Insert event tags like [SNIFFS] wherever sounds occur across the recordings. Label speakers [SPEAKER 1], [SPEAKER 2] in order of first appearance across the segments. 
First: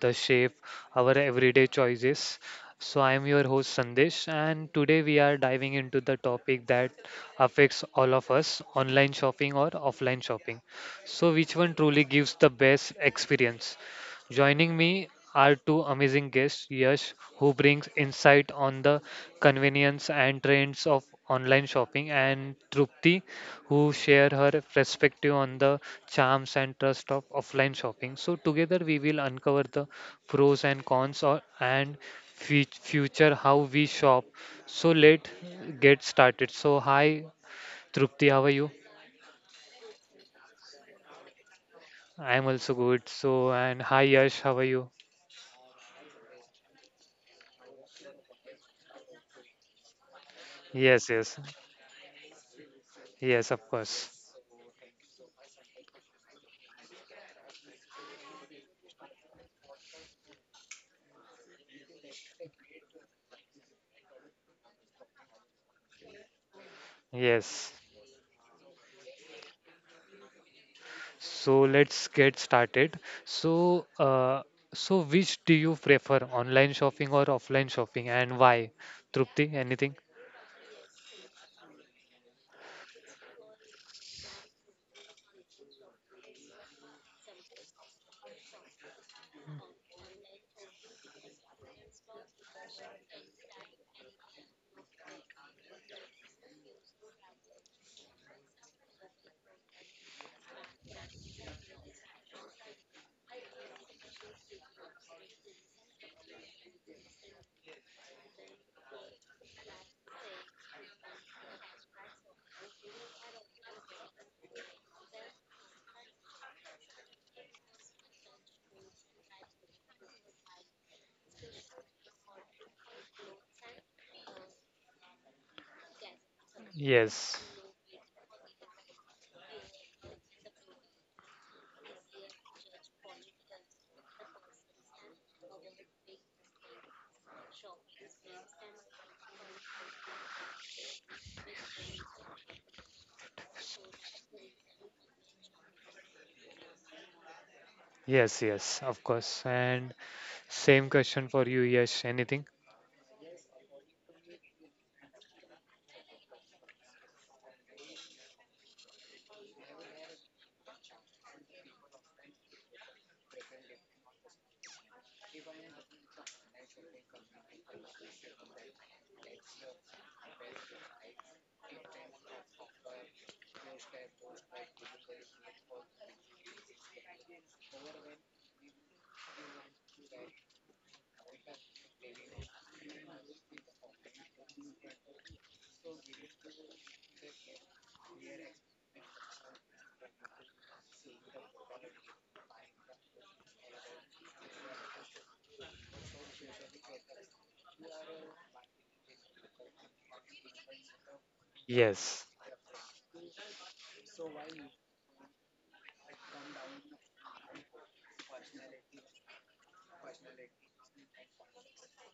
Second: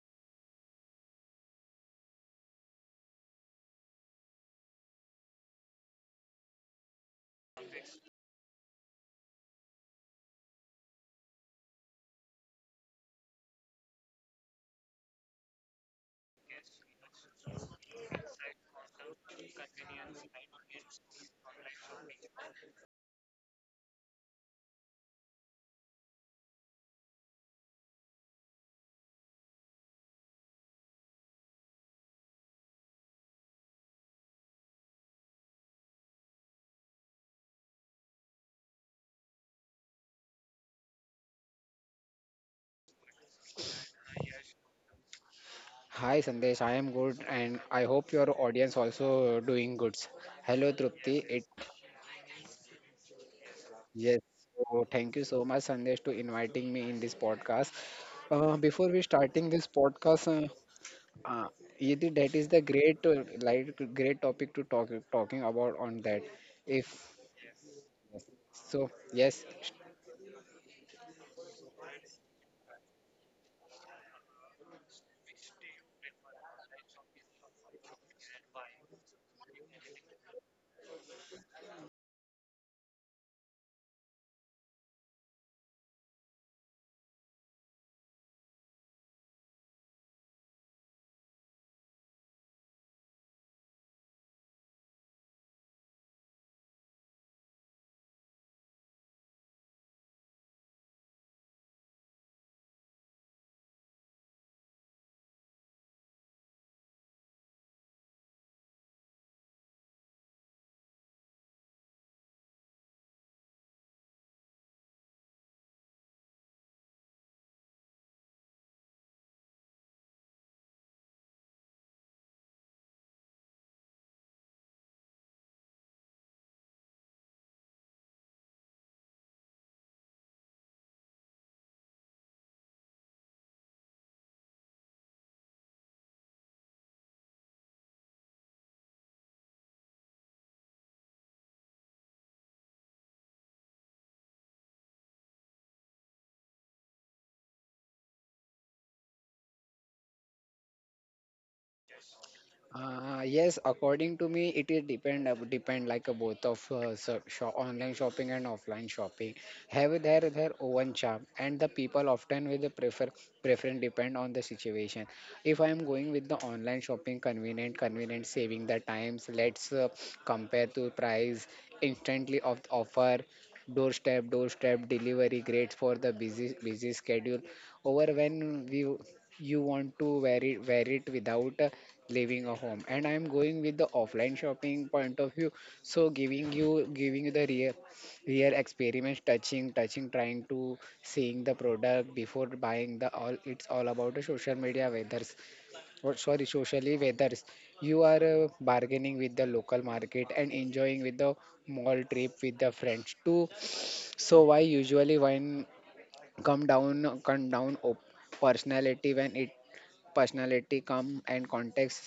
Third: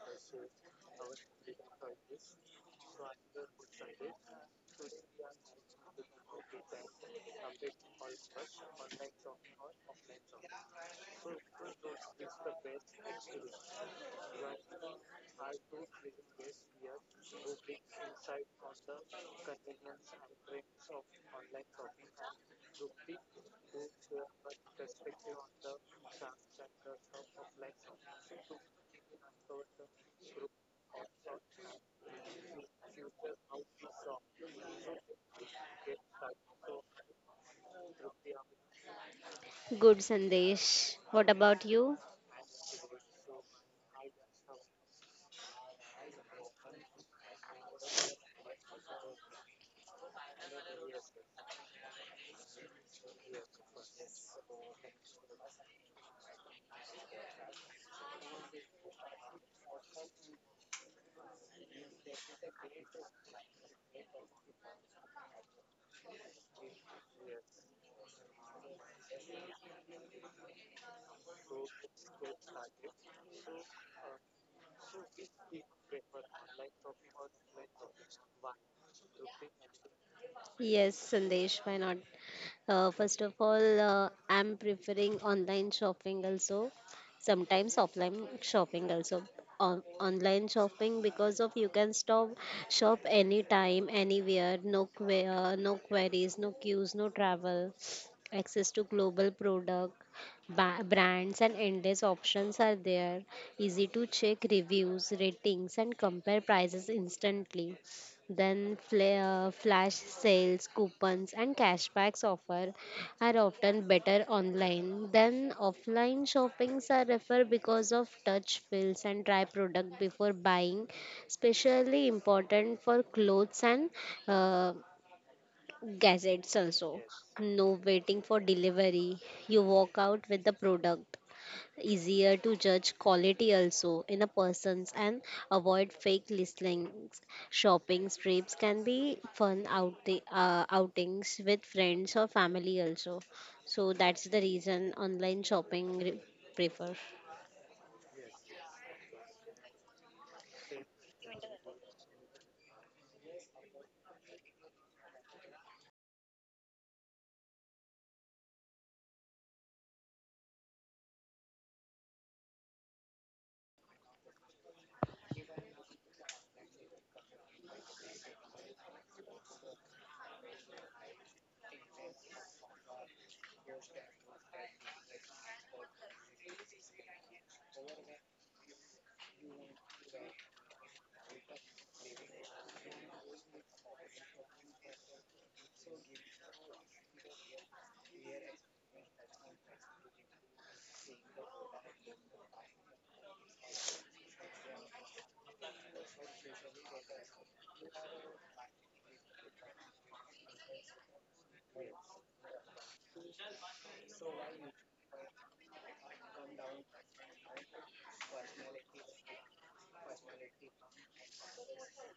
[SPEAKER 1] that shape our everyday choices. So, I am your host Sandesh, and today we are diving into the topic that affects all of us online shopping or offline shopping. So, which one truly gives the best experience? Joining me are two amazing guests, Yash, who brings insight on the convenience and trends of online shopping, and Trupti, who share her perspective on the charms and trust of offline shopping. So together we will uncover the pros and cons and future how we shop. So let get started. So hi Trupti, how are you?
[SPEAKER 2] Good, Sandesh. What about you?
[SPEAKER 1] I am also good. So and hi Yash, how are you?
[SPEAKER 3] Hi Sandesh, I am good and I hope your audience also doing good. Hello
[SPEAKER 1] Yes,
[SPEAKER 3] Trupti,
[SPEAKER 1] yes,
[SPEAKER 3] it
[SPEAKER 1] yes, of
[SPEAKER 3] yes.
[SPEAKER 1] course.
[SPEAKER 3] So thank you so much Sandesh to inviting me in this podcast. Before we starting this podcast, uh, Yeti, that is the great like great topic to talking about on that. If
[SPEAKER 1] Yes.
[SPEAKER 3] So, yes.
[SPEAKER 1] So let's get started. So, uh, so which do you prefer, online shopping or offline shopping, and why? Trupti, anything?
[SPEAKER 2] Yes, Sandesh, why not? First of all, I'm preferring online shopping also. Sometimes offline shopping also. Online shopping because of you can stop shop anytime, anywhere, no queries, no queues, no travel. Access to global product, brands and endless options are there. Easy to check reviews, ratings, and compare prices instantly. Then flash sales, coupons, and cashbacks offer are often better online than offline shoppings are refer because of touch feels and try product before buying, especially important for clothes and uh, gadgets also.
[SPEAKER 1] Yes,
[SPEAKER 2] No waiting for delivery. You walk out with the product, easier to judge quality also in a person's, and avoid fake listings. Shopping trips can be fun outings with friends or family also, so that's the reason online shopping prefer.
[SPEAKER 1] yes, yes, of course. And same question for you, Yash. Anything?
[SPEAKER 3] Yes, according to me, it is depend like a both of online shopping and offline shopping have their own charm, and the people often with the preference depend on the situation. If I am going with the online shopping, convenient, saving the times. Let's compare to price instantly of the offer, doorstep delivery, great for the busy schedule. Over when we you want to wear it without, leaving a home, and I am going with the offline shopping point of view, so giving you the real experience, touching trying to seeing the product before buying the all, it's all about the social media weathers, or sorry, socially weathers, you are bargaining with the local market and enjoying with the mall
[SPEAKER 1] Yes,
[SPEAKER 3] trip with the friends too. So why usually when come down personality, when it personality, calm, and context.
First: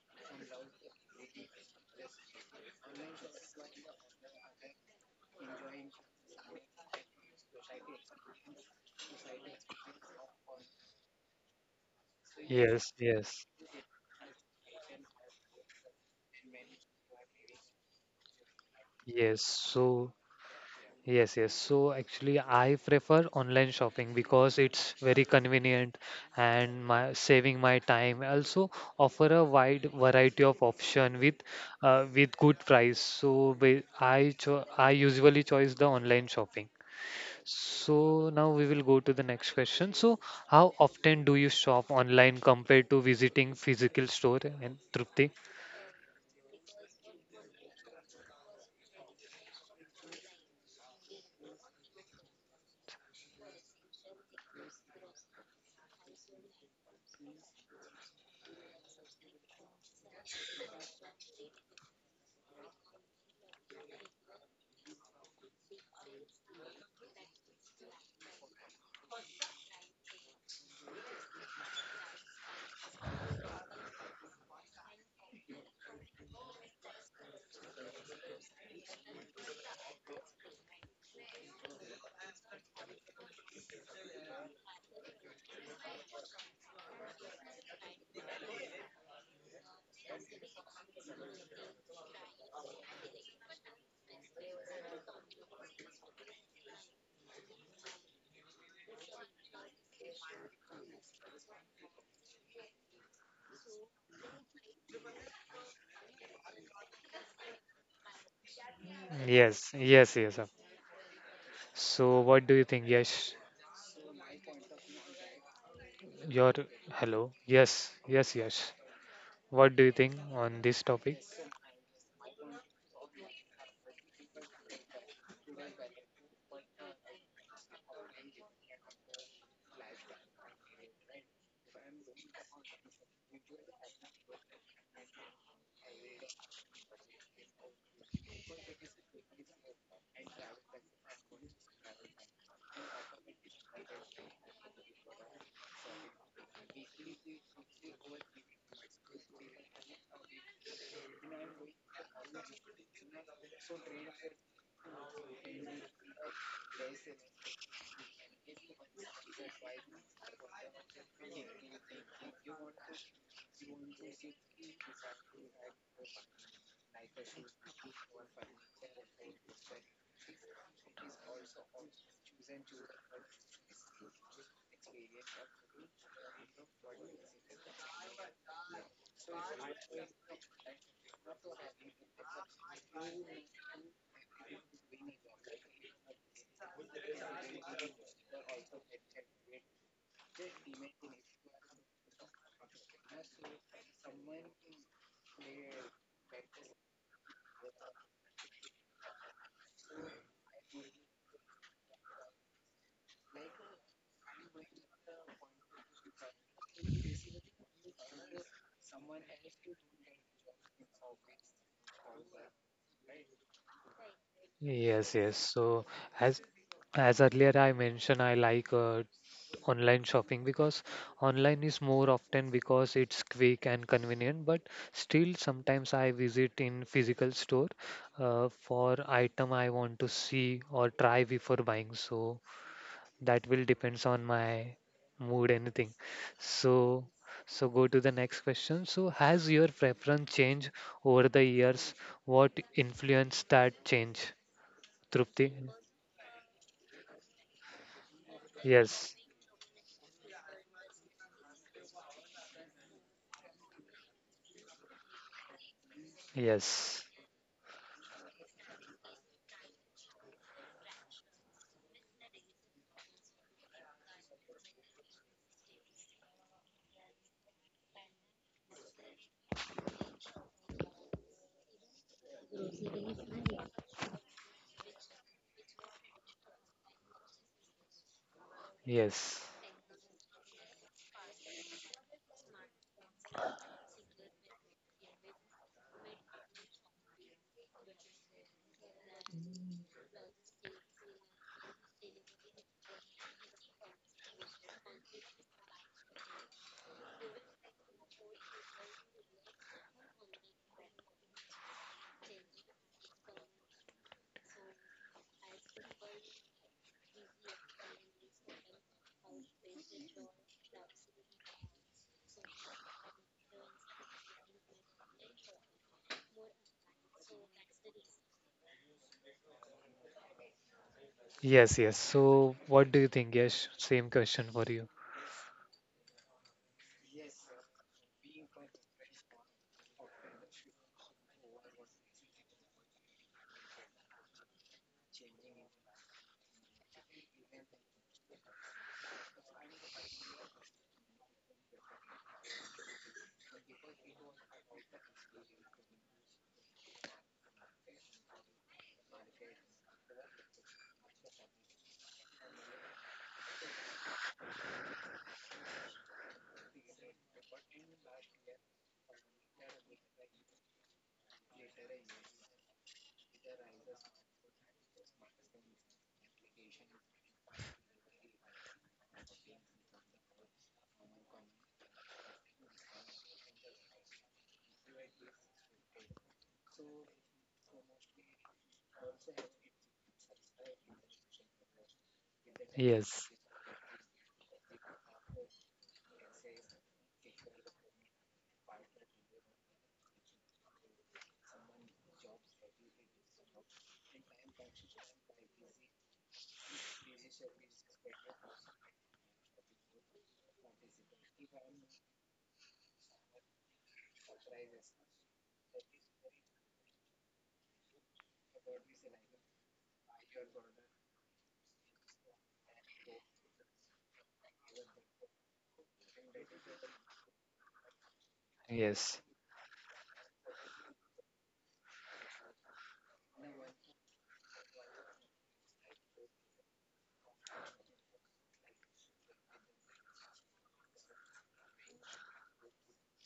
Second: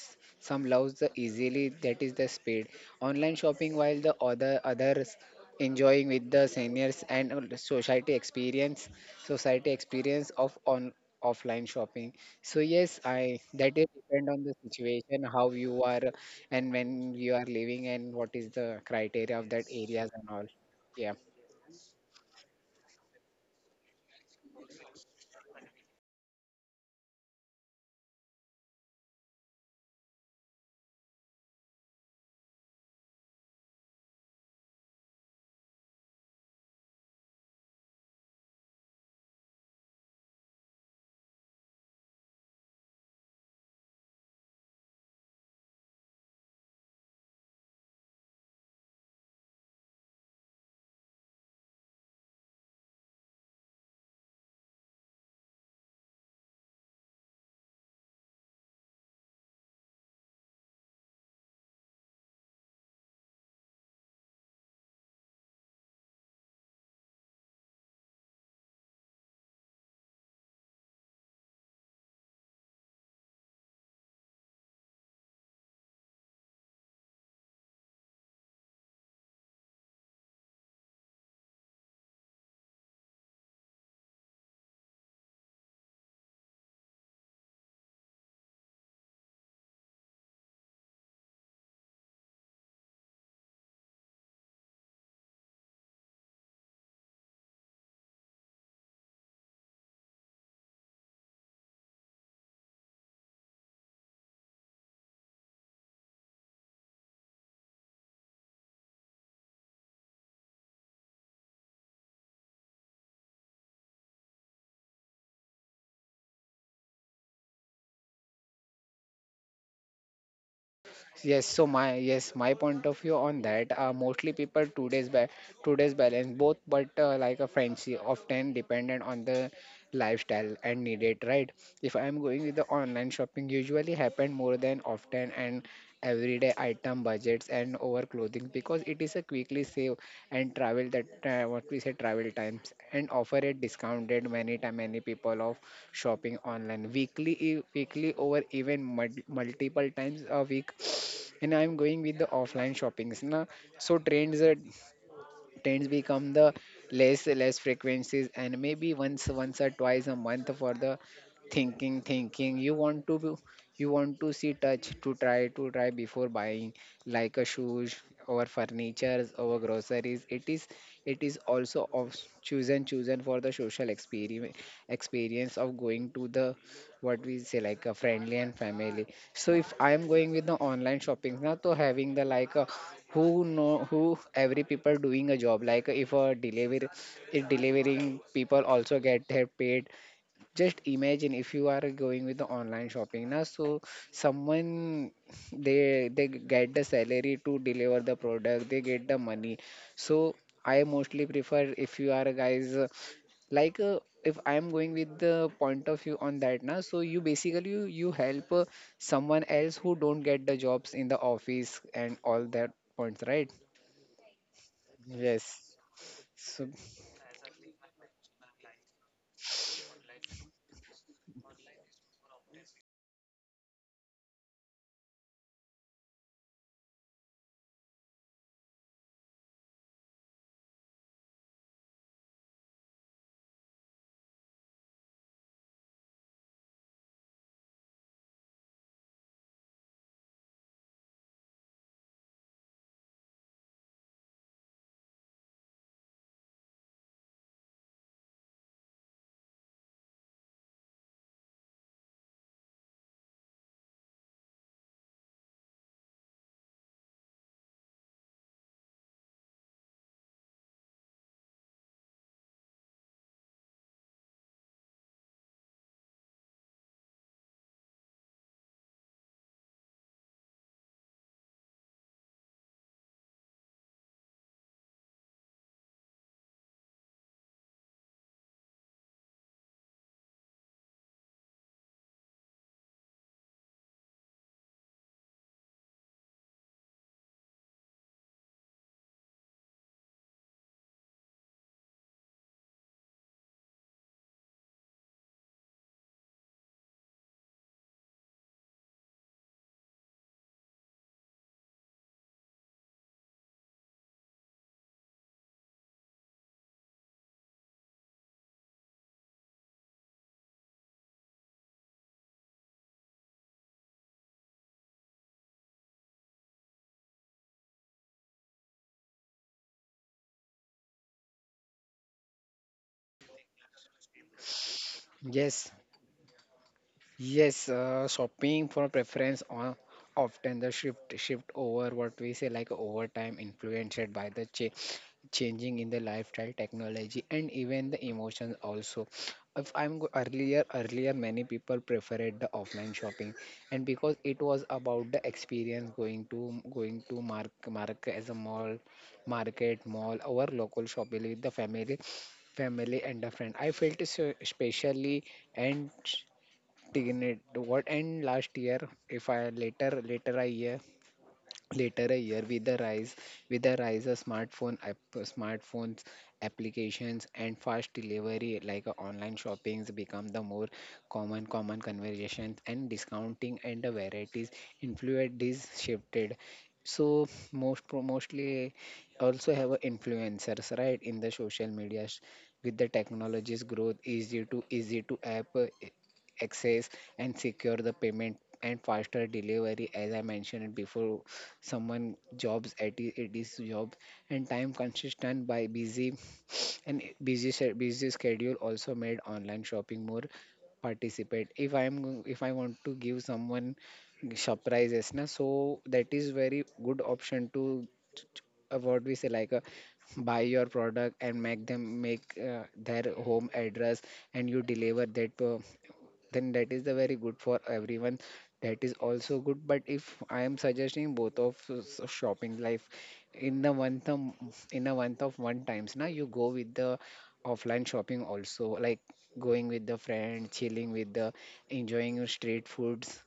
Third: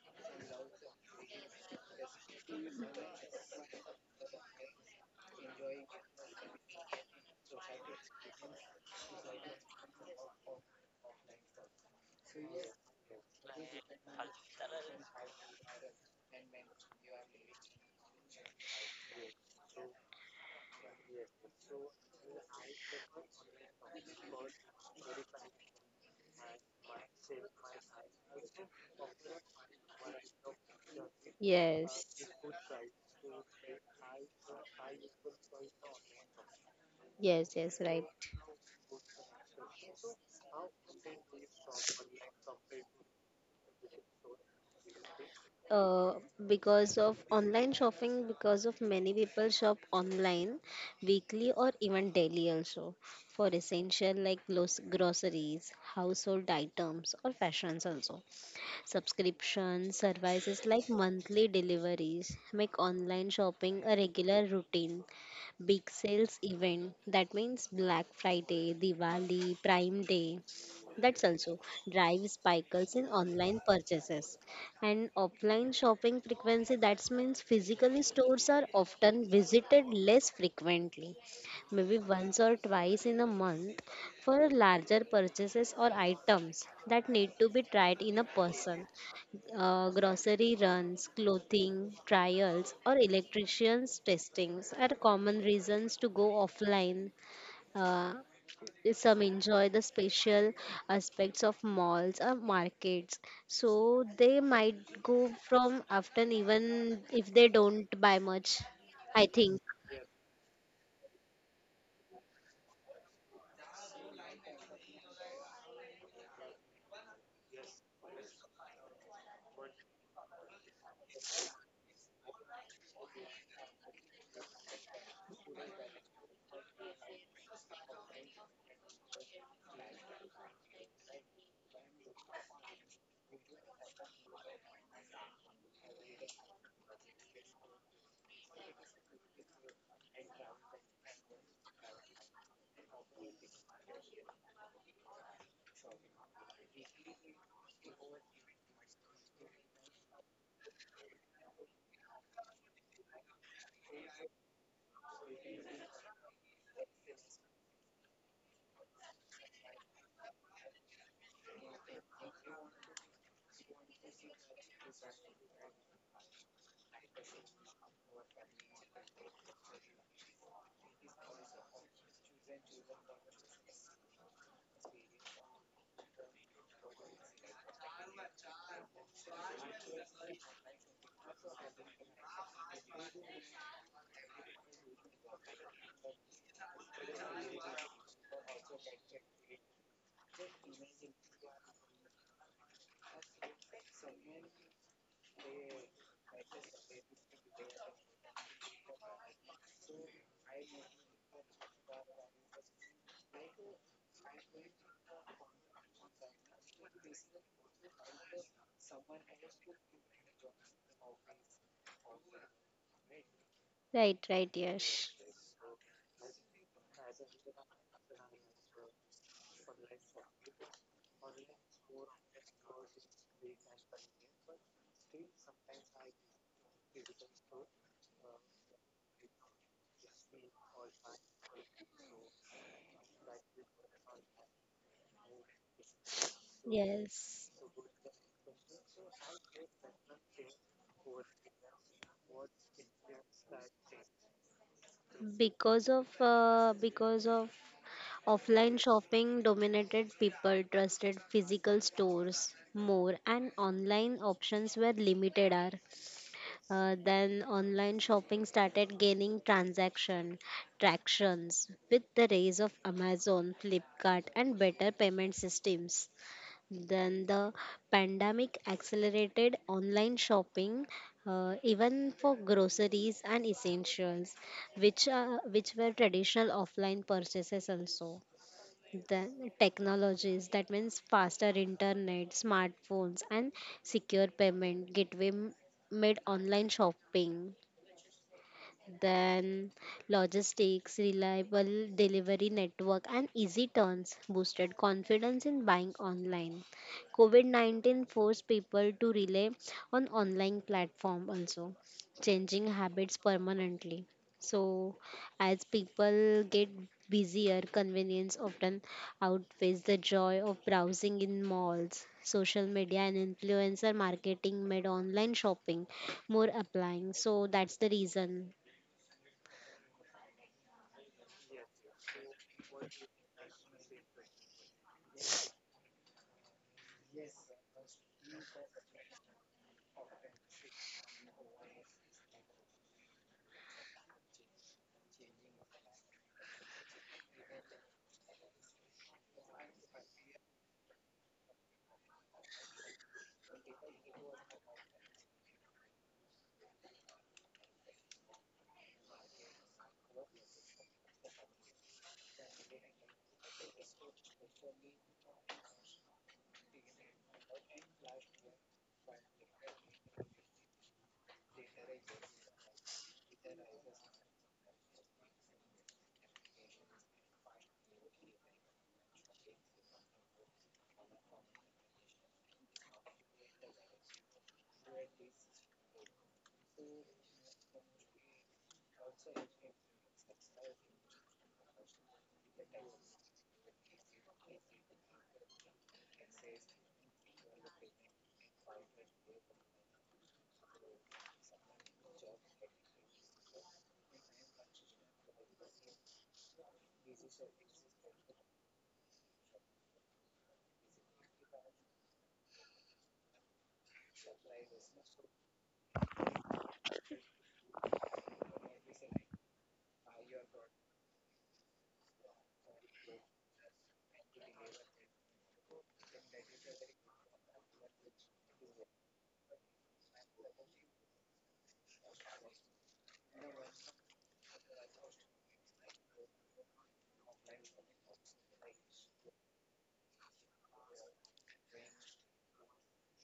[SPEAKER 3] Some loves the easily, that is the speed. Online shopping, while the others enjoying with the seniors and society experience of on offline shopping. So
[SPEAKER 1] yes,
[SPEAKER 3] yes, I
[SPEAKER 1] yes,
[SPEAKER 3] that is depend on the situation, how you are, and when you are living, and what is the criteria
[SPEAKER 1] yes.
[SPEAKER 3] of that areas
[SPEAKER 1] So.
[SPEAKER 3] and all. Yeah.
[SPEAKER 1] Yes, yes. So actually, I prefer online shopping because it's very convenient and my saving my time. Also, offer a wide variety of option with uh,
[SPEAKER 2] Yes,
[SPEAKER 1] with good price. So I usually choose the online shopping.
[SPEAKER 2] yes, yes,
[SPEAKER 1] So
[SPEAKER 2] right.
[SPEAKER 1] now we will go to the next question. So how often do you shop online compared to visiting physical store? And Trupti?
[SPEAKER 2] uh, because of online shopping, because of many people shop online weekly or even daily also, for essential like groceries, household items, or fashions also. Subscription services like monthly deliveries make online shopping a regular routine. Big sales event, that means Black Friday, Diwali, Prime Day, that's also drives spikes in online purchases. And offline shopping frequency, that means physically stores are often visited less frequently, maybe once or twice in a month, for larger purchases or items that need to be tried in a person. Grocery runs, clothing trials, or electricians testings are common reasons to go offline. uh, some enjoy the special aspects of malls or markets, so they might go from often even if they don't buy much, I think.
[SPEAKER 1] Yes, yes, yes. Sir. So what do you think? Yes. Your hello. Yes, yes, yes. What do you think on this topic?
[SPEAKER 3] Yes, so my point of view on that, mostly people today's balance both, but like a friendship often dependent on the lifestyle and needed, right? If I'm going with the online shopping, usually happen more than often, and everyday item budgets and over clothing, because it is a quickly save and travel that what we say travel times and offer a discounted many time many people of shopping online weekly over even multiple times a week, and I'm going with the offline shoppings now. So trends become the less frequencies, and maybe once or twice a month for the thinking you want to see, touch, to try before buying, like a shoes or furnitures or groceries. It is also of chosen for the social experience of going to the, what we say, like a friendly and family. So if I am going with the online shopping now, so having the like a, who know who every people doing a job, like if a delivery if delivering people also get their paid. Just imagine if you are going with the online shopping now, so someone, they get the salary to deliver the product, they get the money. So I mostly prefer, if you are guys, like if I am going with the point of view on that now, so you basically you help someone else who don't get the jobs in the office and all that points, right?
[SPEAKER 2] Right, right, yes.
[SPEAKER 1] Yes, yes.
[SPEAKER 3] Yes,
[SPEAKER 1] So as
[SPEAKER 3] so
[SPEAKER 1] as earlier I mentioned, I like online shopping because online is more often because it's quick and convenient. But still, sometimes I visit in physical store for item I want to see or try before buying. So that will depends on my mood anything. So
[SPEAKER 2] Yes.
[SPEAKER 1] go to the next question. So has your preference changed over the years? What influenced that change? Trupti?
[SPEAKER 2] Because of offline
[SPEAKER 1] Yes,
[SPEAKER 2] shopping dominated, people trusted physical stores more and online options were limited are.
[SPEAKER 1] yes,
[SPEAKER 2] Then online shopping started gaining transaction tractions with the rise of Amazon, Flipkart and better payment systems. Then the pandemic accelerated online shopping, even for groceries and essentials, which were traditional offline purchases also.
[SPEAKER 1] yes,
[SPEAKER 2] The technologies, that means faster internet, smartphones, and secure payment gateway made online shopping. Then logistics, reliable delivery network, and easy turns boosted confidence in buying online. COVID COVID-19 forced people to rely on online platform also, changing habits permanently. So, as people get busier, convenience often outweighs the joy of browsing in malls. Social media and influencer marketing made online shopping more applying. So, that's the reason.
[SPEAKER 1] yes, yes. So what do you think? Yes, same question for you.
[SPEAKER 3] yes. Yes, shopping for preference on often the shift over, what we say, like overtime influenced by the changing in the lifestyle, technology, and even the emotions also. If I'm go- Earlier many people preferred the offline shopping, and because it was about the experience going to mark as a mall, market mall, or local shopping with the family and a friend. I felt so especially, and taken it what, and last year, if I later I hear later a year with the rise of smartphone app, smartphones applications and fast delivery, like online shoppings become the more common conversations and discounting and the varieties influence this shifted. So mostly also have a influencers right in the social media, with the
[SPEAKER 1] Yes,
[SPEAKER 3] technologies growth, easy to app access and secure the payment and faster delivery, as I mentioned before, someone jobs at it is job, and time consistent by busy and busy schedule also made online shopping more participate. If I want to give someone surprises na, so that is very good option to what we say, like a, buy your product and make them make their home address and you deliver that. Then that is the very good for everyone. That is
[SPEAKER 1] yes,
[SPEAKER 3] also good, but if I am suggesting both of shopping life in the month of, in a month of one times now, you go with the offline shopping also, like going with the friend, chilling with the, enjoying your street foods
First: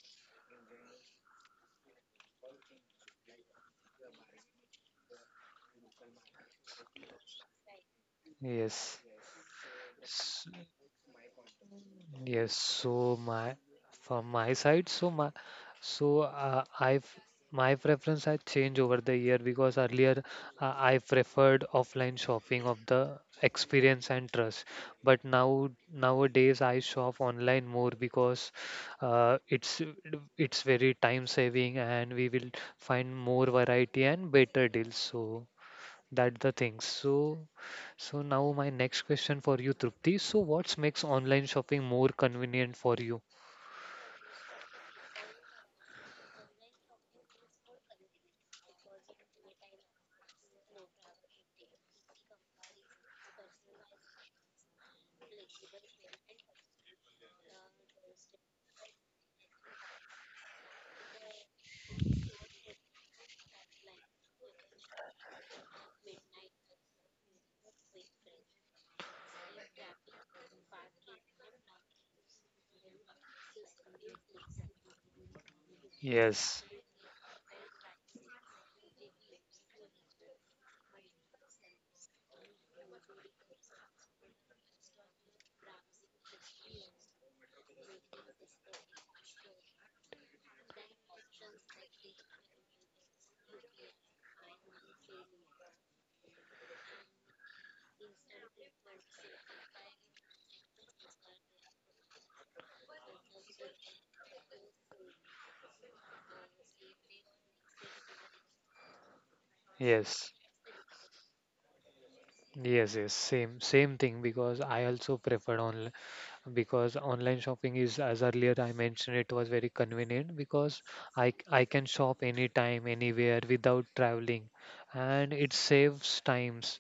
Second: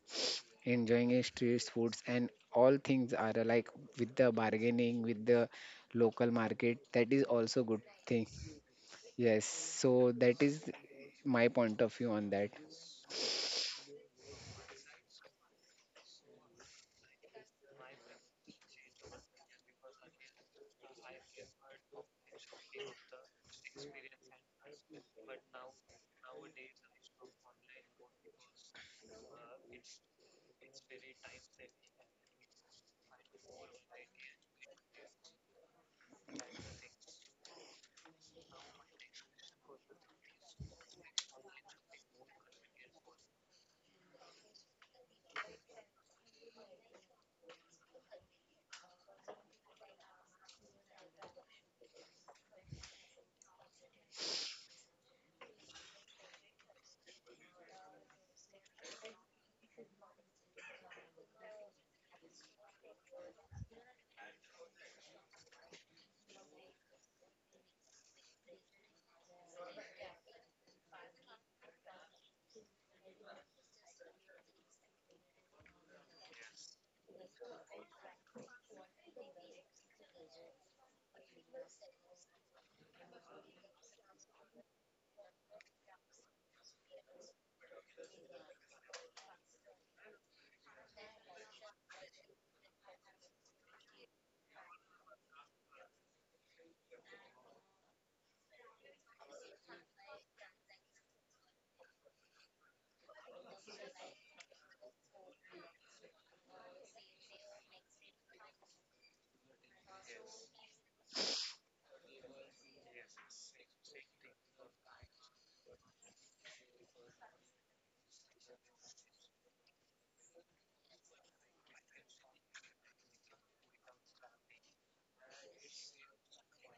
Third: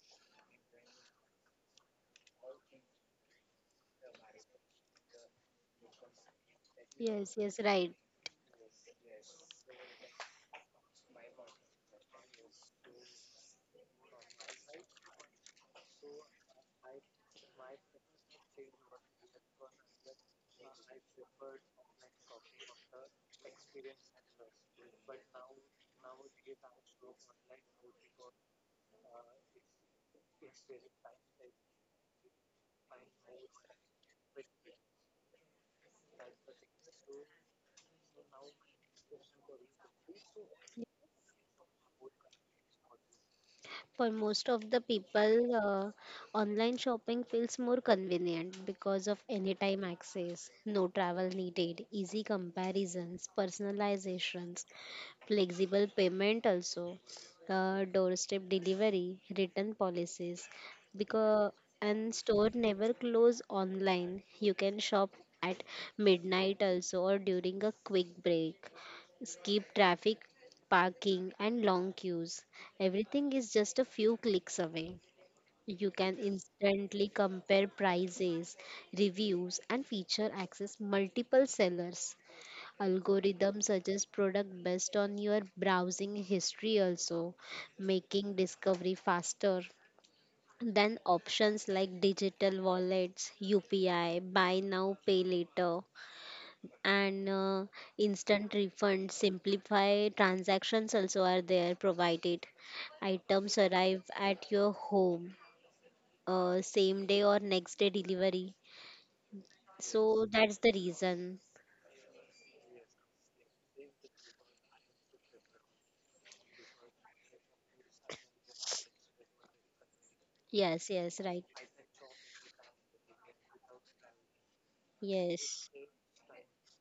[SPEAKER 3] enjoying your street foods and all things are like, with the bargaining with the local market. That is
[SPEAKER 2] Yes, yes,
[SPEAKER 3] also good
[SPEAKER 2] right.
[SPEAKER 3] thing.
[SPEAKER 1] yes.
[SPEAKER 3] Yes, so that is my point of view on that.
[SPEAKER 1] Yes, so my from my side, so my so I've my preference has changed over the year because earlier I preferred offline shopping of the experience and trust, but now nowadays I shop online more because uh, it's it's very time saving and we will find more variety and better deals. So that the thing. So now my next question for you, Trupti. So, what makes online shopping more convenient for you?
[SPEAKER 2] For most of the people, online shopping feels more convenient because of anytime access, no travel needed, easy comparisons, personalizations, flexible payment also, doorstep delivery, return policies. Because and store never close online. You can shop at midnight also or during a quick break, skip traffic, parking, and long queues. Everything is just a few clicks away. You can
[SPEAKER 1] Yes,
[SPEAKER 2] instantly compare prices, reviews, and feature access multiple sellers. Algorithms suggest product based on your browsing history also, making discovery faster. Then options like digital wallets, UPI, buy now, pay later, and instant refund simplify transactions also are there provided. Items arrive at your home same day or next day delivery, so
[SPEAKER 1] yes,
[SPEAKER 2] that's the reason.
[SPEAKER 1] yes, yes. Same thing because I also prefer online because online shopping is as earlier I mentioned it was very convenient because
[SPEAKER 2] Yes, yes,
[SPEAKER 1] i
[SPEAKER 2] right.
[SPEAKER 1] c- i can shop anytime anywhere without traveling and it
[SPEAKER 2] Yes.
[SPEAKER 1] saves times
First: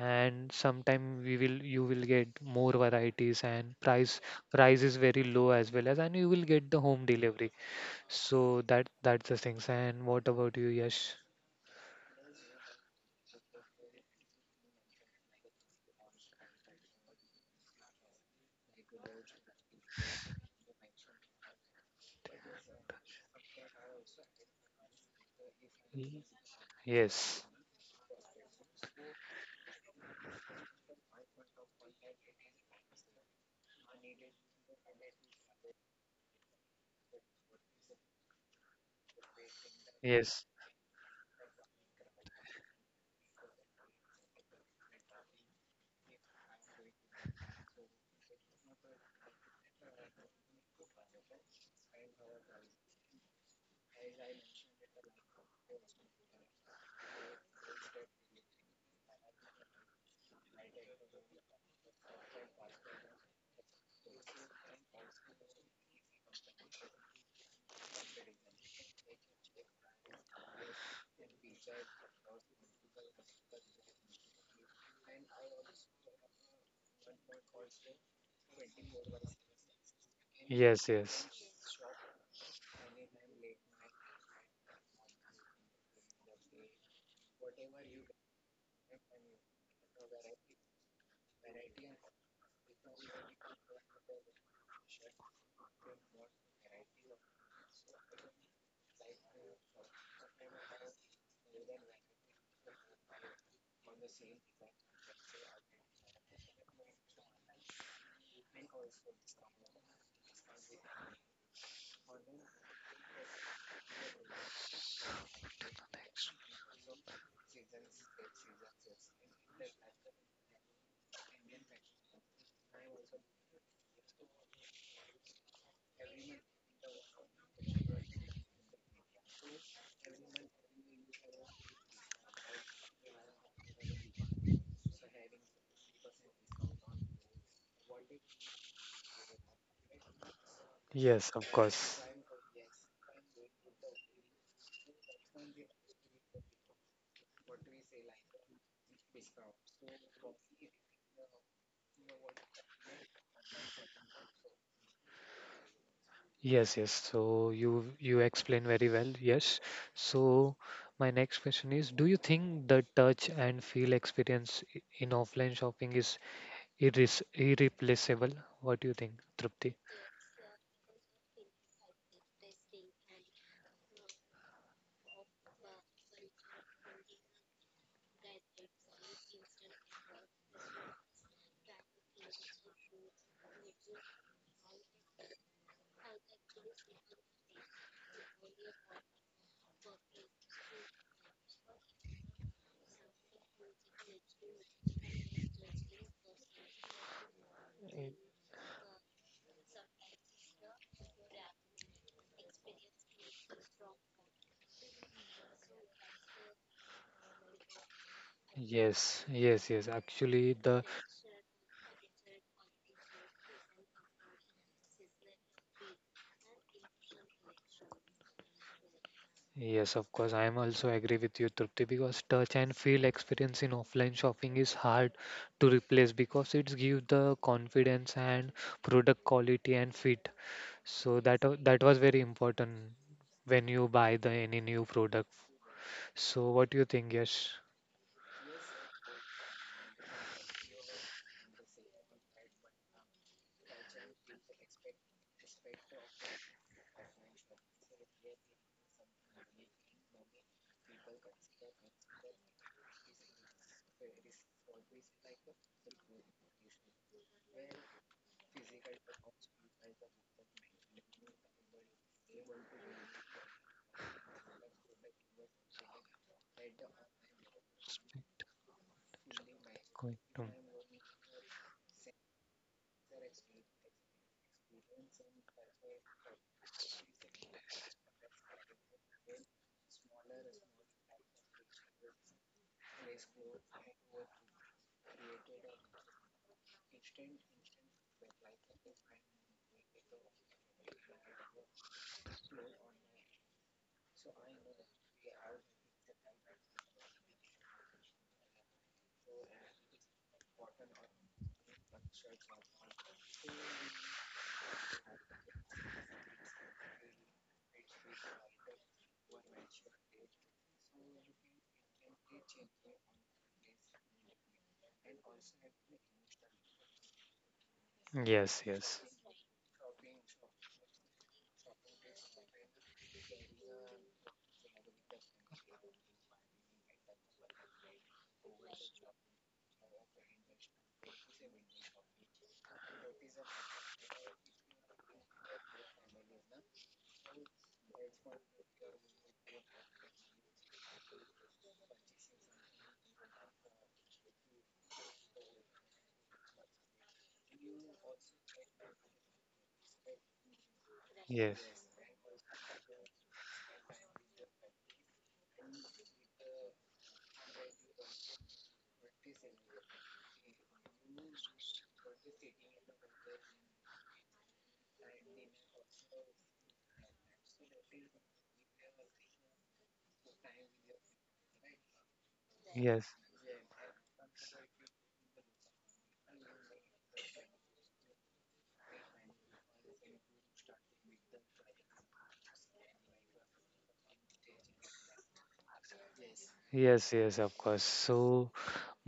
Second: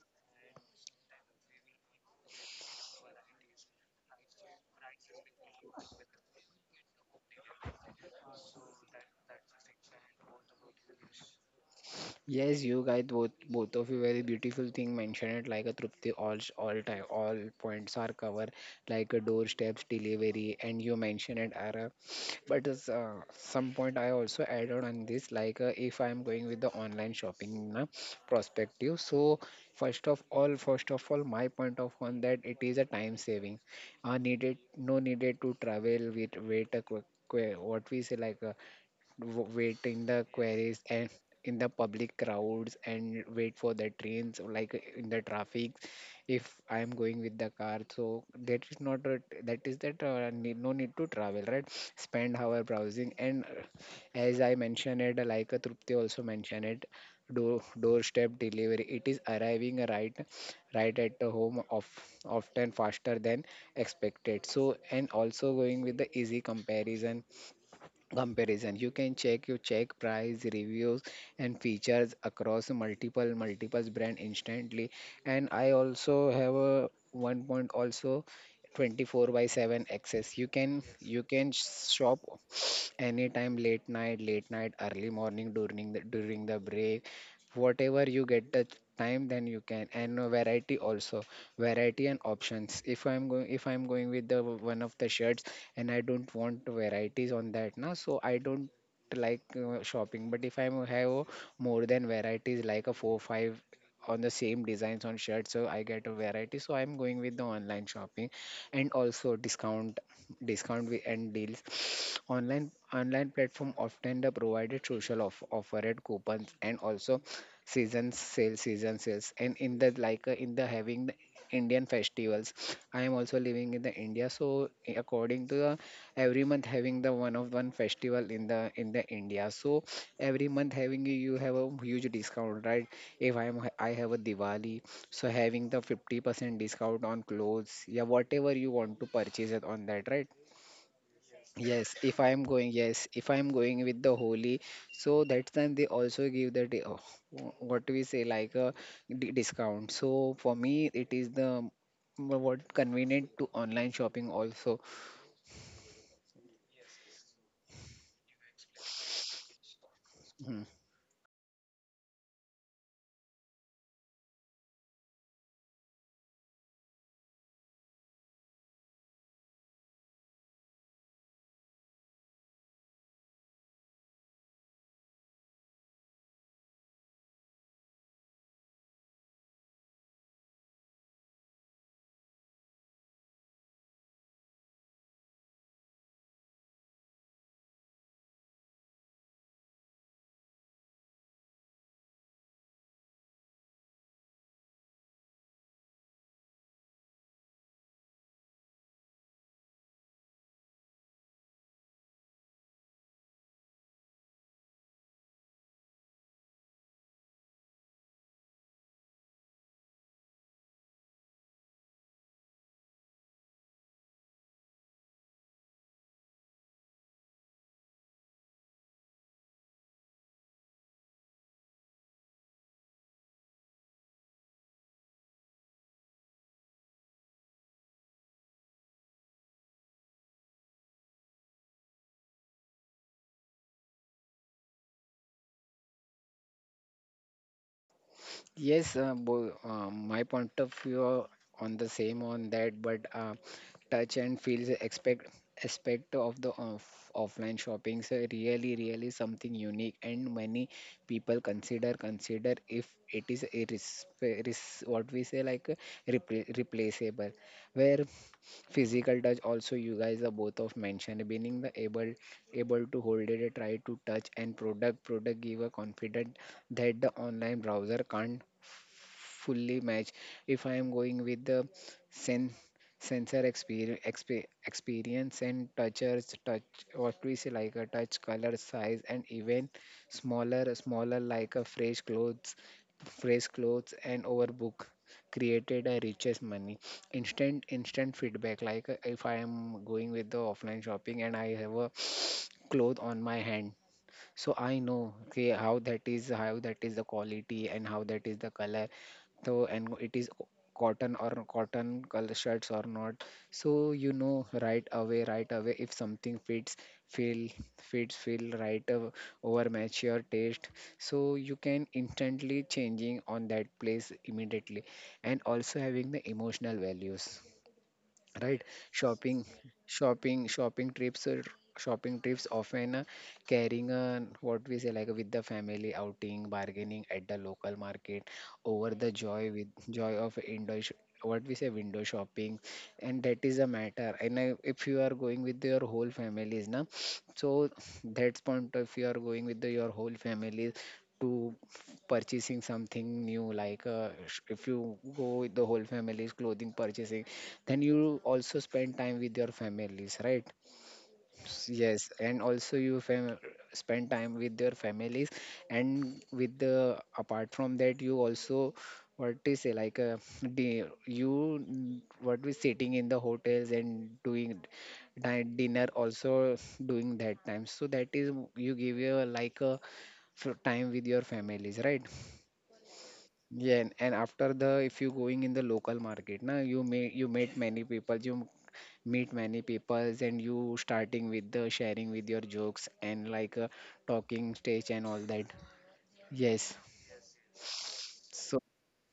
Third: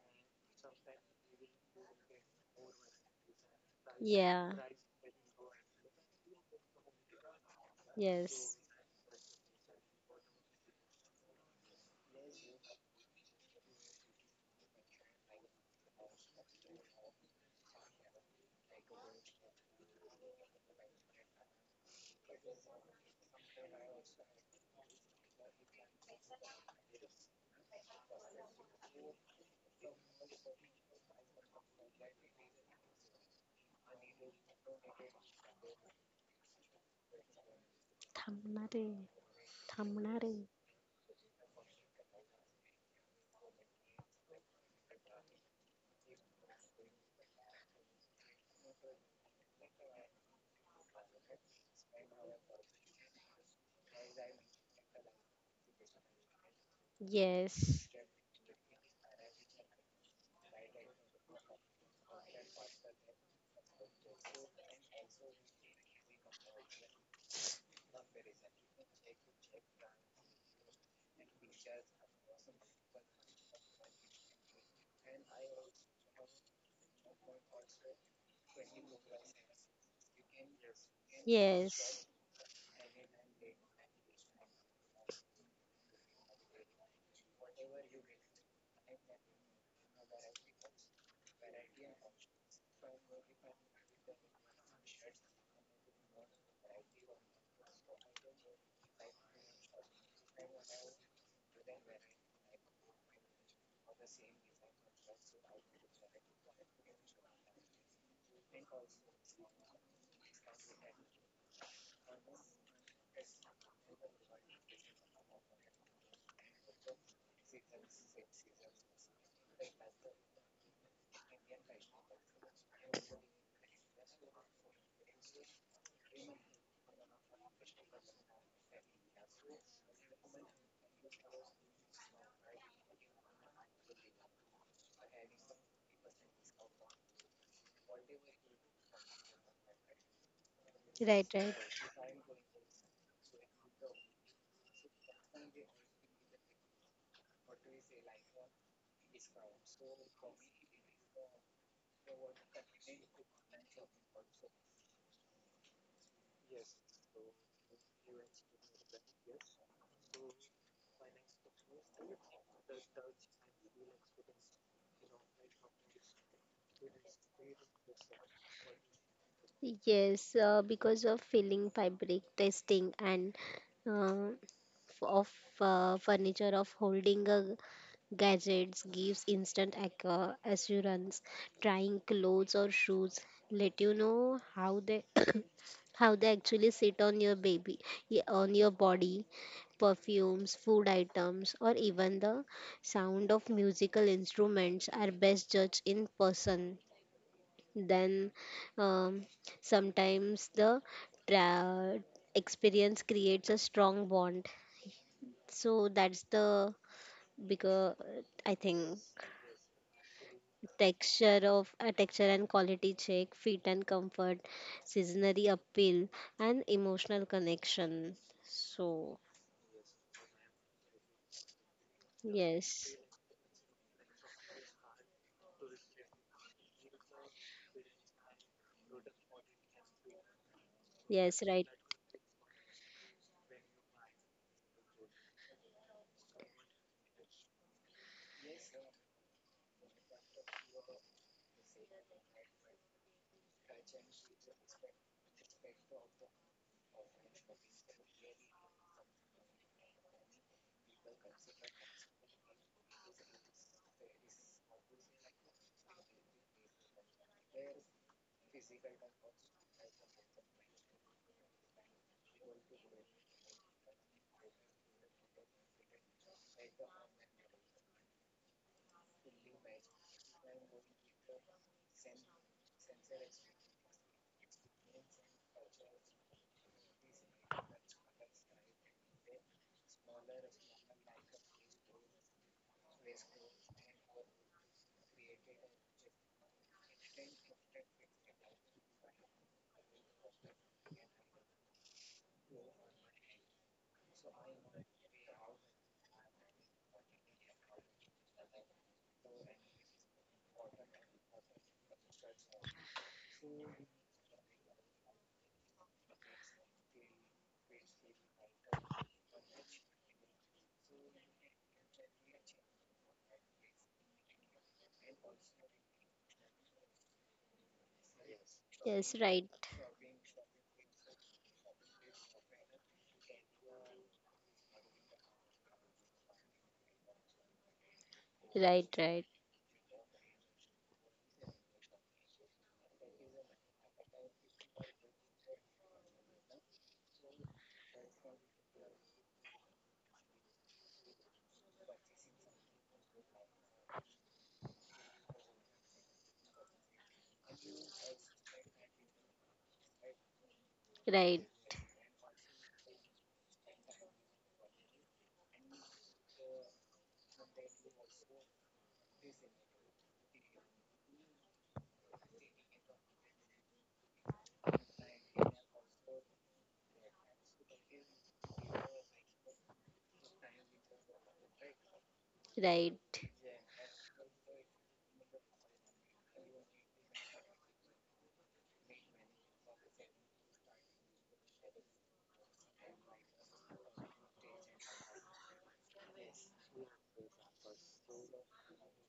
[SPEAKER 1] and sometime we will you will get more varieties and price
[SPEAKER 2] Yeah.
[SPEAKER 1] price is very low as well as and you will get the home delivery. So
[SPEAKER 2] Yes.
[SPEAKER 1] that's the things. And what about you, Yash?
[SPEAKER 3] Yes, you guys, both of you very beautiful thing mentioned it, like a Trupti, all time all points are covered, like a doorsteps delivery, and you mentioned it Ara. But as, some point I also add on this, like if
[SPEAKER 1] Y-
[SPEAKER 3] I'm going with the online
[SPEAKER 1] yes,
[SPEAKER 3] shopping na, perspective. So first of all, my point of on that, it is a time saving. Needed no needed to travel with wait a quick, what we say like,
[SPEAKER 2] थांबणार आहे,
[SPEAKER 3] wait in the
[SPEAKER 2] थांबणार
[SPEAKER 1] yes.
[SPEAKER 2] आहे.
[SPEAKER 3] queries and in the public crowds and wait for the trains, or like in the traffic. If I am going with the car, so that is not a, that is that need, no need to travel, right? Spend hour browsing and as I mentioned it, like Trupti also mentioned it, door
[SPEAKER 2] Yes,
[SPEAKER 3] doorstep delivery, it is arriving right at the home, of often faster than expected. So, and also going with the easy comparison, you check price, reviews, and features across multiple brand instantly. And I also have a one point also, 24 by 7 access, you can
[SPEAKER 1] Yes, yes.
[SPEAKER 3] you can
[SPEAKER 2] yes,
[SPEAKER 3] shop anytime, late night, early morning, during the break, whatever you get the time, then you can. And variety also, variety and options. If I'm going with the one of the shirts and I don't want varieties on that now, so I don't like shopping. But if I have more than varieties, like a four five on the same designs on shirts, so I get a variety, so I'm going with the online shopping. And also and deals. [SNIFFS] Online platform often the provided social offered coupons and also season sales. And in the, like in the having the Indian festivals, I am also living in the India. So according to the every month having the one of one festival in the India. So every month having you have a huge discount, right? If I am I have a Diwali, so having the 50% discount on clothes, yeah, whatever you want to purchase it on that, right?
[SPEAKER 2] right.
[SPEAKER 1] Yes, of
[SPEAKER 2] Right.
[SPEAKER 1] course.
[SPEAKER 3] Yes, if I am going, yes, if I am going with the holy, so that time they also give the what do we say, like a, discount. So for me, it is the what convenient to online shopping also.
[SPEAKER 1] Yes, yes. So you explain very well. Yes. So
[SPEAKER 3] Hmm.
[SPEAKER 1] my next question is, do you think the touch and feel experience in offline shopping is irres irreplaceable? What do you think, Trupti?
[SPEAKER 2] Yes, because of filling, fabric testing, and uh, f- of furniture, of holding a gadgets gives instant assurance. Trying clothes or shoes let you know how they [COUGHS] how they actually sit on your baby, on your body. Perfumes, food items, or even the sound of musical instruments are best judged in person. Then um, sometimes the tra- experience creates a strong bond. So that's the bigger, I think,
[SPEAKER 1] Yes, yes, yes. Actually, the
[SPEAKER 2] texture of a texture and quality check, fit and comfort, seasonary appeal, and emotional connection. So.
[SPEAKER 1] Yes, of course. I am also agree with you, Trupti, because touch and
[SPEAKER 2] Yes,
[SPEAKER 1] feel experience in offline shopping is hard to replace because it gives the confidence and product quality and fit. So
[SPEAKER 2] yes,
[SPEAKER 1] that wa-
[SPEAKER 2] right.
[SPEAKER 1] that was very important when you buy the any new product. So what do you think? Yes.
[SPEAKER 3] Yes, my point of view on the same on that, but touch and feels expect aspect of the offline shopping is really something unique, and many people consider consider if it is irres- irres- what we say like repl- replaceable where physical touch also. You guys are both of mentioned being the able to hold it, try to touch, and product give a confident that the online browser can't
[SPEAKER 1] Speak
[SPEAKER 3] fully match.
[SPEAKER 1] going to-
[SPEAKER 3] If I am going with the sen sensor exper expe experience and touch, what we say like a touch, color, size, and even smaller like a fresh clothes and overbook created a richest money, instant feedback. Like if I am going with the offline shopping and I have a cloth on my hand, so I know, okay, how that is the quality and how that is the color. So, and it is cotton or cotton color shirts or not. So you know right away if something feel fits feel right. Over match your taste, so you can instantly changing on that place immediately. And also having the emotional values, right?
[SPEAKER 1] Yes, yes,
[SPEAKER 2] Yes,
[SPEAKER 3] shopping
[SPEAKER 2] right,
[SPEAKER 3] Shopping trips, or shopping trips often, carrying a, what we say, like with the family outing, bargaining at the local market,
[SPEAKER 2] right,
[SPEAKER 3] over the
[SPEAKER 2] right,
[SPEAKER 3] joy with joy of indoor what we say window shopping. And that is a matter. And I, if you are going with your whole families now, so that's point. If you are going with the, your whole families to purchasing something new, like if you go with the whole family's clothing purchasing, then you also spend time with your families, right?
[SPEAKER 2] right,
[SPEAKER 1] yes,
[SPEAKER 3] Yes, and also you spend time with your families. And with the, apart from that, you also, what we say, like the, what we sitting in the hotels and doing dinner also, doing that time. So that is you give your, like a time with your families, right?
[SPEAKER 2] right.
[SPEAKER 1] yes,
[SPEAKER 3] Yeah, and after the, if you going in the local market, now you may you meet many people, you meet many peoples, and you starting with the sharing with your jokes and like talking stage and all that. Yes.
[SPEAKER 1] yes, yes, of course. So
[SPEAKER 3] So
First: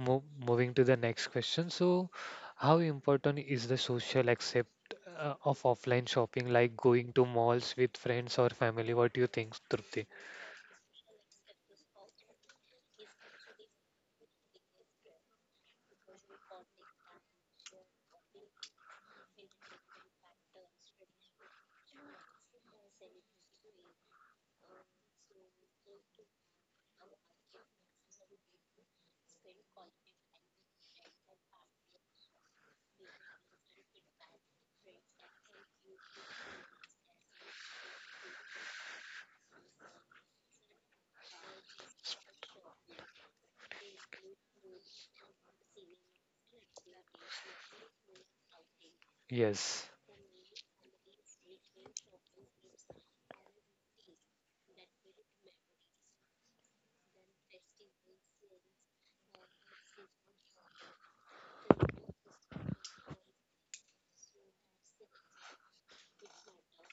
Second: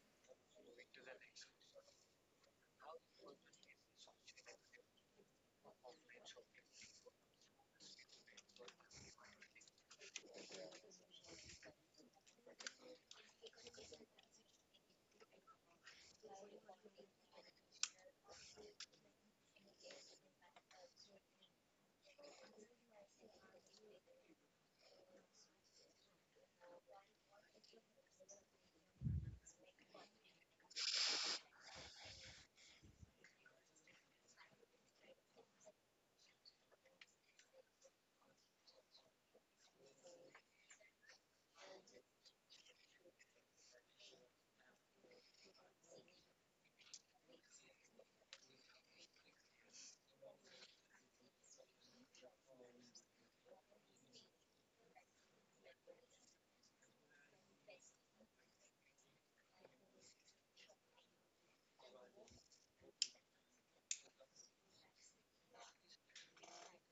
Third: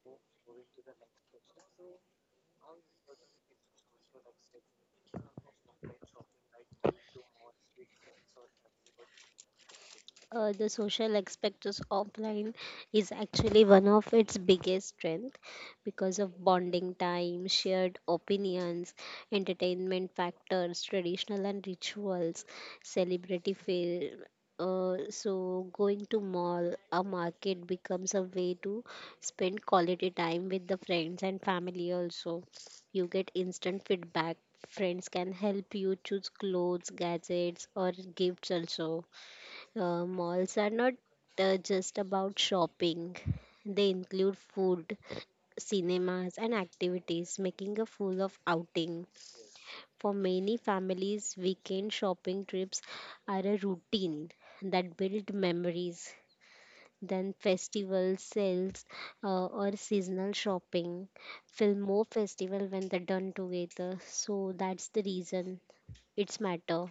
[SPEAKER 1] Mo moving to the next question. So, how important is the social accept of offline shopping, like going to malls with friends or family? What do you think, Trupti?
[SPEAKER 2] The social aspect of offline is actually one of its biggest strength because of bonding time, shared opinions, entertainment factors, traditional and rituals, celebrity fail. So going to mall a market becomes a way to spend quality time with the friends and family also. You get instant feedback. Friends can help you choose clothes, gadgets, or gifts also. Malls are not just about shopping. They include food, cinemas, and activities, making a full of outing.
[SPEAKER 1] Yes.
[SPEAKER 2] For many families, weekend shopping trips are a routine that build memories. Then festival sales or seasonal shopping feel more festival when they're done together. So that's the reason it's matter.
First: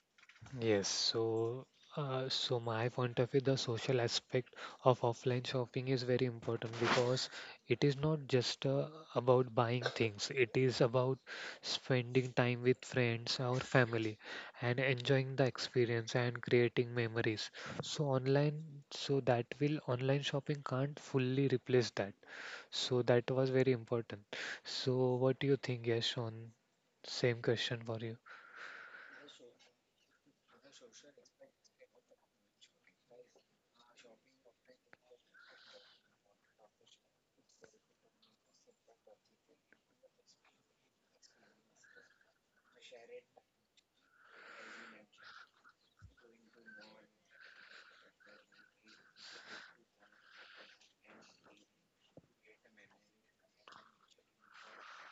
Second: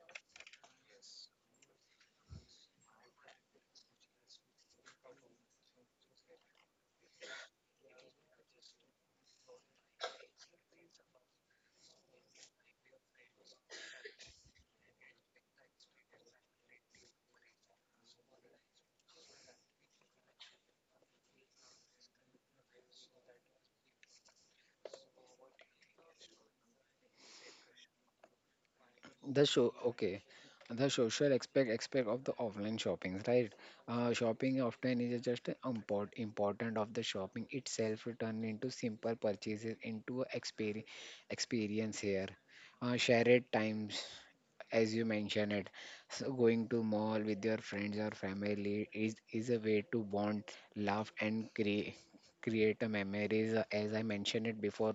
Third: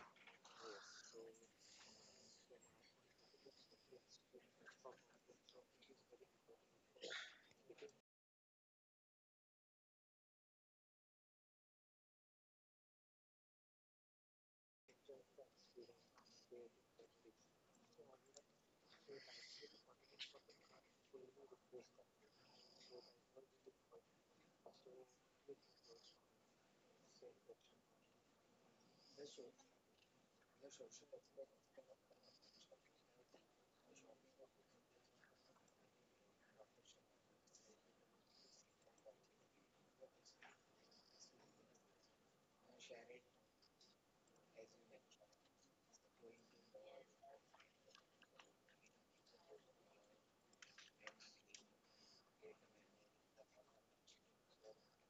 [SPEAKER 1] Yes, so my point of view, the social aspect of offline shopping is very important because it is not just about buying things. It is about spending time with friends or family and enjoying the experience and creating memories. So online shopping can't fully replace that. So that was very important. So what do you think, Yash, on same question for you?
[SPEAKER 3] the show, okay. The social aspect of the offline shoppings, right? Shopping often is just an important of the shopping itself, turned into simple purchases into a experience here. Shared times, as you mentioned it, so going to mall with your friends or family is a way to bond, laugh, and create a memories, as I mentioned it before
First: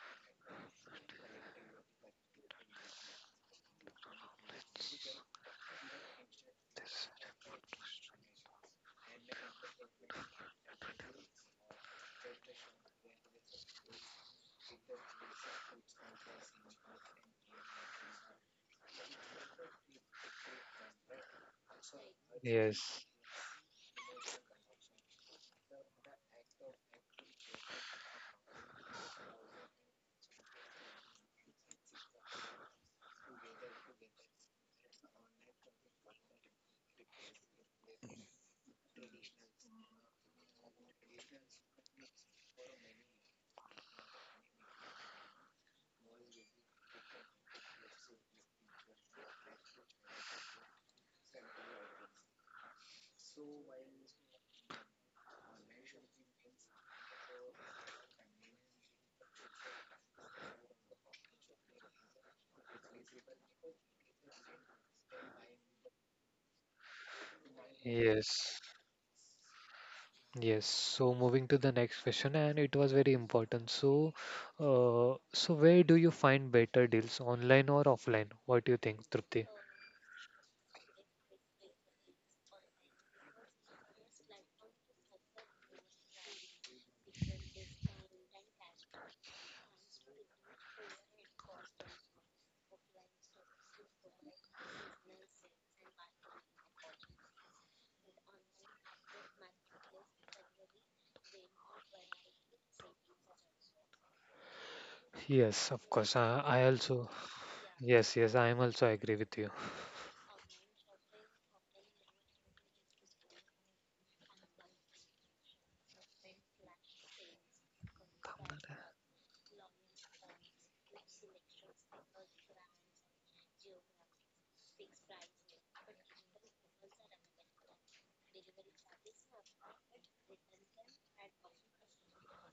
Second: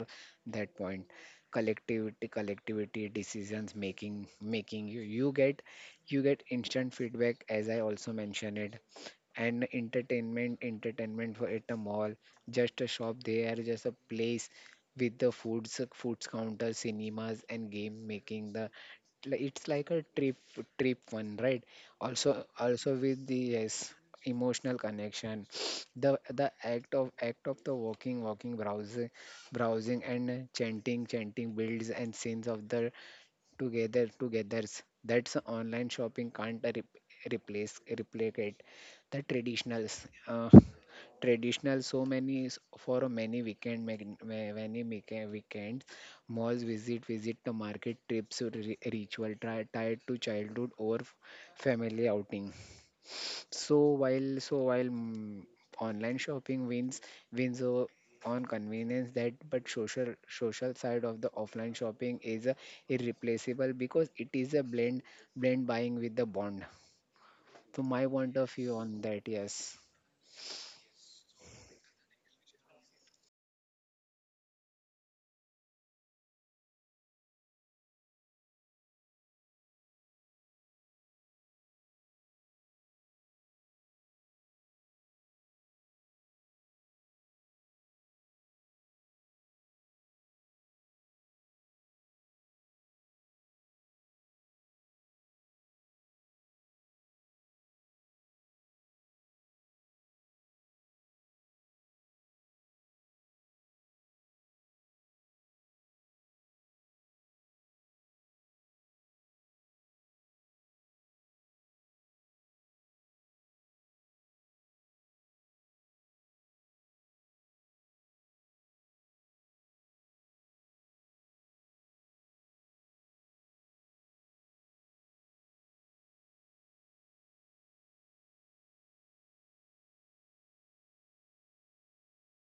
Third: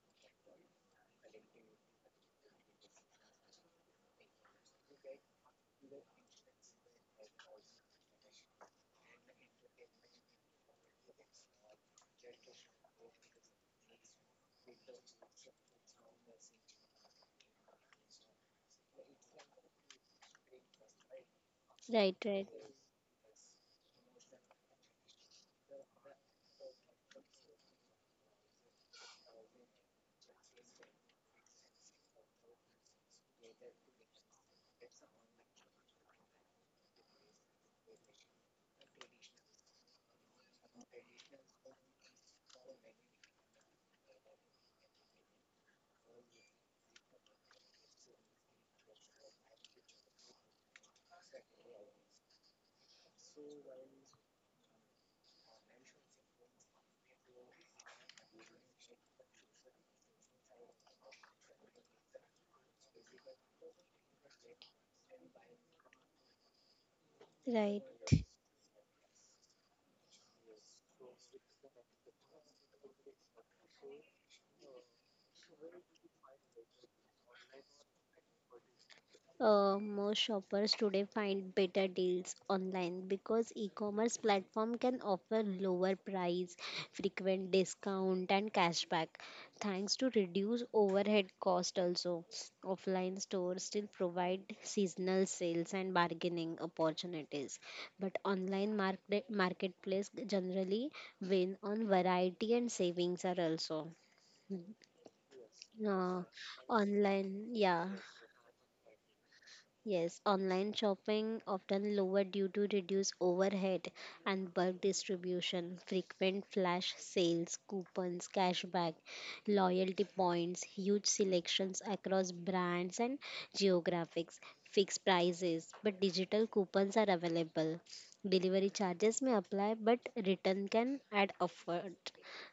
[SPEAKER 3] that point. Collectivity decisions, making you get, you get instant feedback, as I also mentioned it. And entertainment for at a mall, just a shop, they are just a place with the foods counter, cinemas, and game, making the it's like a trip, one, right?
[SPEAKER 2] Right, right,
[SPEAKER 3] Also
[SPEAKER 1] Yes.
[SPEAKER 3] with the, yes, emotional connection. [SNIFFS] The act of the walking, browsing, and chanting builds and scenes of the togethers that's online shopping can't re- replace replicate the traditional. So many s- for a many weekend mag- ma- many weekend weekend malls, visit the market trips or ritual tied to childhood or family outing. So while online shopping wins, wins o- on convenience, that but social, social side of the offline shopping is a irreplaceable, because it is a blend, blend buying with the bond.
[SPEAKER 2] right.
[SPEAKER 3] So my point of
[SPEAKER 1] Yes,
[SPEAKER 3] view on that, yes.
[SPEAKER 1] yes. So moving to the next question, and it was very important. So where do you find better deals, online or offline? What do you think, Trupti?
[SPEAKER 2] Most shoppers today find better deals online because e-commerce platform can offer lower price, frequent discount and cashback, thanks to reduced overhead cost also. Offline stores still provide seasonal sales and bargaining opportunities, but online marketplace generally win on variety and savings are also.
[SPEAKER 1] Yes, of course.
[SPEAKER 2] Uh,
[SPEAKER 1] I also.
[SPEAKER 2] Online, yeah.
[SPEAKER 1] Yes, yes. I am also agree with you.
[SPEAKER 2] Yes, online shopping often lower due to reduced overhead and bulk distribution, frequent flash sales, coupons, cashback, loyalty points, huge selections across brands and geographics, fixed prices, but digital coupons are available. Delivery charges may apply, but return can add effort.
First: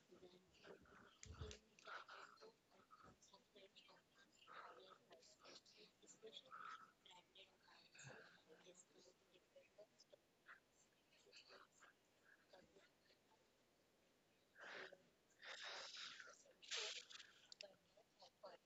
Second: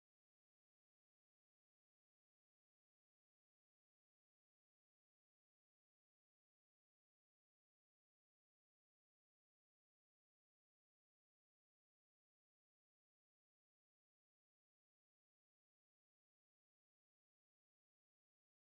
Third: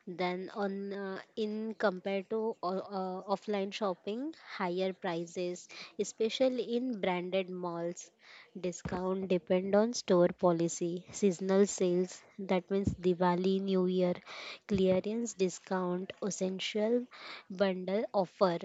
[SPEAKER 2] Then on in compared to offline shopping, higher prices, especially in branded malls. Discount depend on store policy, seasonal sales, that means Diwali, New Year, clearance discount, essential bundle offer,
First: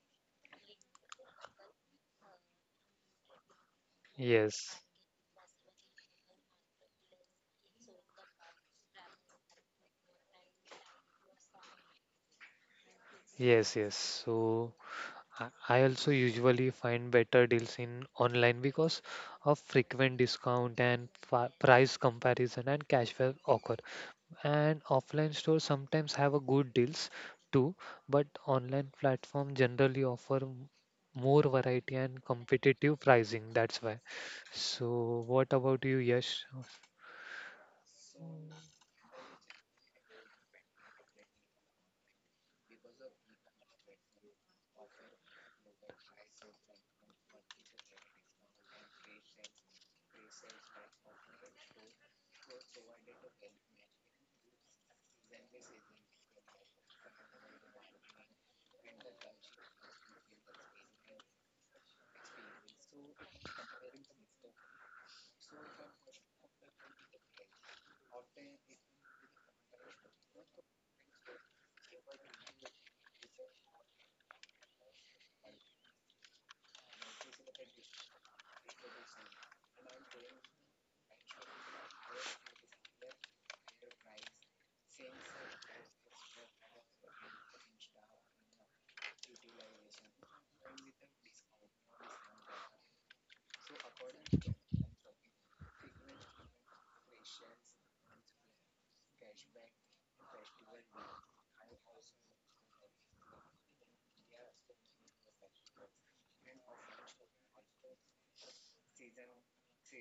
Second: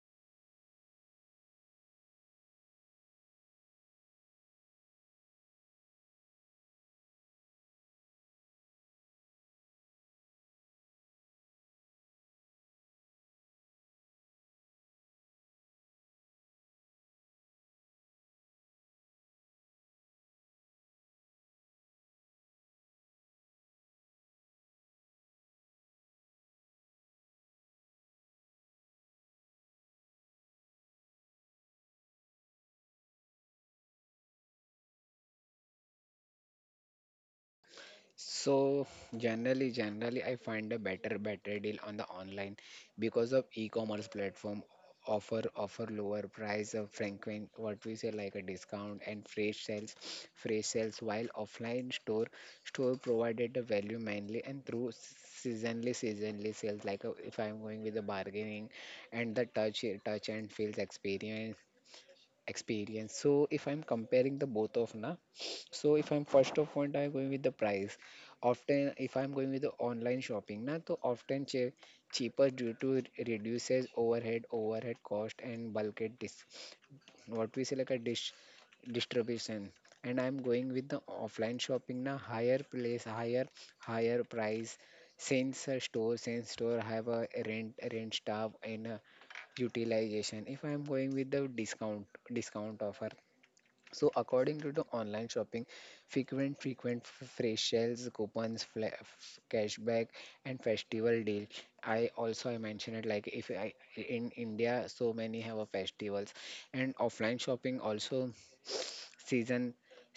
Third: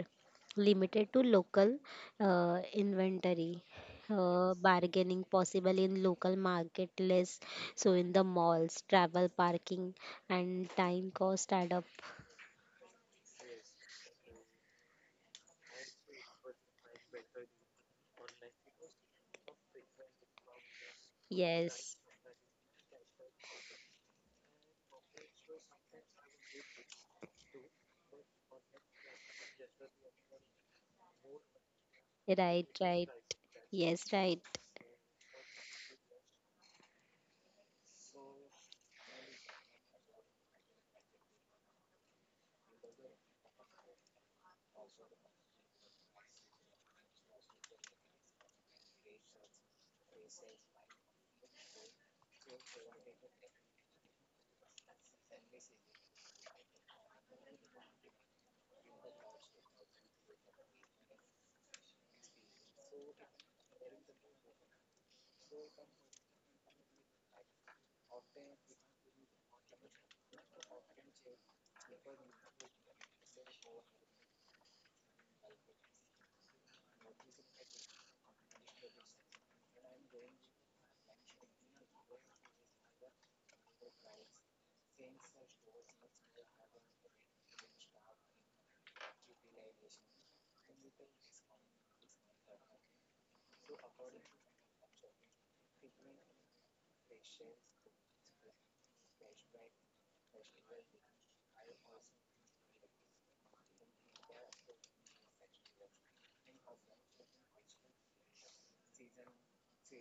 [SPEAKER 2] limited to local inventory.
[SPEAKER 1] Yes,
[SPEAKER 2] Bargaining possible in local market less. So in the malls, travel, parking, and time cost add up.
[SPEAKER 1] yes, yes. So I also usually find better deals in online because of frequent discount and price
[SPEAKER 2] Yes.
[SPEAKER 1] comparison and cashback offer. And offline stores sometimes have a good deals too, but online platform generally offer more variety and
[SPEAKER 2] Right,
[SPEAKER 1] competitive
[SPEAKER 2] right.
[SPEAKER 1] pricing. That's why.
[SPEAKER 2] Yes, right.
[SPEAKER 1] So what about you, Yash?
[SPEAKER 3] So generally, I find a better deal on the online because of e-commerce platform offer lower price of frequent, what we say, like a discount and fresh sales, while offline store, store provided the value mainly and through seasonally sales. Like if I'm going with the bargaining and the touch, touch and feels experience experience. So if I'm comparing the both of na, so if I'm first of point, I'm going with the price. Often, if I'm going with the online shopping na, so often cheaper due to it reduces overhead cost and bulk at dis what we say like a dish distribution. And I'm going with the offline shopping na, higher place, higher price. Since a since store have a rent staff and utilization. If I'm going with the discount offer, so according to the online shopping, frequent fresh sales, coupons, cashback, and festival deal. I also, I mentioned it, like if I in India, so many have a festivals. And offline shopping also season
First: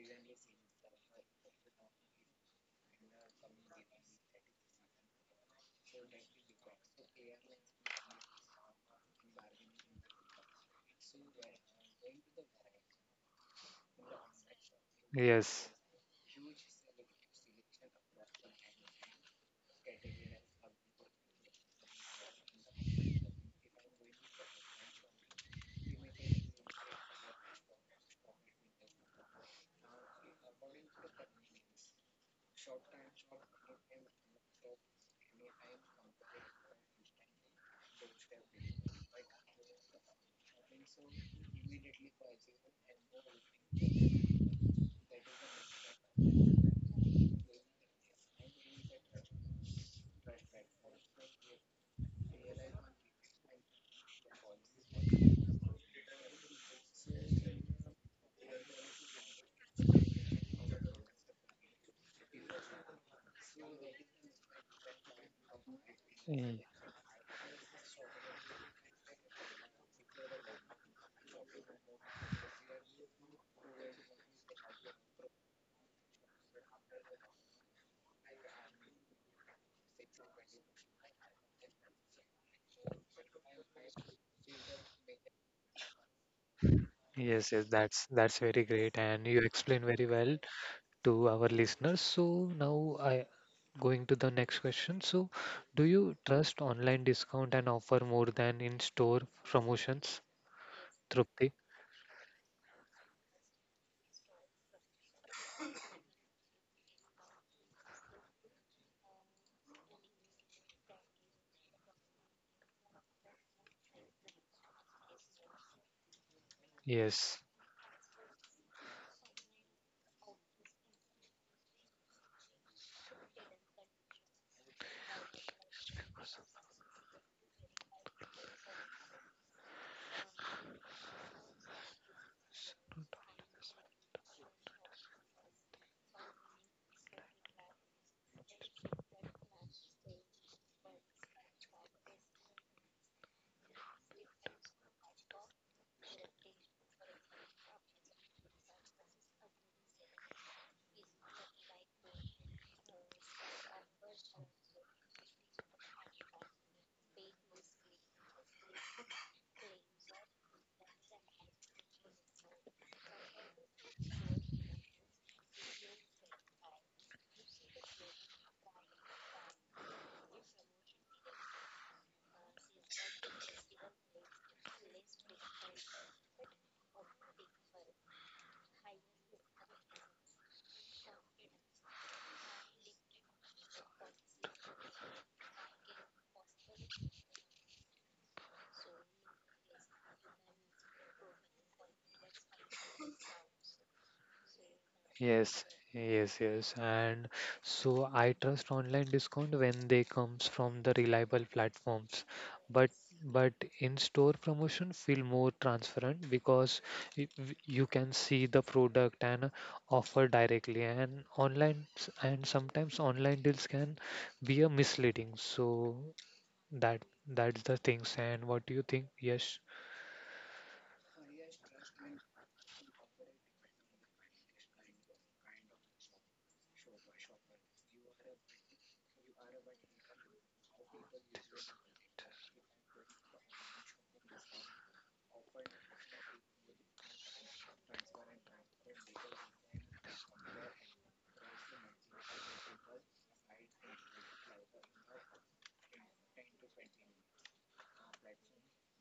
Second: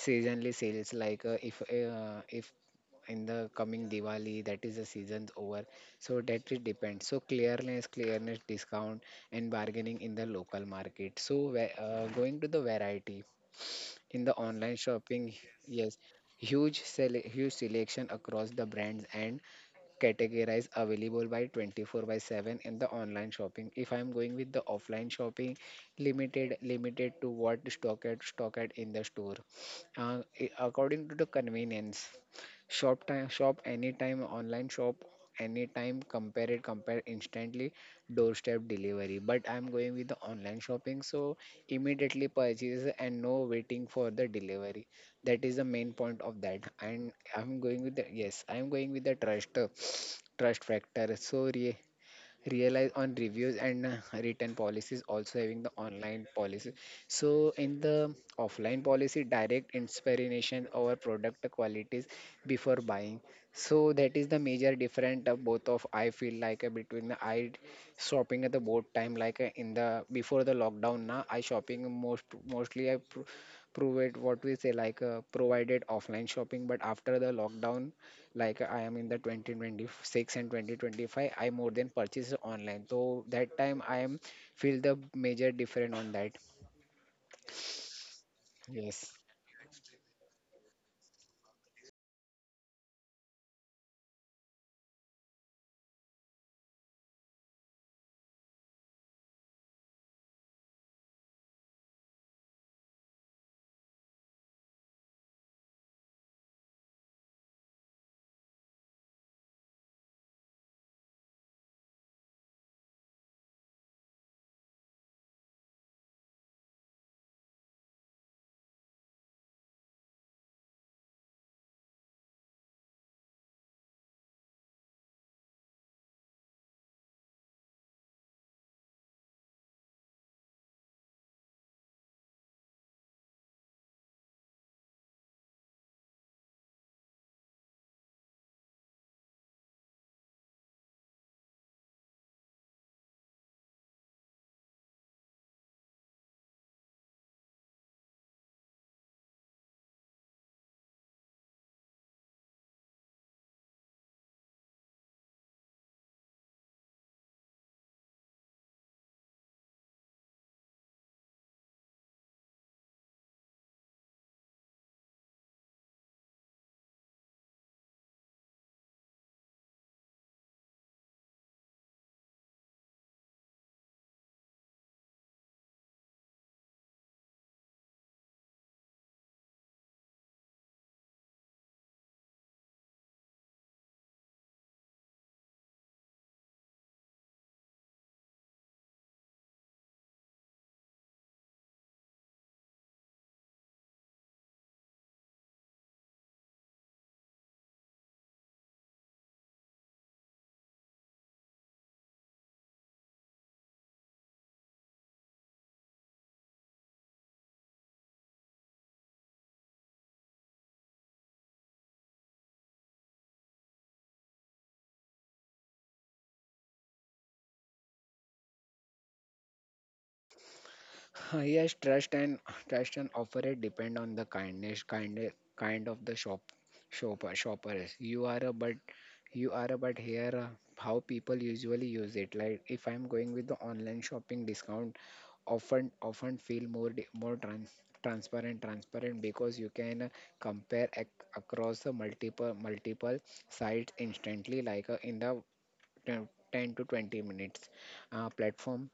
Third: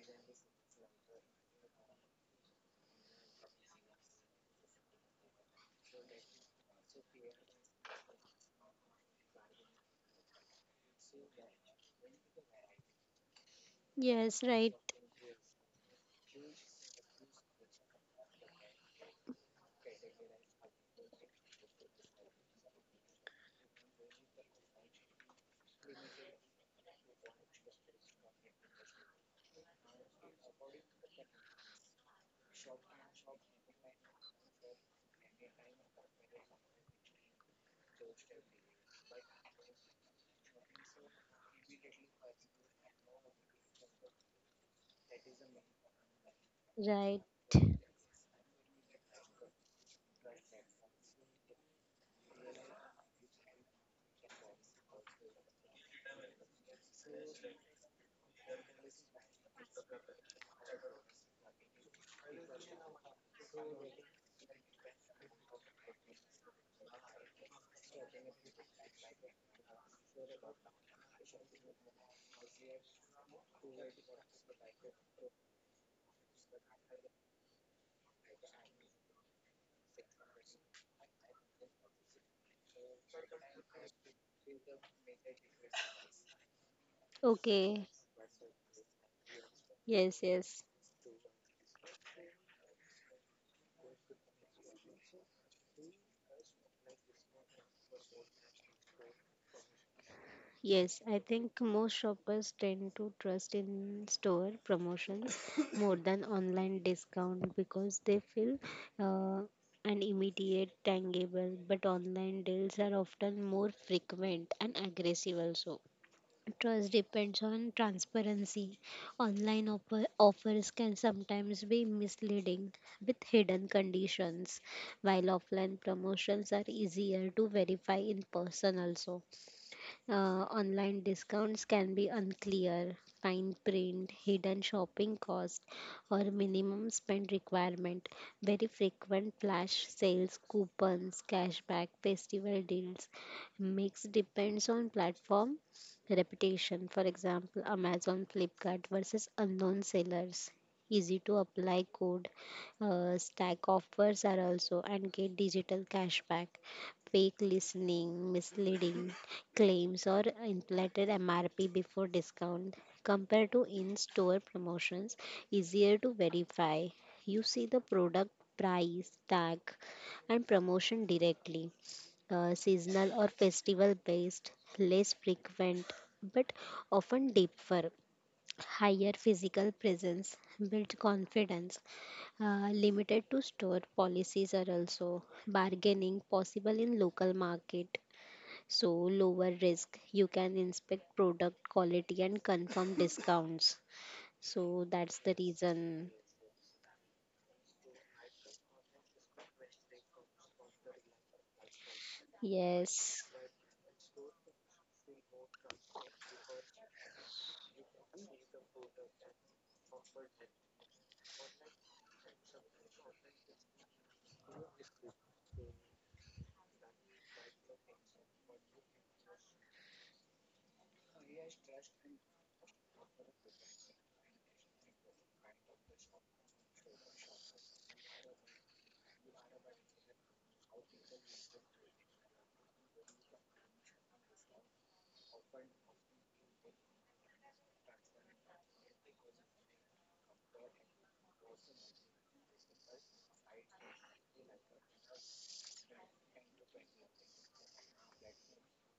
[SPEAKER 3] seasonally sales. Like if in the coming Diwali, that is the season's over. So that it depends. So clearness, discount, and bargaining in the local market. So going to the variety in the
[SPEAKER 2] Yes,
[SPEAKER 3] online
[SPEAKER 2] right.
[SPEAKER 3] shopping,
[SPEAKER 1] Yes.
[SPEAKER 3] yes, huge selection across the brands and categories available by 24 by 7 in the online shopping. If I'm going with the offline shopping, limited to what stock at in the store, according to the convenience. Shop anytime, online shop anytime, compare instantly, doorstep delivery. But I'm going with the online shopping, so immediately purchase and no waiting for the delivery. That is the main point of that. And
[SPEAKER 2] Right.
[SPEAKER 3] I'm going with the yes, I'm going with the trust factor. So realize on reviews and written policies, also having the online policy. So in the offline policy, direct inspiration over product qualities before buying. So that is the major difference of both of. I feel like between the I shopping at the boat time, like in the before the lockdown. Now I shopping mostly I prove it, what we say, like provided offline shopping. But after the lockdown, like I am in the 2026 and 2025, I more than purchase online. So that time I am feel the major different on that.
[SPEAKER 1] Yes, yes,
[SPEAKER 2] Okay.
[SPEAKER 1] that's very great,
[SPEAKER 3] Yes.
[SPEAKER 1] and you explain very
[SPEAKER 2] Yes,
[SPEAKER 1] well
[SPEAKER 2] yes.
[SPEAKER 1] to our listeners. So now I going to the next question. So, do you trust online discount and offer more than in-store promotions,
[SPEAKER 2] Yes, I
[SPEAKER 1] Trupti?
[SPEAKER 2] think most shoppers tend to trust in store promotions [COUGHS] more than online discount because they feel uh, an immediate tangible, but online deals are often more frequent and aggressive also. Trust
[SPEAKER 1] Yes.
[SPEAKER 2] depends on transparency. Online offers can sometimes be misleading with hidden conditions, while offline promotions are easier to verify in person also. Online discounts can be unclear, fine print, hidden shopping cost, or minimum spend requirement. Very frequent flash sales, coupons, cashback, festival deals. Mix depends on platform reputation. For example, Amazon, Flipkart versus unknown sellers. Easy to apply code. Stack offers are also, and get digital cashback, fake listening, misleading claims, or inflated MRP before discount. Compared to in store promotions, easier to verify. You see the product price, tag, and promotion directly. Seasonal or festival based, less frequent, but often deeper. Higher physical presence, build confidence. Limited to store policies are also, bargaining possible in local market, so lower risk, you can inspect product quality and confirm discounts, so that's the
[SPEAKER 1] Yes,
[SPEAKER 2] reason.
[SPEAKER 1] yes, yes. And so I trust online discount when they comes from the reliable platforms. But
[SPEAKER 2] Yes,
[SPEAKER 1] but in-store promotion feel more transparent because you can see the product and offer directly. And sometimes online deals can be a misleading. So that's the things. And what do you think? Yes.
[SPEAKER 3] Yes, trust and offer it depend on the kind of the shoppers. You are a but here, how people usually use it. Like if I'm going with the online shopping discount, often feel more more transparent, transparent, because you can compare across the multiple sites instantly. Like in the 10 ten to 20 minutes, platform,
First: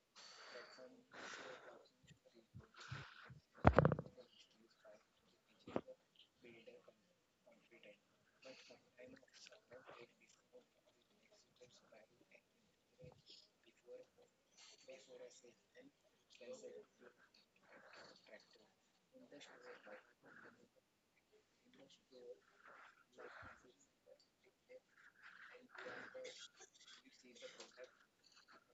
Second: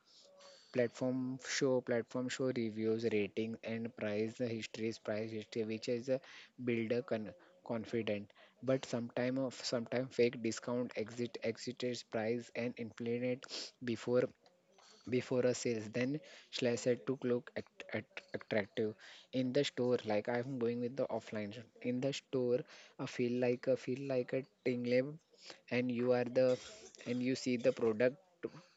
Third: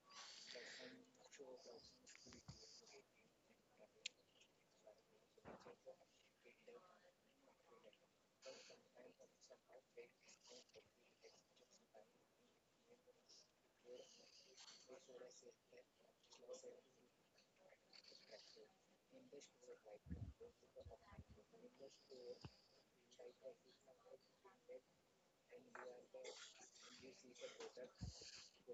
[SPEAKER 3] platform show reviews, rating, and price history, which is a builder con- confident. But sometime fake discount, exit exits price, and inflate before before a sales. Then Shle said to look attractive in the store. Like I'm going with the offline shop in the store. I feel like a tingle, and you see the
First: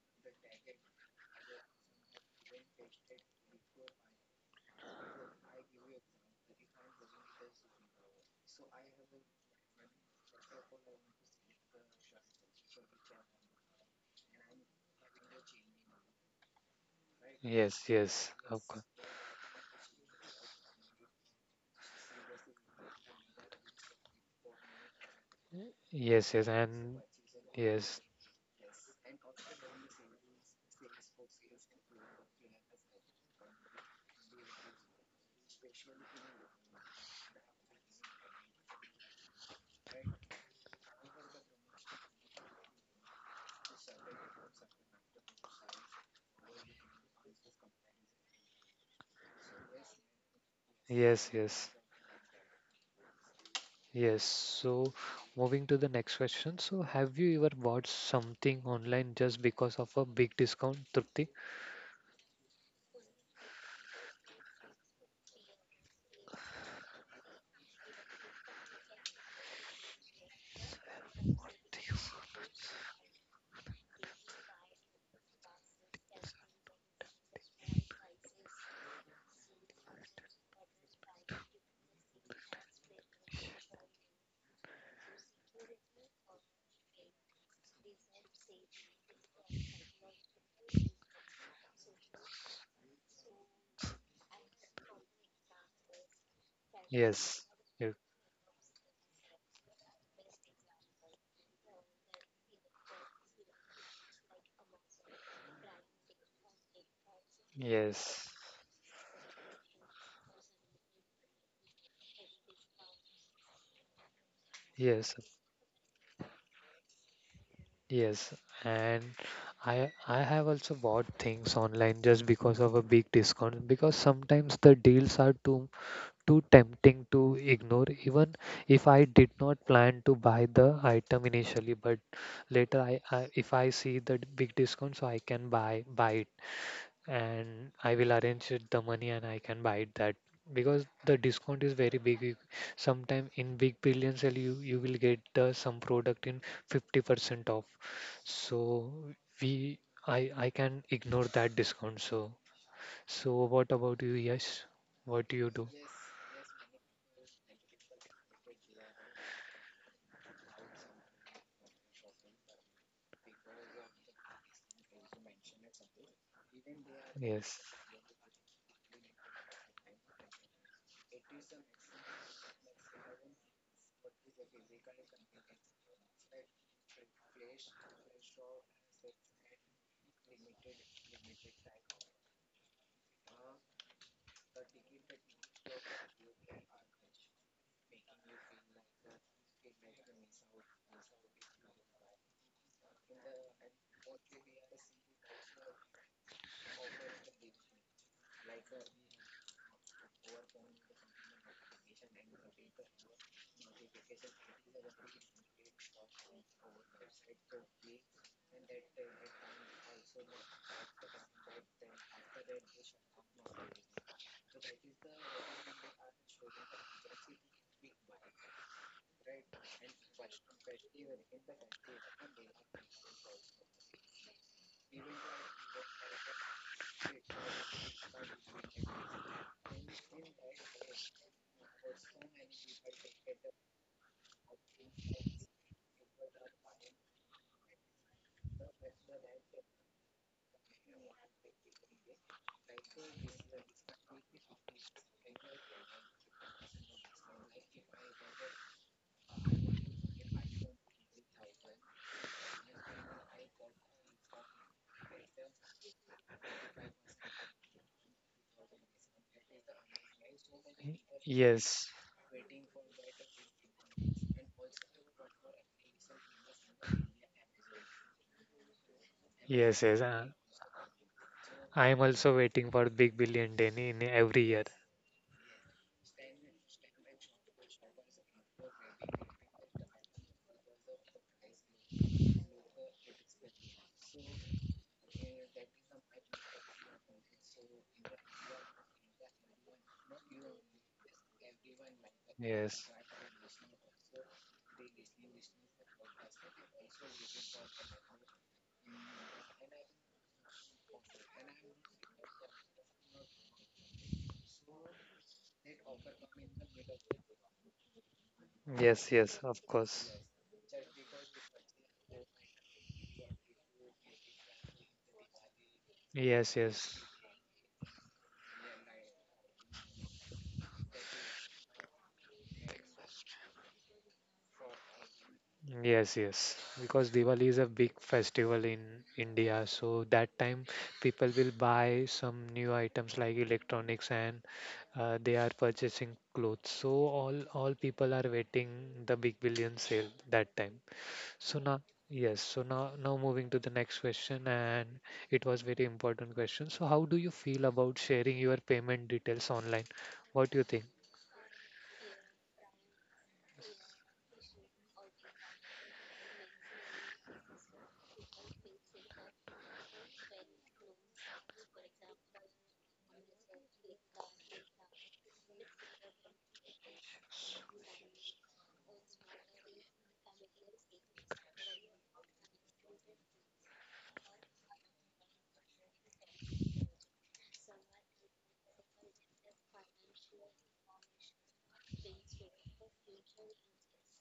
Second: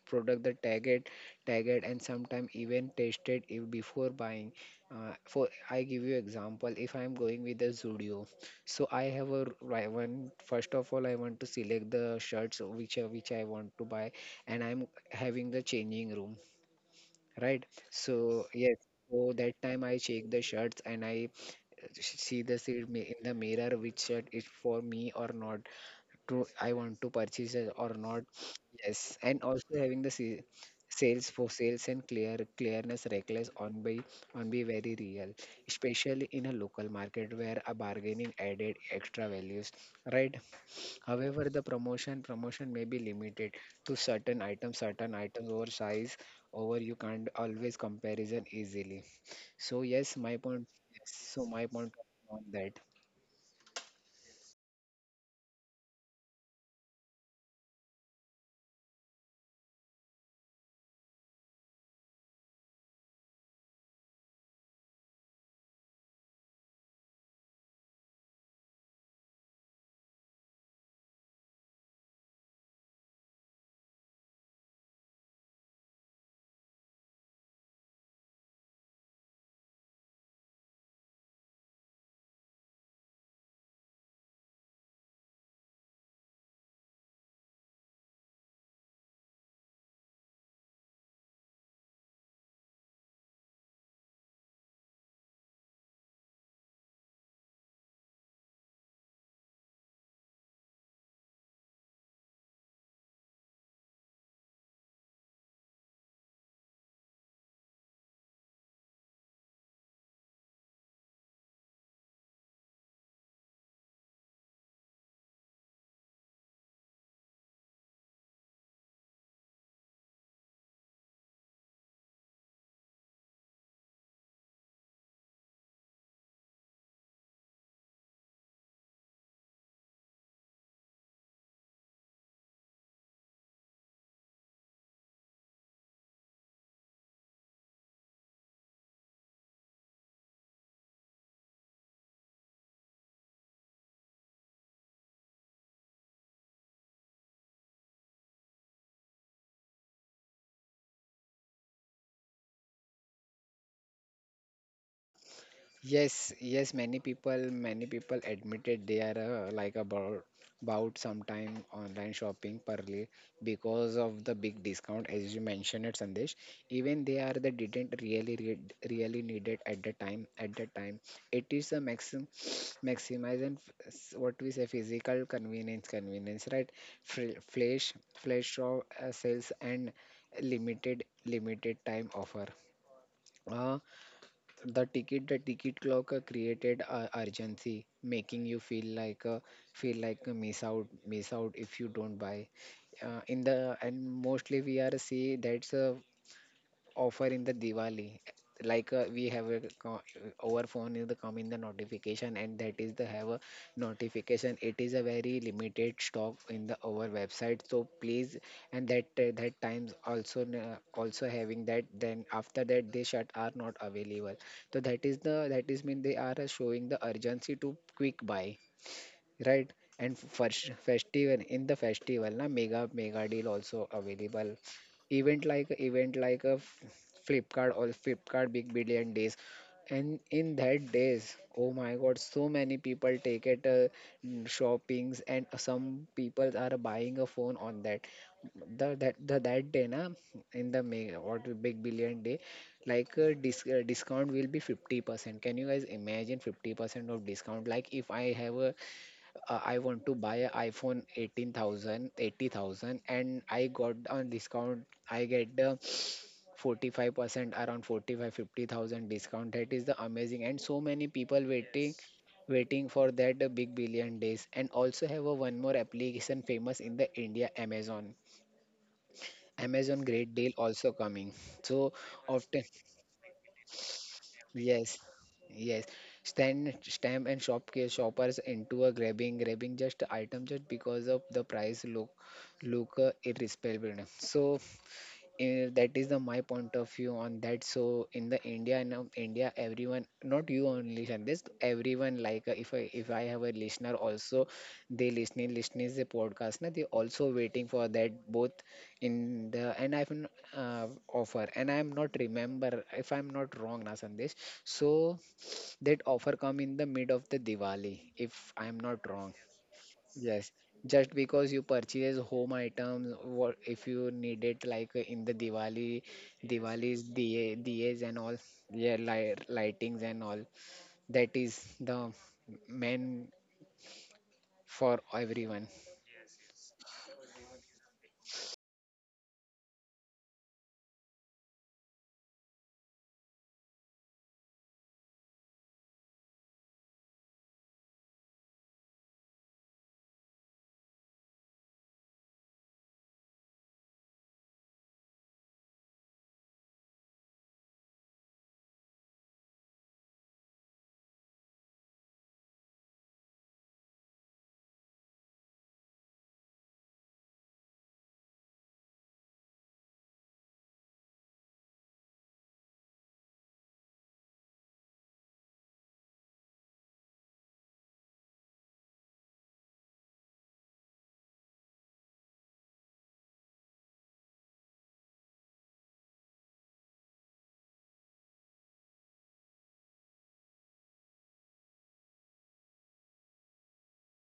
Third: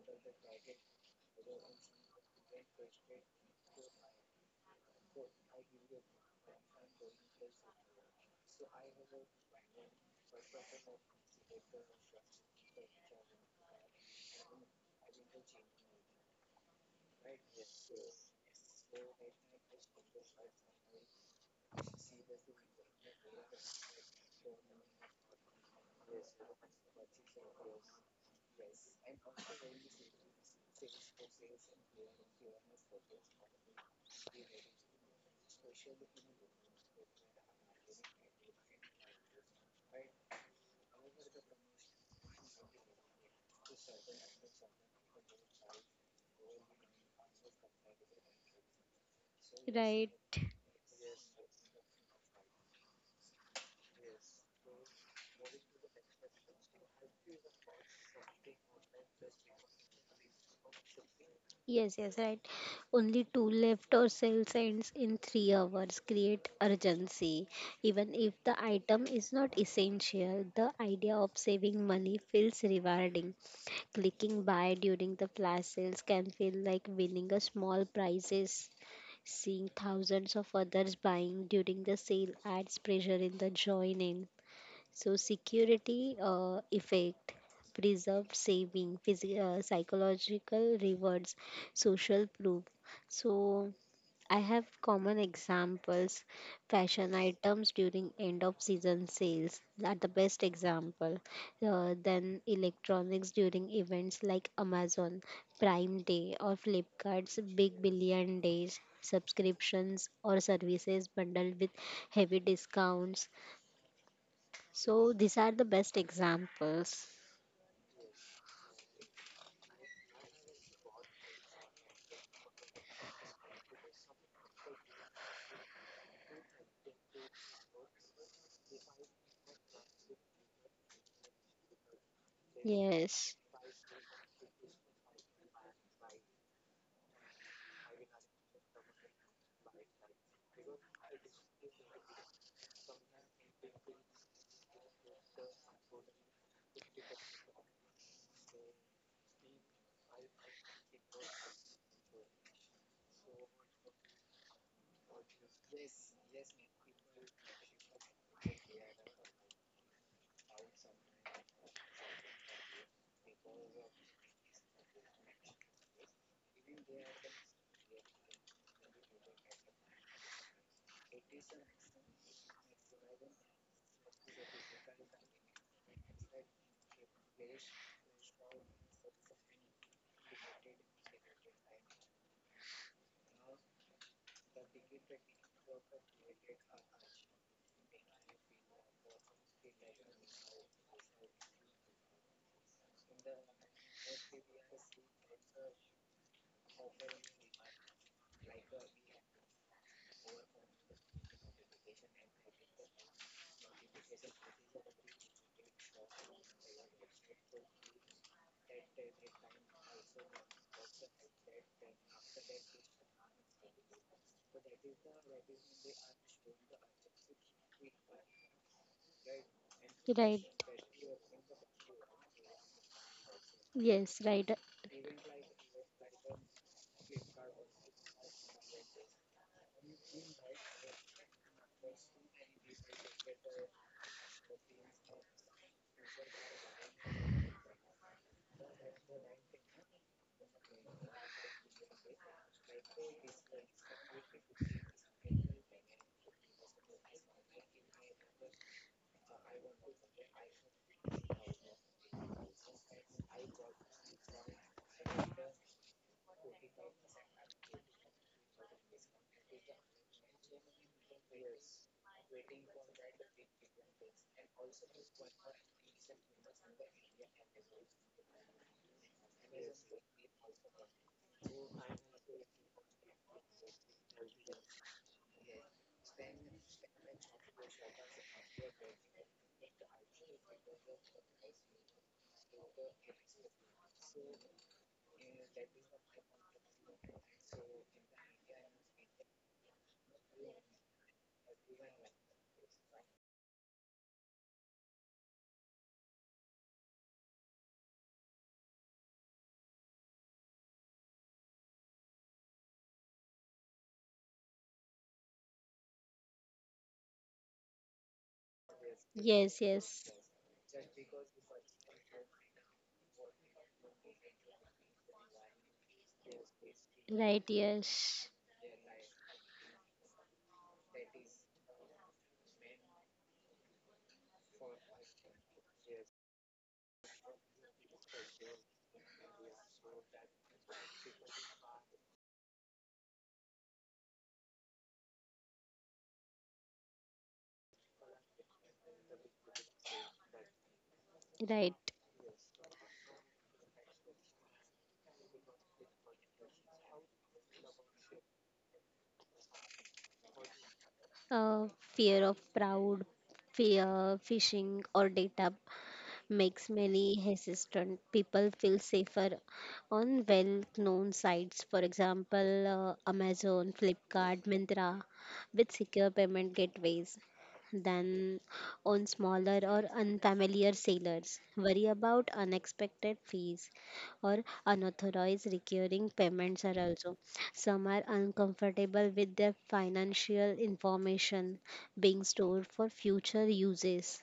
[SPEAKER 3] product the tag it, and sometimes even tasted it if before buying. For I give you example, if I am going with the Zudio, so I have a I want, first of all, I want to select the shirts which which I want to buy. And I'm having the changing room, right?
[SPEAKER 1] Yes, yes,
[SPEAKER 3] So
[SPEAKER 1] of
[SPEAKER 3] yes,
[SPEAKER 1] course.
[SPEAKER 3] so that time I check the shirts, and I see the in the mirror which shirt is for me or not.
[SPEAKER 1] Yes,
[SPEAKER 3] To
[SPEAKER 1] yes,
[SPEAKER 3] I
[SPEAKER 1] and
[SPEAKER 3] want to purchase it or
[SPEAKER 1] yes,
[SPEAKER 3] not. Yes, and also having the sales for sales and clear clearness reckless on by on be very real, especially in a local market where a bargaining added extra values, right? However, the promotion may be limited to certain items over size, over you can't always comparison easily. So
[SPEAKER 2] right.
[SPEAKER 3] yes, my point, yes.
[SPEAKER 1] yes,
[SPEAKER 3] So
[SPEAKER 1] yes,
[SPEAKER 3] my point on that.
[SPEAKER 1] yes. So, moving to the next question. So, have you ever bought something online just because of a big discount, Trupti?
[SPEAKER 2] Yes, yes, right. Only two left or sales ends in 3 hours create urgency, even if the item is not essential. The idea of saving money feels rewarding. Clicking buy during the flash sales can feel like winning a small prizes. Seeing thousands of others buying during the sale adds pressure in the join in. So, security effect, preserved saving, psychological rewards, social proof. So, I have common examples. Fashion
[SPEAKER 1] Yes,
[SPEAKER 2] items
[SPEAKER 1] ye-
[SPEAKER 2] during end of season sales are the best example. Then electronics during events like Amazon Prime Day or Flipkart's Big
[SPEAKER 1] yes,
[SPEAKER 2] Billion Days. Subscriptions or services bundled with heavy discounts. So
[SPEAKER 1] yes,
[SPEAKER 2] these are the best examples.
[SPEAKER 1] yes. And I have also bought things online just because of a big discount because sometimes the deals are too tempting to ignore, even if I did not plan to buy the item initially. But later, I
[SPEAKER 2] Yes,
[SPEAKER 1] if I see the big discount, so I can buy it, and I will arrange it, the money, and I can buy it that because the discount is very big. Sometime in big billion sale, you will get the some product in 50% off. So we. I can ignore that discount. So what about you, Yes? What do you do?
[SPEAKER 3] Yes, yes, many people admitted they are like about sometime online shopping purely because of the big discount, as you mentioned it, Sandesh, even they are
[SPEAKER 1] Yes.
[SPEAKER 3] the didn't really really needed at the time, it is a maxim [SNIFFS] maximize and what we say physical convenience, right? Flash, flash of sales, and limited time offer. Uh, the ticket the ticket clock, created urgency, making you feel like a miss out if you don't buy. In the, and mostly we are see that's, offer in the Diwali. Like we have a our phone is the come in the notification, and that is the have a notification. It is a very limited stock in the our website. So please, and that, that times also also having that. Then after that, they shut are not available. So that is the, that is mean they are, showing the urgency to quick buy, right? And
[SPEAKER 2] right.
[SPEAKER 3] first festival, in the festival na, mega deal also
[SPEAKER 2] Yes, right.
[SPEAKER 3] available, event like a Flipkart, or Flipkart Big Billion Days. And in that days, oh my god, so many people take it, shoppings. And some people are buying a phone on that, the that the that day na, in the mega or the Big Billion Day. Like discount will be 50%. Can you guys imagine 50% of discount? Like, if I have a, I want to buy a iPhone 18,000, 80,000, and I got on discount. I get the 45% around 45, 50,000 discount. That is the amazing, and so many people
[SPEAKER 1] Yes.
[SPEAKER 3] waiting. Yes, waiting for that, Big Billion Days. And also have a one more application famous in the India, Amazon.
[SPEAKER 1] Yes.
[SPEAKER 3] Amazon
[SPEAKER 1] Yes.
[SPEAKER 3] Great Deal also coming.
[SPEAKER 1] I
[SPEAKER 3] So
[SPEAKER 1] am also
[SPEAKER 3] often.
[SPEAKER 1] waiting for Big Billion Day in every year.
[SPEAKER 3] Yes, yes. Stamp and shopkeep shoppers into a grabbing just item just because of the price look, irrespectable. So that is the my point of view on that. So in the India, now India everyone not you only, this everyone like, if
[SPEAKER 1] Yes.
[SPEAKER 3] i if i have a listener also, they listening the podcast na, they also waiting for that both in the and I've n- uh, offer, and I'm not remember, if I'm not wrong na Sandesh, so that offer come in the mid of the Diwali, if I'm not
[SPEAKER 1] Yes. Yes.
[SPEAKER 3] wrong.
[SPEAKER 2] Yes,
[SPEAKER 1] Of
[SPEAKER 2] yes,
[SPEAKER 1] course.
[SPEAKER 3] Yes, just because you purchase home items, what if you need it like in the Diwali,
[SPEAKER 1] Yes. Yes.
[SPEAKER 3] Diwali's
[SPEAKER 2] right.
[SPEAKER 3] diye, diyas and
[SPEAKER 2] Yes,
[SPEAKER 3] all, yeah, lightings and all. That is the main for everyone.
[SPEAKER 1] Yes, yes, because Diwali is a big festival in India, so that time people will buy some new items like electronics and they are purchasing clothes. So all people are waiting the big billion sale that time. So
[SPEAKER 2] right.
[SPEAKER 1] now, yes, now moving to the next question, and it was very important question. So how do you feel about sharing your payment details online? What do you think?
[SPEAKER 2] Uh, Fear of crowd, fear, phishing, or data makes many hesitant. People feel safer on well-known sites, for example, Amazon, Flipkart, Myntra, with secure payment gateways than on smaller or unfamiliar sailors. Worry about unexpected fees or unauthorized recurring payments are also. Some are uncomfortable with their financial information being stored for future uses.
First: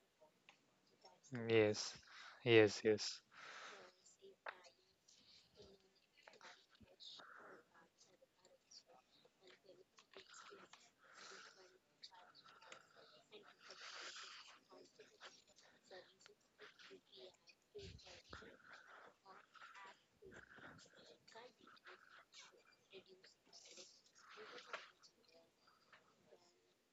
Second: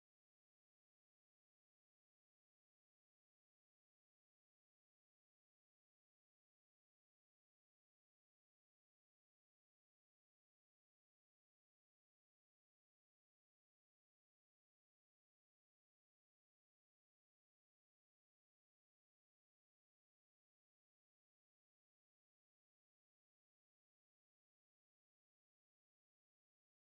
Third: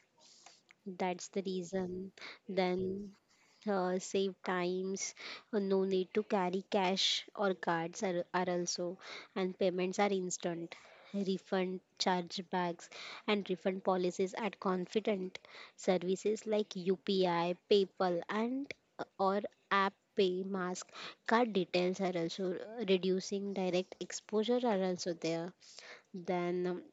[SPEAKER 2] That's the
[SPEAKER 1] Yes,
[SPEAKER 2] reason.
[SPEAKER 1] yes,
[SPEAKER 2] Then
[SPEAKER 1] yes.
[SPEAKER 2] save times, no need to carry cash or cards are also, and payments are instant refund chargebacks, and refund policies at confident services like UPI PayPal and or app pay mask card details are also, reducing direct exposure are also there. Then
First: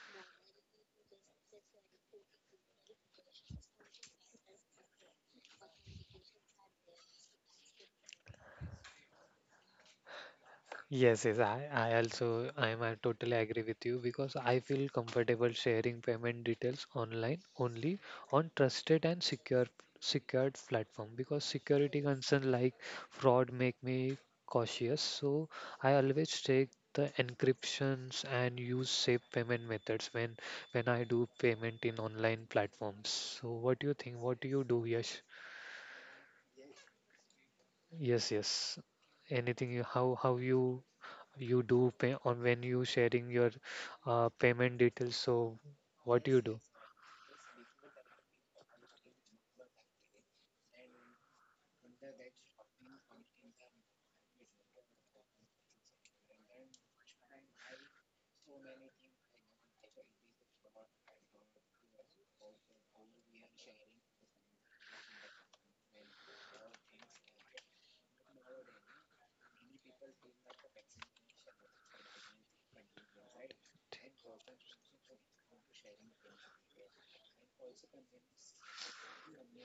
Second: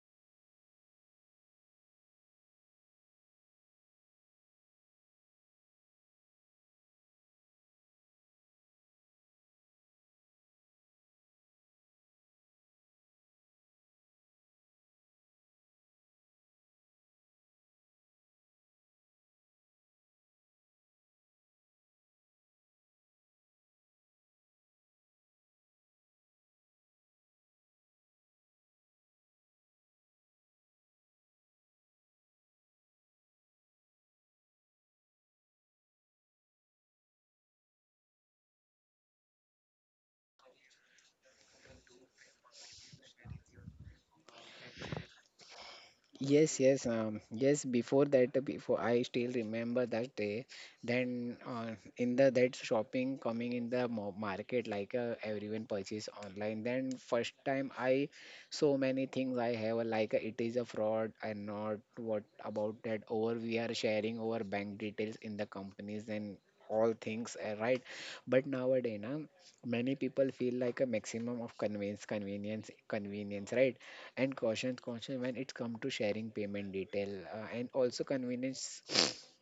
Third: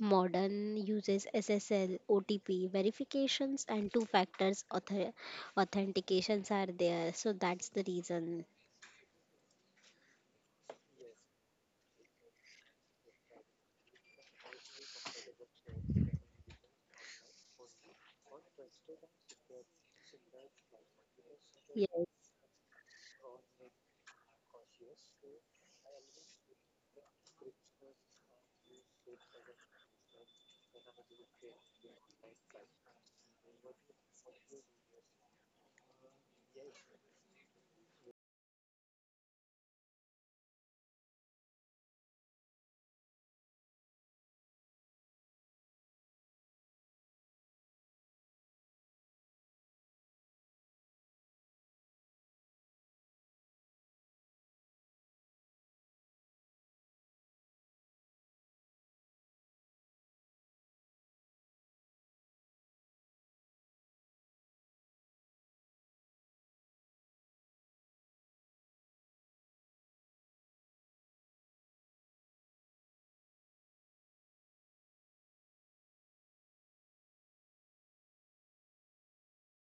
[SPEAKER 2] Modern uses SSL, OTP verifications, and two factors authentications are there. So that's the reason.
[SPEAKER 1] Yes, yes, I also I'm I totally agree with you because I feel comfortable sharing payment details online only on trusted and secured platform because security
[SPEAKER 2] Yes.
[SPEAKER 1] concern like fraud make me cautious. So I always take the encryptions and use safe payment methods when I do payment in online platforms. So what do you think? What do you do, Yash? Yes, yes. Anything you how you do pay on when you sharing your payment details. So what do you
[SPEAKER 3] Yes,
[SPEAKER 1] do?
[SPEAKER 3] yes, yes. Before that, before I still remember that day. Then in the that shopping coming in the market, like, everyone purchase online. Then first time I, so many things I have, it is a fraud and not what about that, or we are sharing our bank details in the companies and all things, right? But nowadays, na, many people feel like a maximum of convenience, convenience, convenience, right? And caution conscious when it comes to sharing payment detail, and also convenience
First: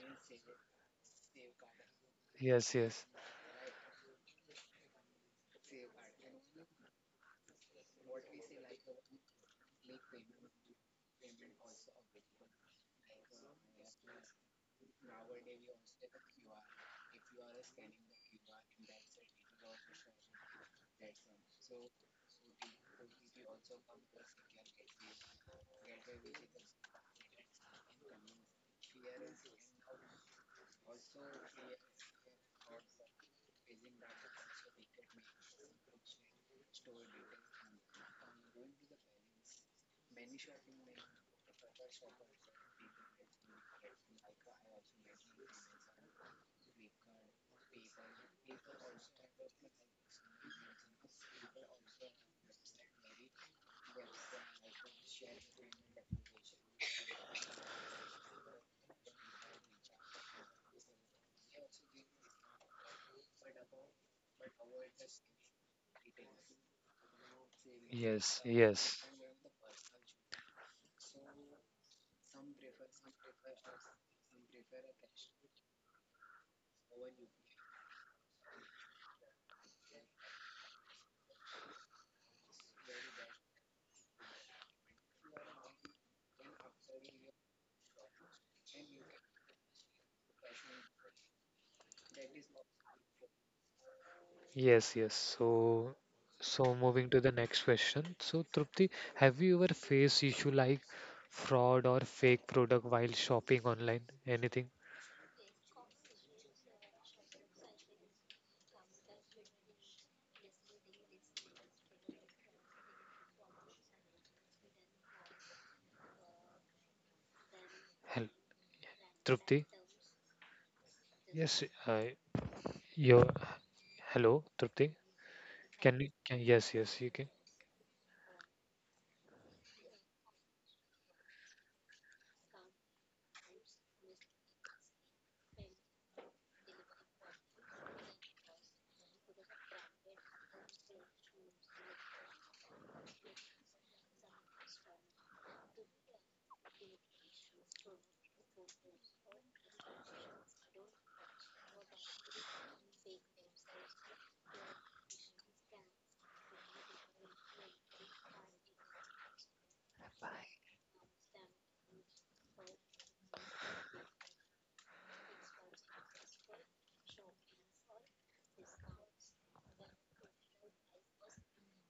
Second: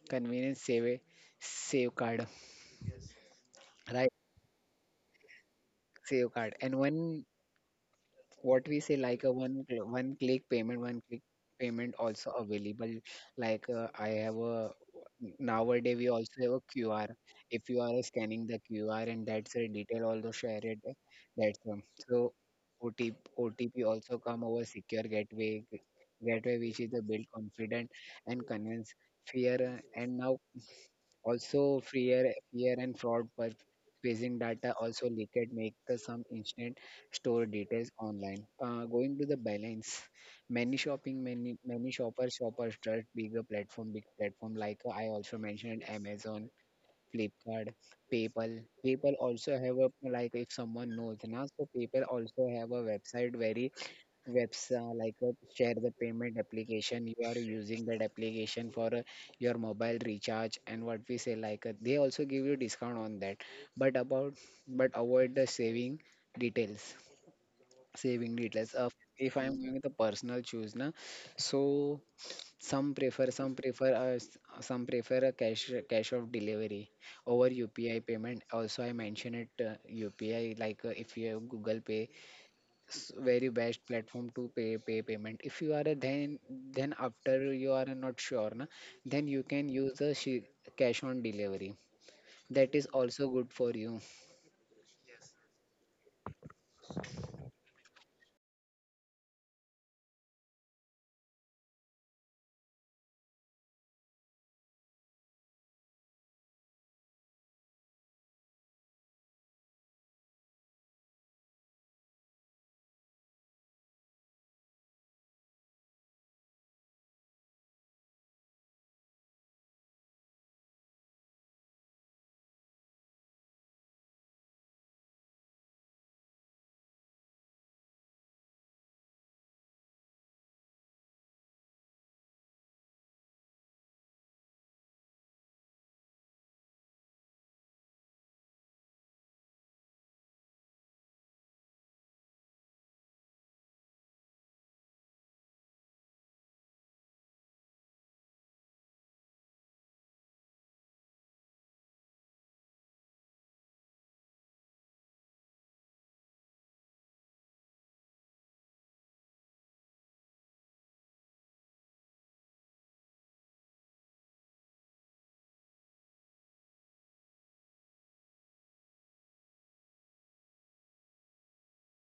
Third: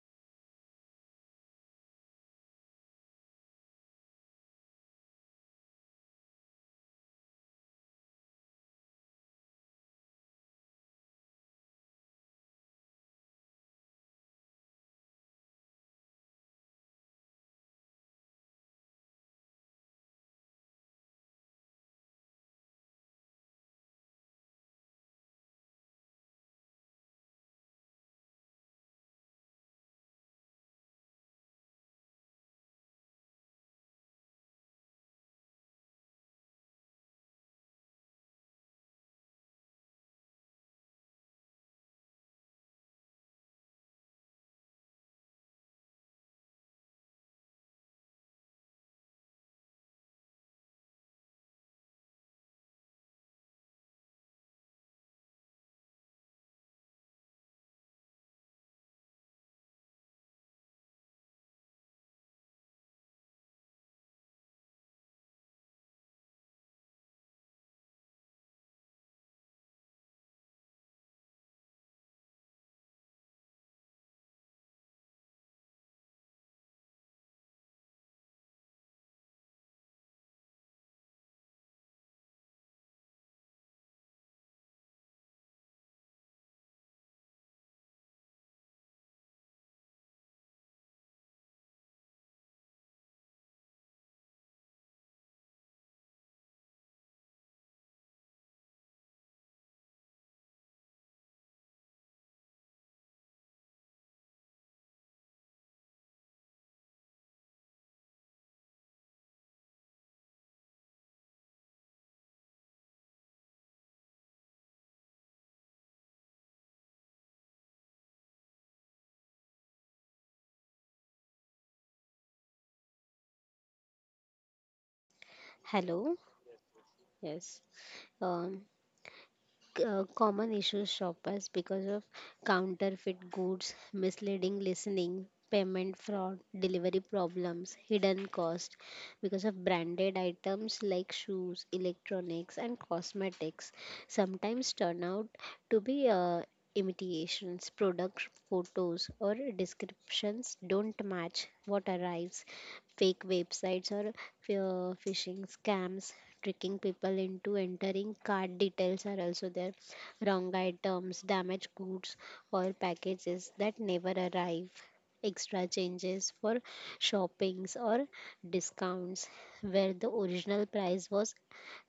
[SPEAKER 3] convenience save card,
[SPEAKER 1] Yes, yes,
[SPEAKER 3] right, save card, and one what we say like a one click payment also available, like, I have a nowadays we also have a QR. If you are scanning the QR and that's a detail also share it. That's, so otp also come over secure gateway, which is the build confident and convince fear, and now also, fear and fraud by purchasing data also leaked make the some instant store details online. Going to the balance, many shopping, many shoppers trust bigger platform, big platform like, I also mentioned Amazon, Flipkart, PayPal. PayPal also have a like, if someone knows, now so PayPal also have a website very, webs like, share the payment application, you are using that application for your mobile recharge, and what we say like, they also give you discount on that. But about but avoid the saving details,
[SPEAKER 1] yes, yes,
[SPEAKER 3] of, if I'm going with the personal choose na, so some prefer some prefer uh, s- some prefer a cash of delivery over UPI payment, also I mentioned it. UPI, like, if you have Google Pay, very best platform to pay payment, if you are a then after, you are not sure na, then you can use the cash on delivery, that is also good for you.
[SPEAKER 1] yes, yes. So moving to the next question. So Trupti, have you ever faced issue like fraud or fake product while shopping online? Anything? Help, Trupti? Yes, your hello, Trupti. Can you?
[SPEAKER 2] Hello.
[SPEAKER 1] Yes, yes, you can.
[SPEAKER 2] Yes. Um, Common issues shoppers because of counterfeit goods, misleading listening, payment fraud, delivery problems, hidden cost, because of branded items like shoes, electronics and cosmetics sometimes turn out to be imitations. Product photos or descriptions don't match what arrives. Fake websites or phishing scams tricking people into entering card details are also there. Wrong items, damaged goods, or packages that never arrive. Extra changes for shoppings or discounts where the original price was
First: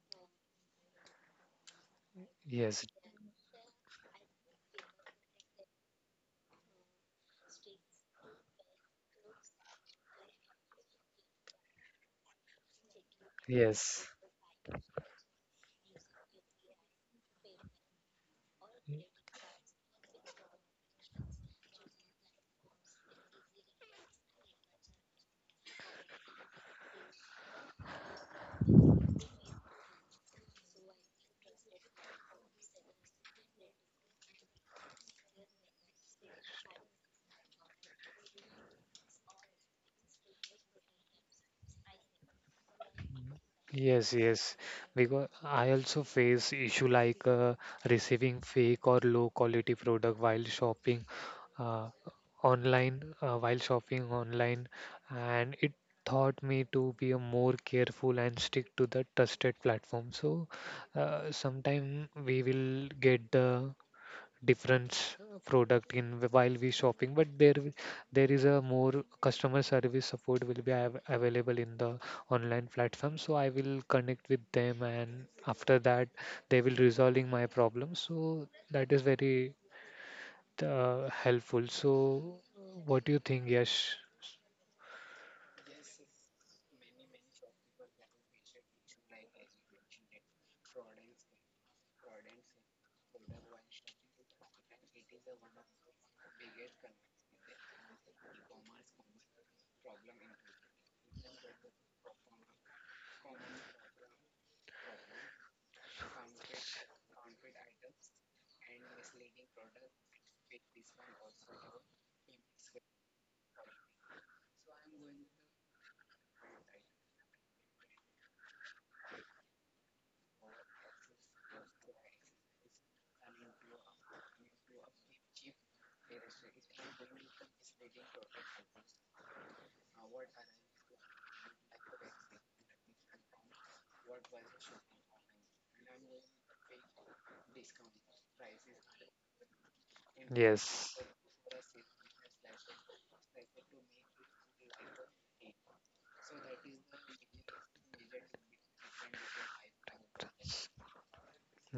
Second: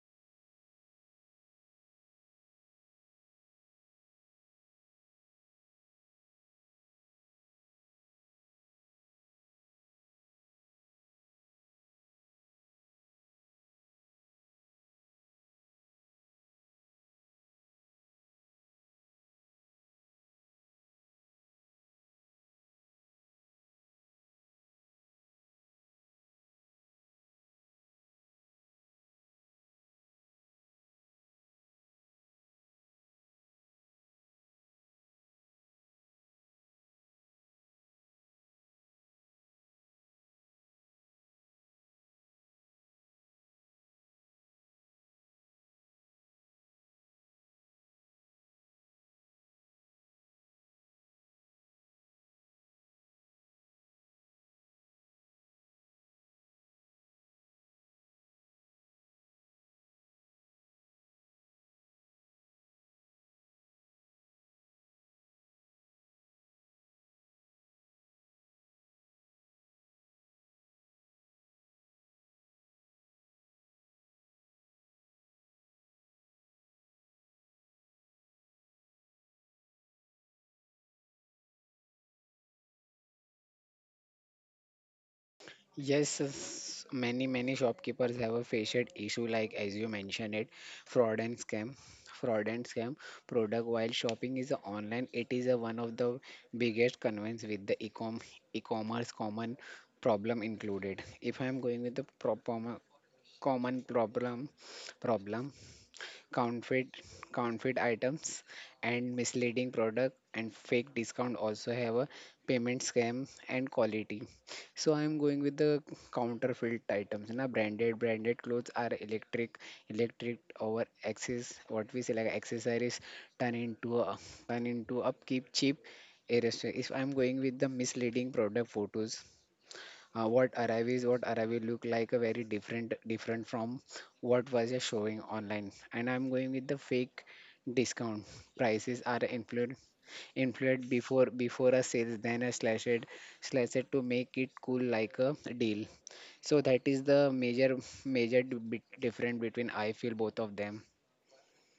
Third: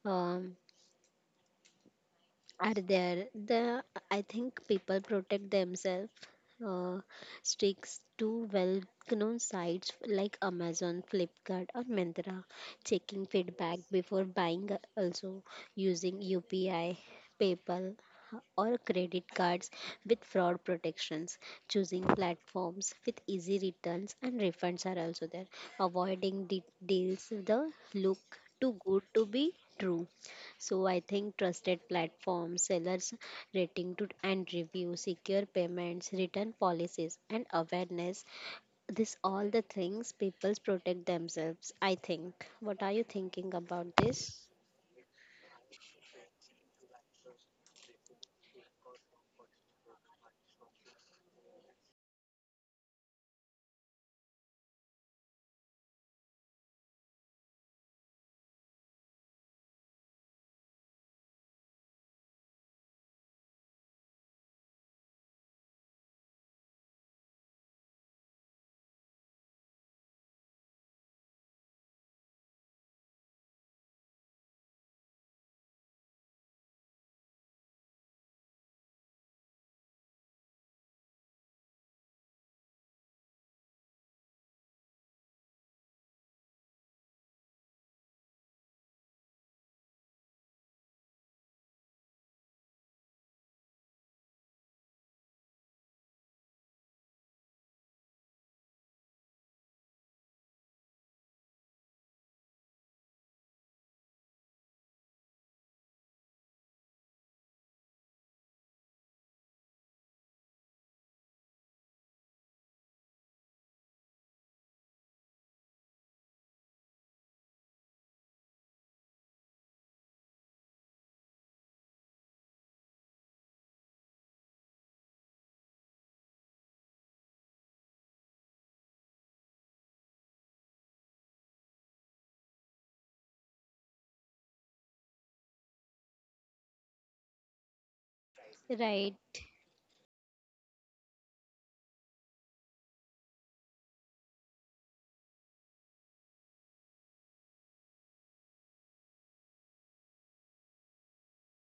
[SPEAKER 2] um, are
[SPEAKER 1] Yes,
[SPEAKER 2] there. The I think people protect themselves. Uh, Sticks to well-known sites like Amazon, Flipkart, or Myntra, checking feedback
[SPEAKER 1] Yes.
[SPEAKER 2] before buying. Also, using UPI, PayPal, or credit cards with fraud protections. Choosing platforms with easy returns and refunds are also there. Avoiding deals the look too good to be true, so I think trusted platforms, sellers rating to and review, secure payments, return policies and awareness. This all the things people protect themselves, I think. What are you thinking about
[SPEAKER 1] Yes,
[SPEAKER 2] this?
[SPEAKER 1] yes. Because I also face issue like receiving fake or low quality product while shopping uh, online, while shopping online, and it taught me to be a more careful and stick to the trusted platform. So sometime we will get the different product in while we shopping, but there is a more customer service support will be available in the online platform, so I will connect with them, and after that they will resolving my problem, so that is very helpful. So what do you think, Yash?
[SPEAKER 3] Yes, many shopkeepers have a faced issue like, as you mentioned it, fraud and scam, fraud and scam product while shopping is a online, it is a one of the biggest concerns with the ecom e-commerce common problem included, if I am going with the proper common problem. counterfeit counterfeit items and misleading product and fake discount also have a payment scam and quality. So I am going with the counterfeit items na, branded clothes are electric over access, what we say like accessories turn into a, turn into upkeep cheap. If I'm going with the misleading product photos, what arrive will look like a very different from what was just showing online. And I'm going with the fake discount prices
[SPEAKER 2] Right.
[SPEAKER 3] are influenced inflated,
[SPEAKER 1] Yes,
[SPEAKER 3] before a sales, then a slash it to make it cool like a deal. So that is the bit different between, I feel, both of them.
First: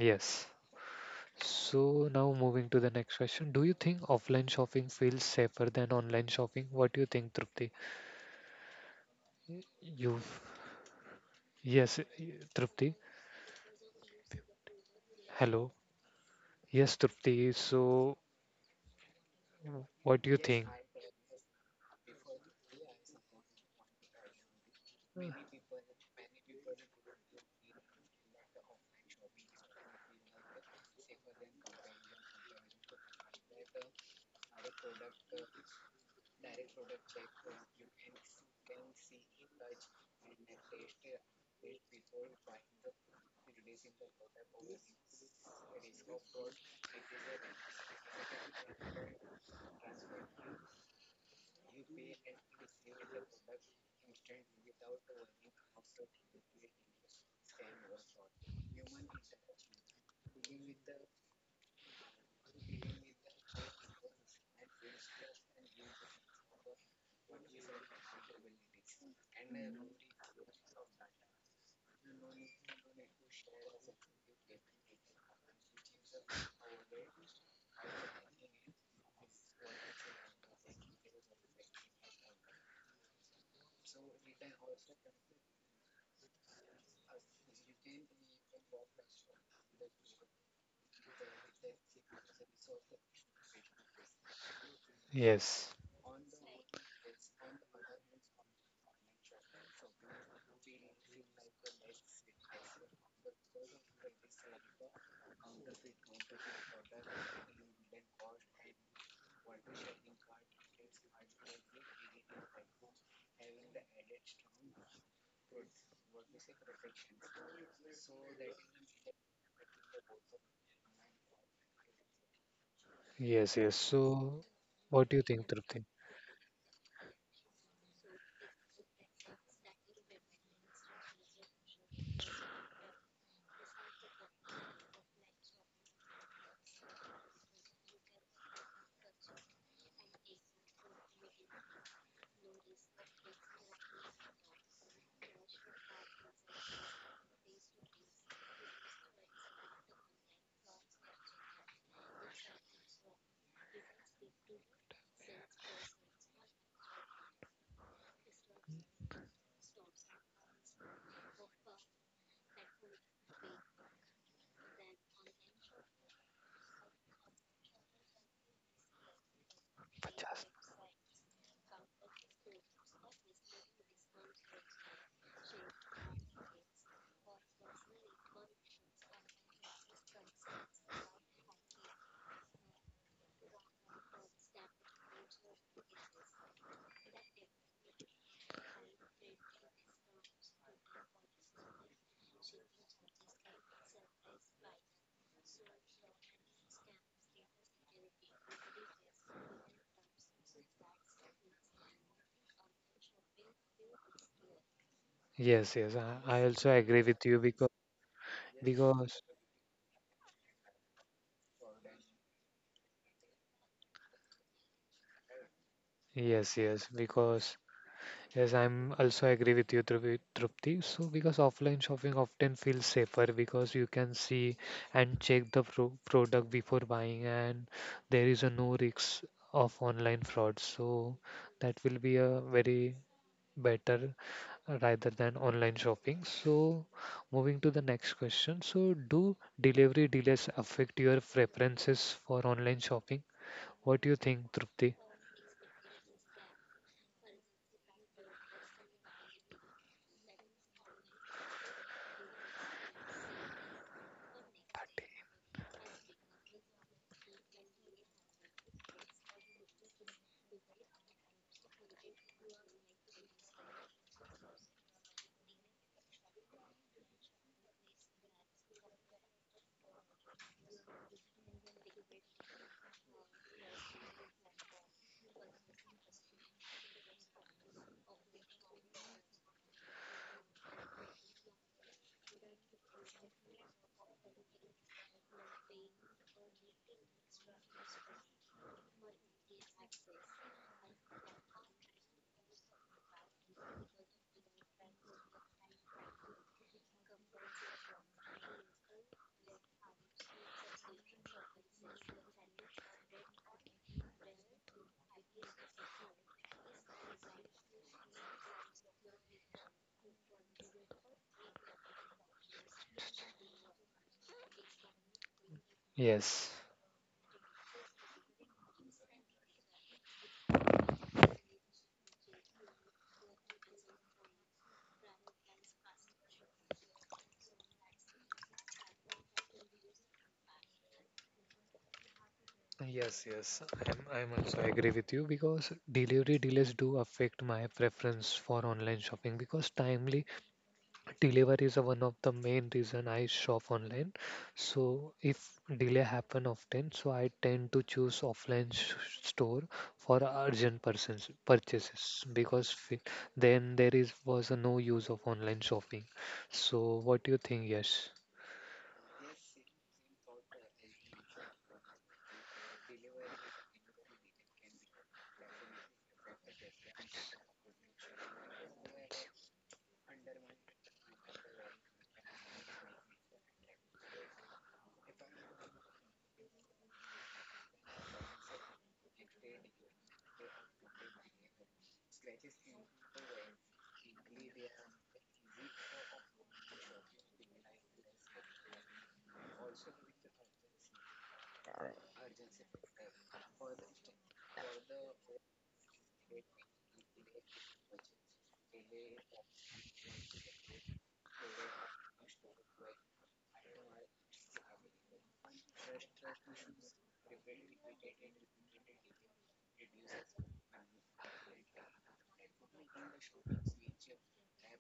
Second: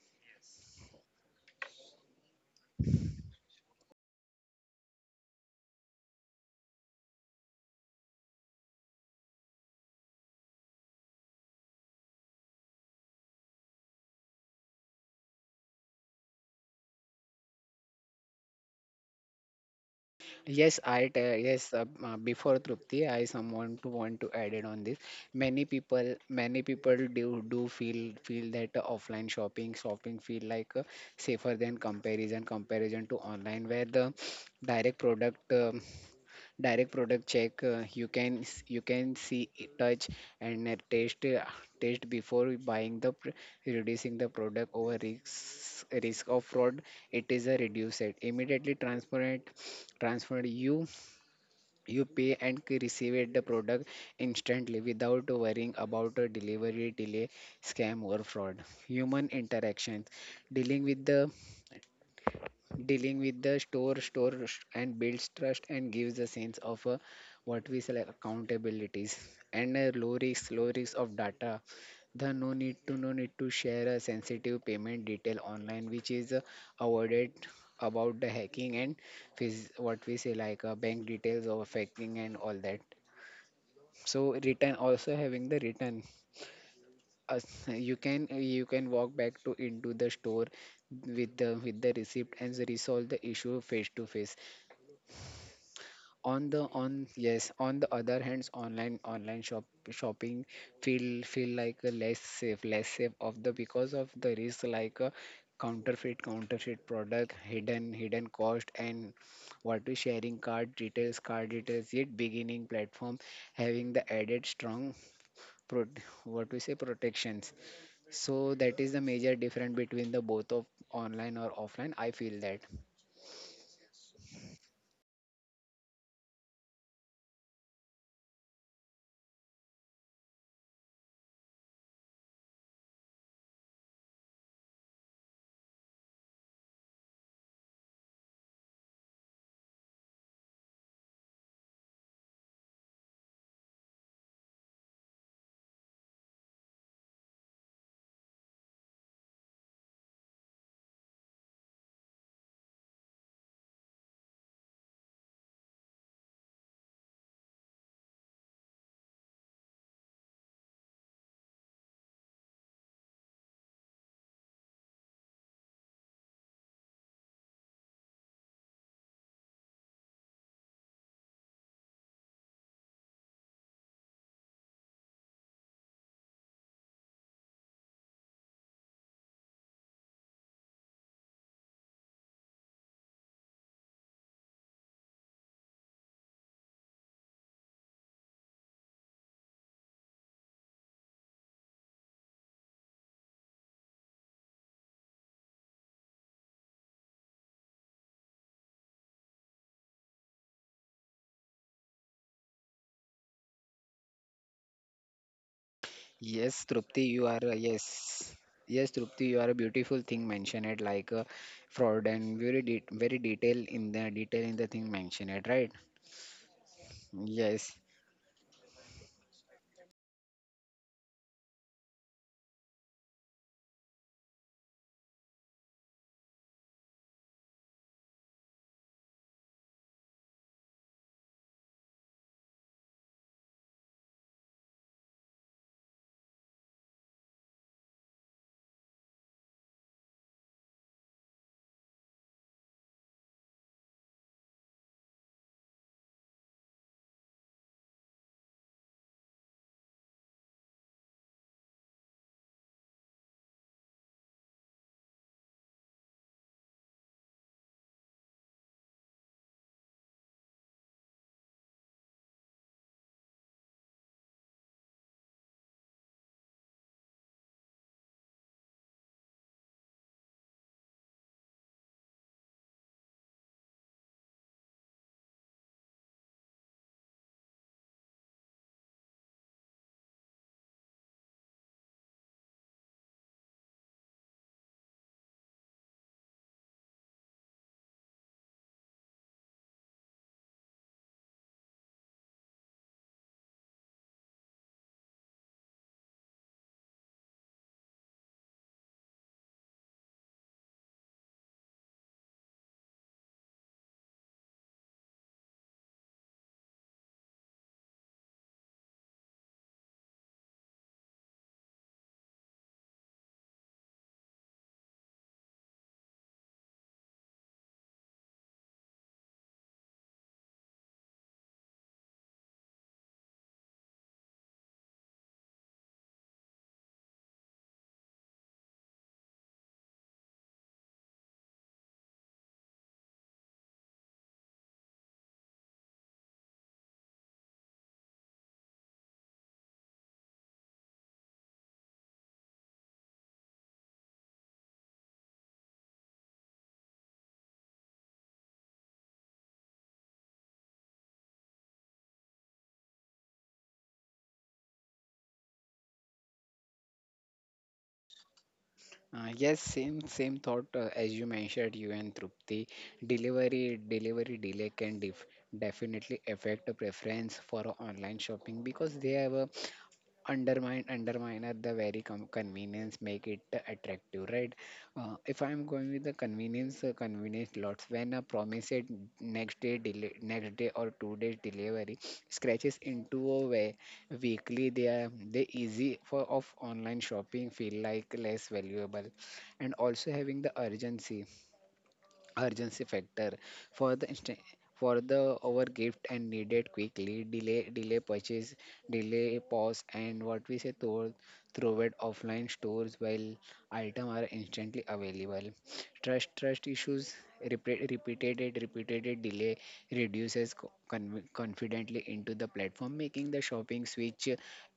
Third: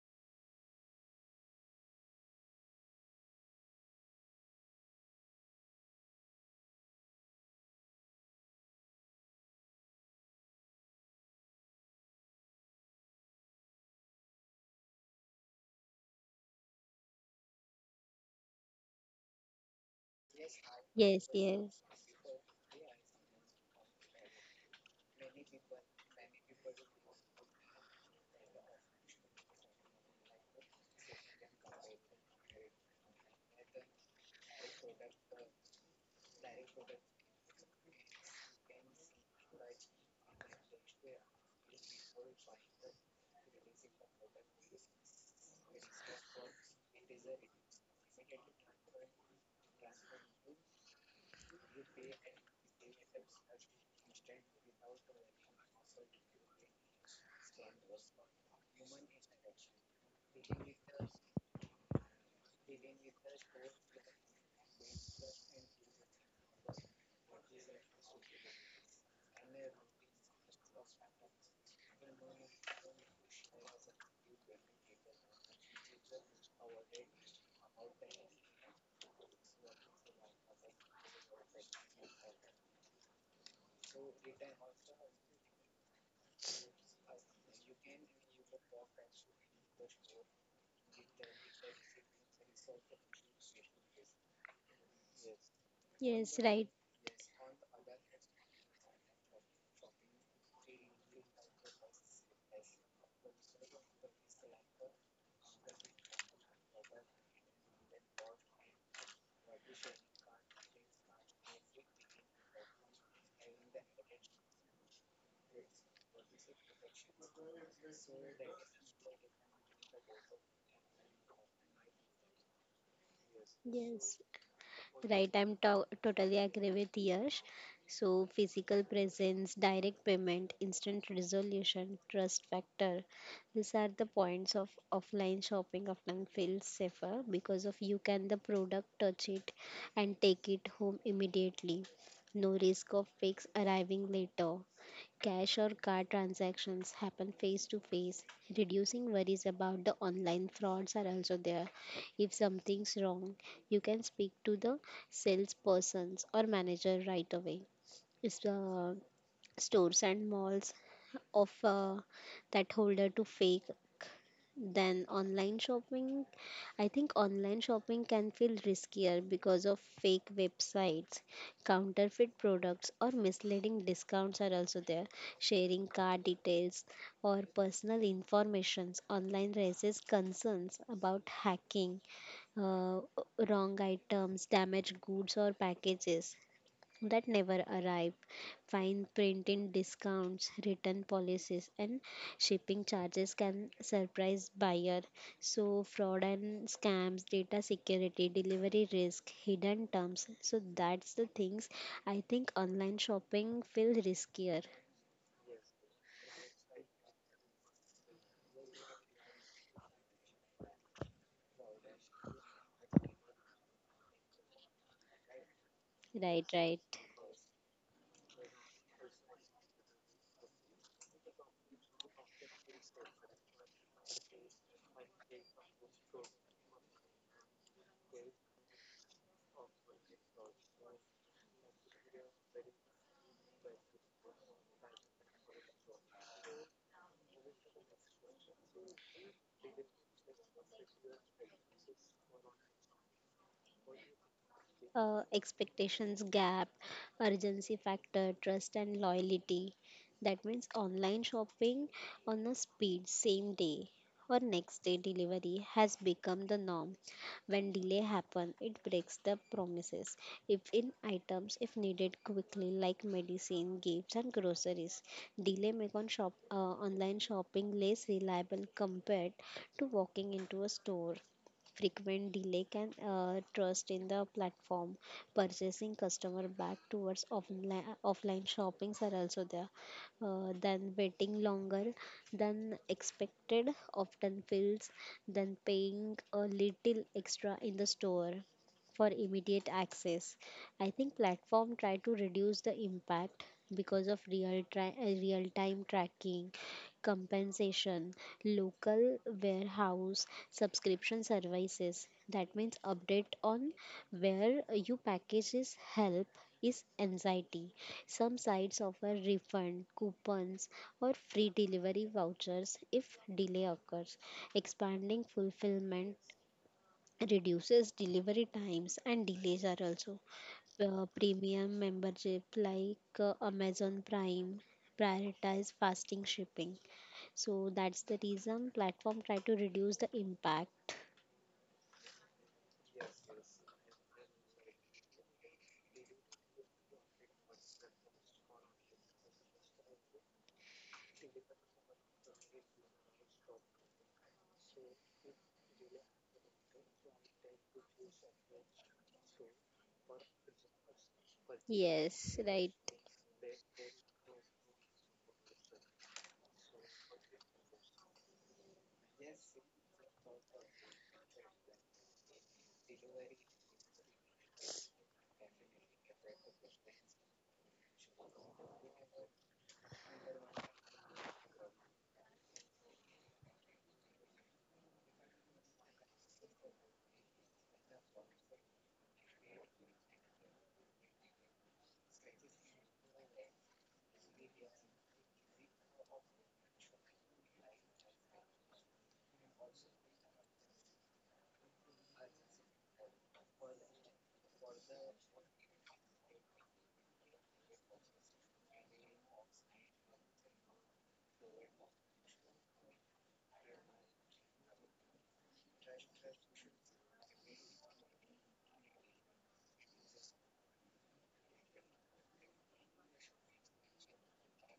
[SPEAKER 1] yes. So now moving to the next question. Do you think offline shopping feels safer than online shopping? What do you think, Trupti? You've yes, Trupti. Hello. Yes, Trupti. So what do you think?
[SPEAKER 3] Yes, I
[SPEAKER 2] Yes,
[SPEAKER 3] tell, yes,
[SPEAKER 2] yes.
[SPEAKER 3] before Trupti, I someone to want to add it on this.
[SPEAKER 1] Uh,
[SPEAKER 3] Many people do feel that, offline shopping feel like, safer than comparison to online, where the direct product. Direct product check, you can you can see, touch and taste before buying the reducing the product over risk of fraud. It is a reduced it immediately transparent transferred, you pay and receive it the product instantly without worrying about a delivery delay, scam or fraud. Human interactions, dealing with the dealing with the store and builds trust and gives a sense of, what we say like, accountabilities, and low risk of data, the no need to share a sensitive payment detail online, which is, avoided about the hacking and what we say like, bank details of hacking and all that. So return also having the return, uh, you can walk back to into the store with the receipt and resolve the issue face to face.
[SPEAKER 1] Yes.
[SPEAKER 2] Yes,
[SPEAKER 3] On
[SPEAKER 2] right.
[SPEAKER 3] the on Yes, on the other hands, online shopping feel like a less safe of the, because of the risk like a counterfeit product, hidden cost, and what we sharing card details yet beginning platform, having the added strong pro, what we say protections. So that is the major difference between the both of online or offline, I feel that.
[SPEAKER 1] Yes, yes.
[SPEAKER 2] Yes.
[SPEAKER 1] So, what do you
[SPEAKER 2] Right,
[SPEAKER 1] think,
[SPEAKER 2] I'm
[SPEAKER 1] Trupti?
[SPEAKER 2] totally agree with Yash. So, physical presence, direct payment, instant resolution, trust factor. These are the points of offline shopping often feels safer because of you can the product touch it and take it home immediately. No risk of fakes arriving later. Cash or card transactions happen face to face, reducing worries about the online frauds are also there. If something's wrong, you can speak to the salespersons or manager right away. It's, stores and malls offer that holder to fake, than online shopping. I think online shopping can feel riskier because of
[SPEAKER 1] 50.
[SPEAKER 2] fake websites, counterfeit products, or misleading discounts are also there. Sharing card details or personal informations online raises concerns about hacking, uh, wrong items, damaged goods, or packages that never arrive. Fine printing discounts, return policies, and shipping charges can surprise buyer. So fraud and scams, data security, delivery risk, hidden terms. So that's the things I think online shopping feel riskier.
[SPEAKER 1] Yes, yes. I
[SPEAKER 3] Yes,
[SPEAKER 1] also
[SPEAKER 3] Trupti,
[SPEAKER 1] agree with
[SPEAKER 3] you are,
[SPEAKER 1] you because
[SPEAKER 3] yes. Yes,
[SPEAKER 1] because
[SPEAKER 3] Trupti, you are a beautiful thing mentioned it like, fraud and very detail, in the thing mentioned it, right?
[SPEAKER 2] Right,
[SPEAKER 1] yes,
[SPEAKER 2] right.
[SPEAKER 1] yes, because.
[SPEAKER 3] Yes.
[SPEAKER 1] Yes, I'm also agree with you, Trupti. So, because offline shopping often feels safer because you can see and check the product before buying, and there is a no risk of online fraud. So, that will be a very better rather than online shopping. So, moving to the next question. So, do delivery delays affect your preferences for online shopping? What do you think, Trupti?
[SPEAKER 2] Expectations gap, urgency factor, trust and loyalty. That means online shopping on a speed, same day or next day delivery has become the norm. When delay happen, it breaks the promises. If in items, if needed quickly, like medicine, gifts, and groceries, delay make on shop online shopping less reliable compared to walking into a store. Frequent delay can trust in the platform. Purchasing customer back towards offline shoppings are also there, then waiting longer than expected often feels than paying a little extra in the store for immediate access. I think platform try to reduce the impact because of real time tracking, compensation, local warehouse, subscription services. That means update on where you packages help is anxiety. Some sites offer refund, coupons or free delivery vouchers if delay occurs. Expanding fulfillment
[SPEAKER 1] Yes.
[SPEAKER 2] reduces delivery times and delays are also, premium membership like Amazon Prime prioritize fasting shipping, so that's the reason platform try to reduce the impact.
[SPEAKER 1] Yes, yes, I'm also agree with you because delivery delays do affect my preference for online shopping because timely delivery is one of the main reason I shop online. So if delay happen often, so I tend to choose offline store for urgent persons purchases
[SPEAKER 2] Yes,
[SPEAKER 1] because
[SPEAKER 2] right.
[SPEAKER 1] then there is was no use of online shopping. So what do you think, Yes?
[SPEAKER 3] Yes, same thought, as you mentioned, you and Trupti. Delivery delay can definitely affect a preference for a online shopping, because they have a undermine at the very convenience make it attractive, right? If I'm going with the convenience lots, when a promise it next day or 2 days delivery scratches into a way, weekly they are, they easy for of online shopping feel like less valuable. And also having the urgency factor for the over gift and needed quickly, delay purchase delay pause, and what we say through it offline stores while item are instantly available. Trust issues, repeated delay reduces confidently into the platform making the shopping switch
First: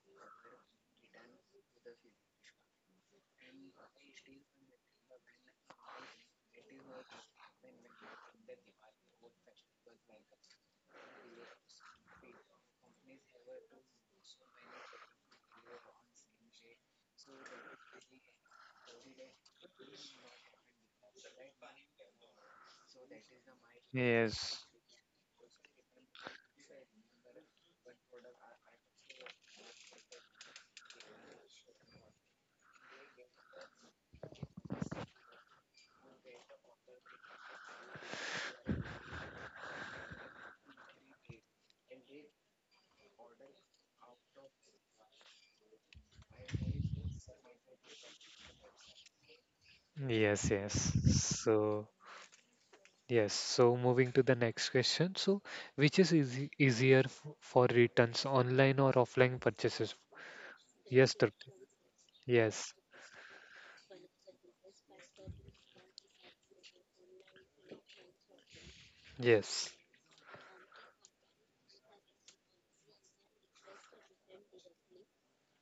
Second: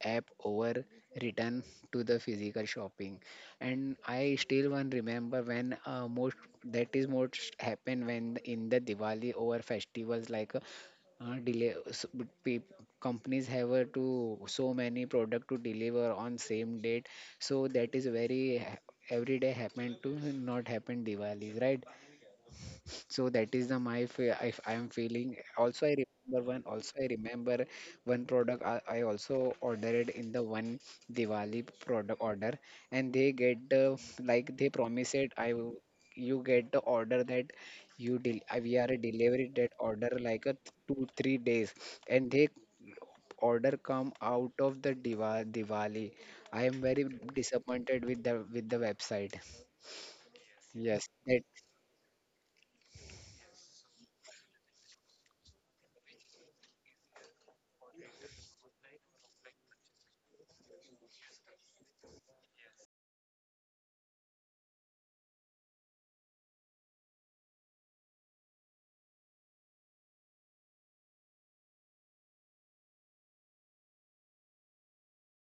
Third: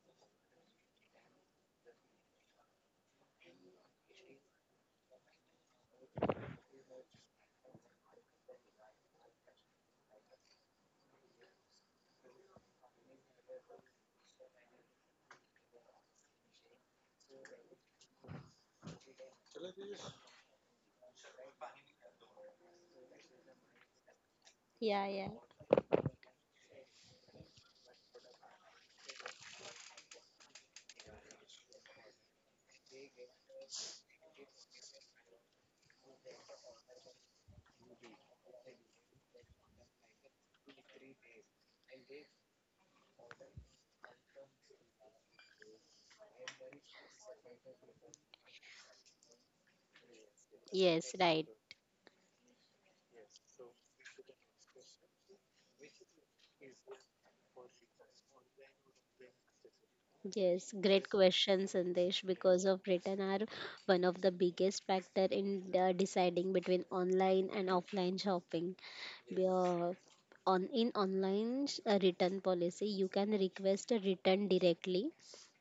[SPEAKER 3] app over return to the physical shopping. And I still one remember when, most that is most happen when in the Diwali over festivals, like, delay s- b- pe- companies have, to so many product to deliver on same date, so that is very every day happen to not happen Diwali, right? So that is the my if
[SPEAKER 1] Yes.
[SPEAKER 3] I am
[SPEAKER 2] Yeah, yeah.
[SPEAKER 3] feeling. Also, I remember one. Also, I remember one product, I also ordered in the one Diwali product order, and they get the, like, they promise it. You get the order that, you del we are delivery that order like a 2-3 days, and they order come out of the Diva Diwali. I am very disappointed with the website.
[SPEAKER 1] Yes, yes.
[SPEAKER 3] Yes,
[SPEAKER 2] Yes,
[SPEAKER 3] that,
[SPEAKER 2] right.
[SPEAKER 1] So. Yes, so moving to the next question. So, which is easier for returns, online or offline purchases?
[SPEAKER 2] Yes, great
[SPEAKER 1] Yes, Trupti.
[SPEAKER 2] question, Sandesh. Because
[SPEAKER 1] Yes,
[SPEAKER 2] of return are one of the biggest factor in deciding between online and offline shopping. Be-
[SPEAKER 1] yes,
[SPEAKER 2] Uh, on in return policy, you can request a return directly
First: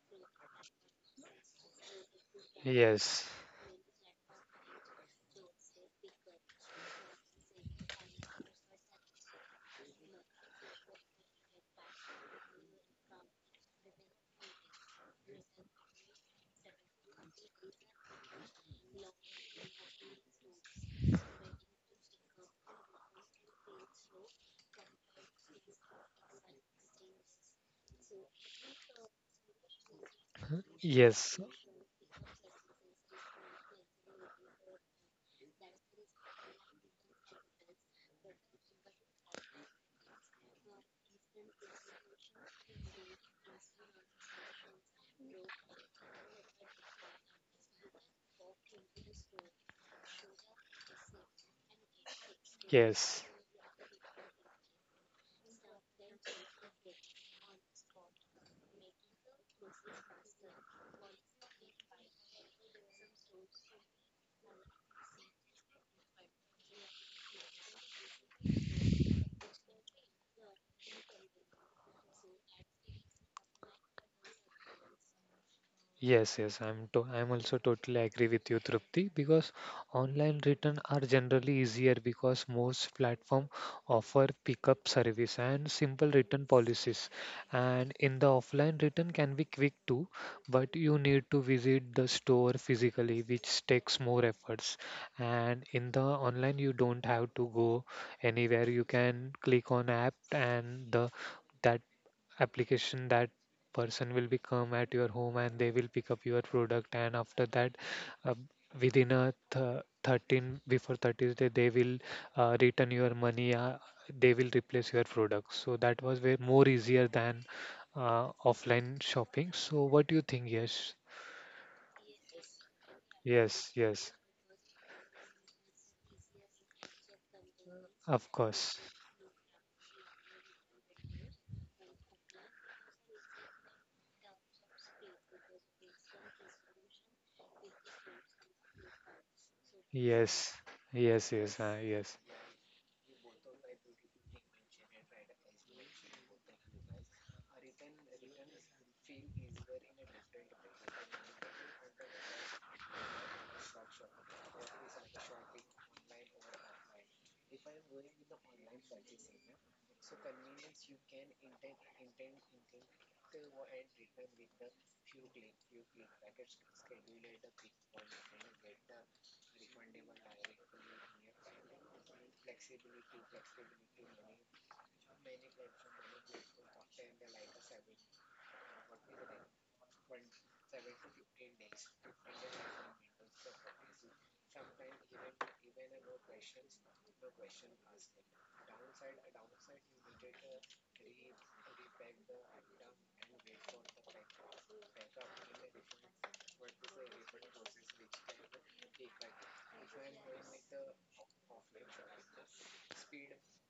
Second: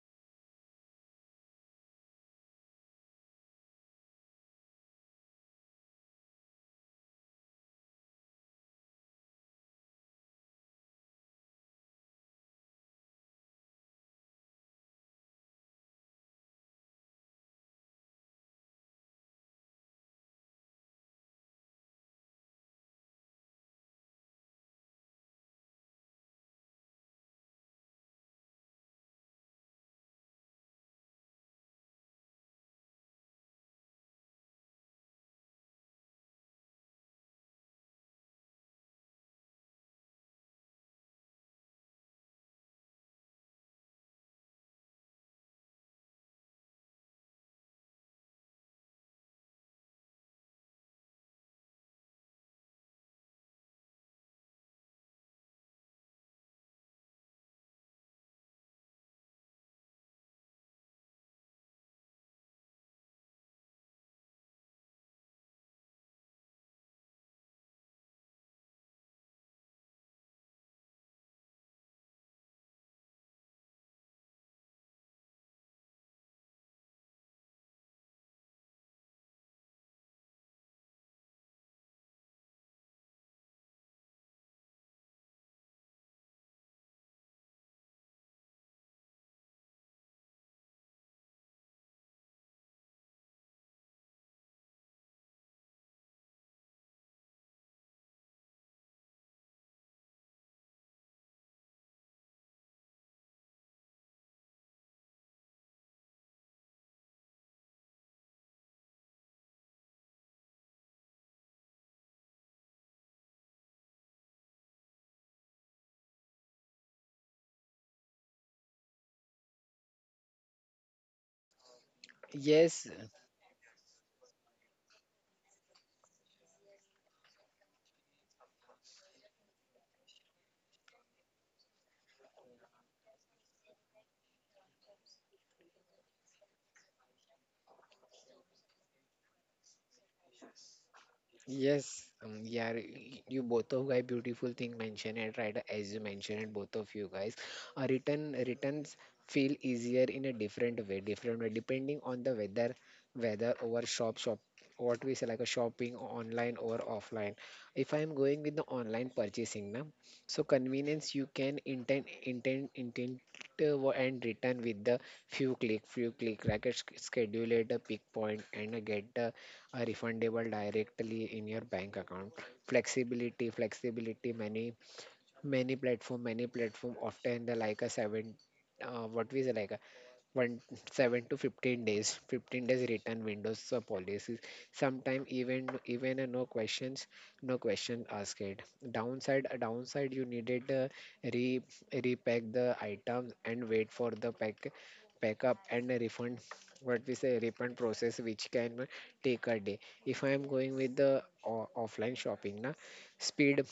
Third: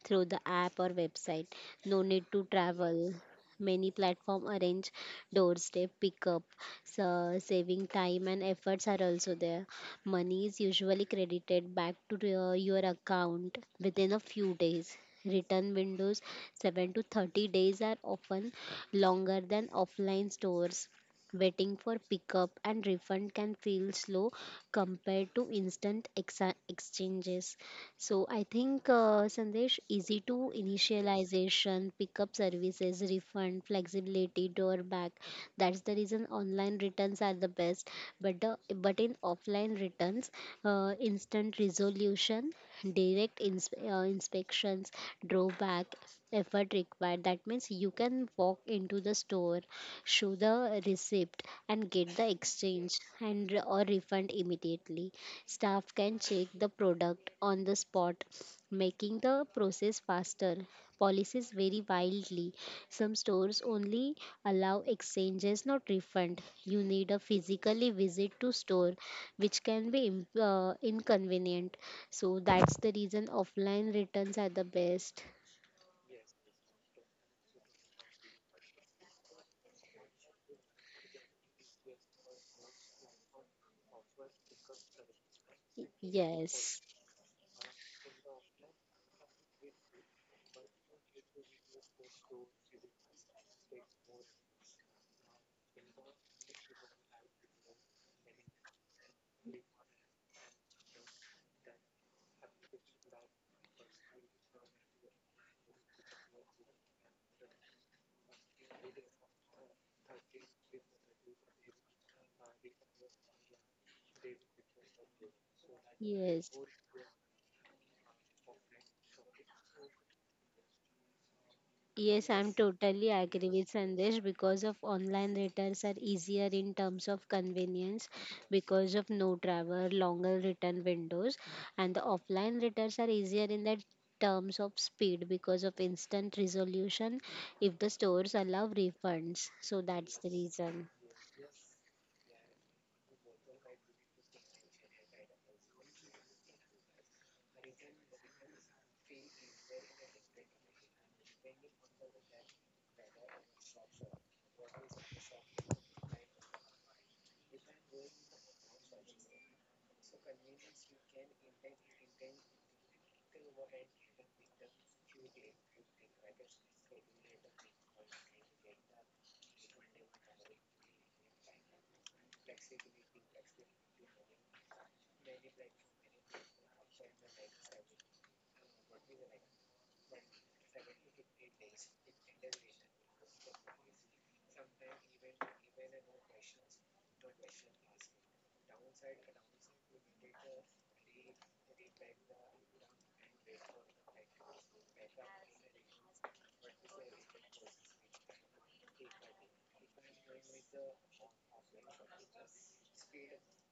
[SPEAKER 2] through the app or website. No need to travel.
[SPEAKER 1] yes,
[SPEAKER 2] Many platform arrange doorstep pickup, so saving time and efforts are also there. Money is usually credited back to your account within a few days. Return windows 7 to 30 days are often longer than offline stores. Waiting for pickup and refund can feel slow compared to exchanges. So I think Sandesh, easy to initialization, pickup services, refund, flexibility, door back. That's the reason online returns are the best. But in offline returns, instant resolution, inspections, drawback, effort required. That means you can walk into the store, show the receipt, and get
[SPEAKER 1] yes,
[SPEAKER 2] the exchange
[SPEAKER 1] yes.
[SPEAKER 2] and or refund immediately. Staff can check the product on the spot, making the process faster. Policies vary wildly. Some stores only allow exchanges, not refund. You need a physically visit to store, which can be inconvenient. So that's the reason offline returns are the best.
[SPEAKER 1] Yes, yes, I'm also totally agree with you, Trupti, because online return are generally easier because most platform offer pickup service and simple return
[SPEAKER 2] Yes,
[SPEAKER 1] policies. And in the offline return can be quick too, but you need to visit the store physically, which takes more efforts. And in the online you don't have to go anywhere. You can click on app and the that application, that person will be come at your home, and they will pick up your product, and after that uh, within a 13 before 30th day they will return your money, they will replace your product. So that was way
[SPEAKER 2] yes.
[SPEAKER 1] more easier than offline shopping. So what do you think, Yes?
[SPEAKER 2] Yes, I'm
[SPEAKER 3] yes.
[SPEAKER 2] totally agree with
[SPEAKER 1] Yes, yes,
[SPEAKER 2] Sandesh because of online returns are easier in terms of convenience
[SPEAKER 1] of course.
[SPEAKER 2] because of no travel, longer return windows, and the offline returns are easier in the terms of speed because of instant resolution if the stores allow refunds. So that's the
[SPEAKER 1] Yes,
[SPEAKER 2] reason.
[SPEAKER 1] yes, yes,
[SPEAKER 3] Yes,
[SPEAKER 1] yes,
[SPEAKER 3] yeah, you both of guys beautiful thing mentioned it, right, as you mentioned it both of you guys. Written returns feel easier in a different way, different way, depending on the whether over shop what we say like a shopping online or offline. If I am going with the online purchasing now, so convenience, you can intend, and return with the few click like a schedule at a pick point, and, get the are refundable directly in your bank account. Flexibility, many platform often the like a seven, what we say like a, one seven to 15 days return windows, policies sometime even, no question asked. Downside, you needed, re repack the items and wait for the pack up and a refund, what we say refund process which can take a day. If I am going with the offline shopping na, speed,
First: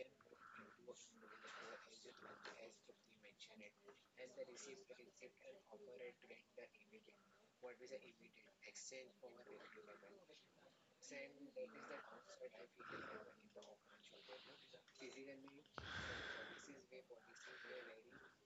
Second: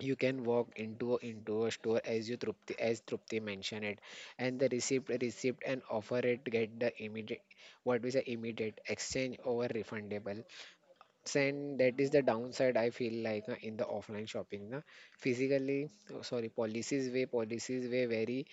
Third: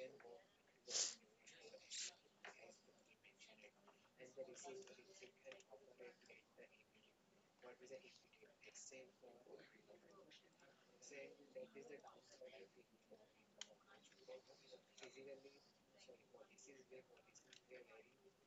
[SPEAKER 3] you can walk into a store, as you Trupti as Trupti mentioned it, and the receipt and offer it get the immediate, what we say, immediate exchange over refundable, and that is the downside I feel like, in the offline shopping na. Physically Oh, sorry, policies way, vary,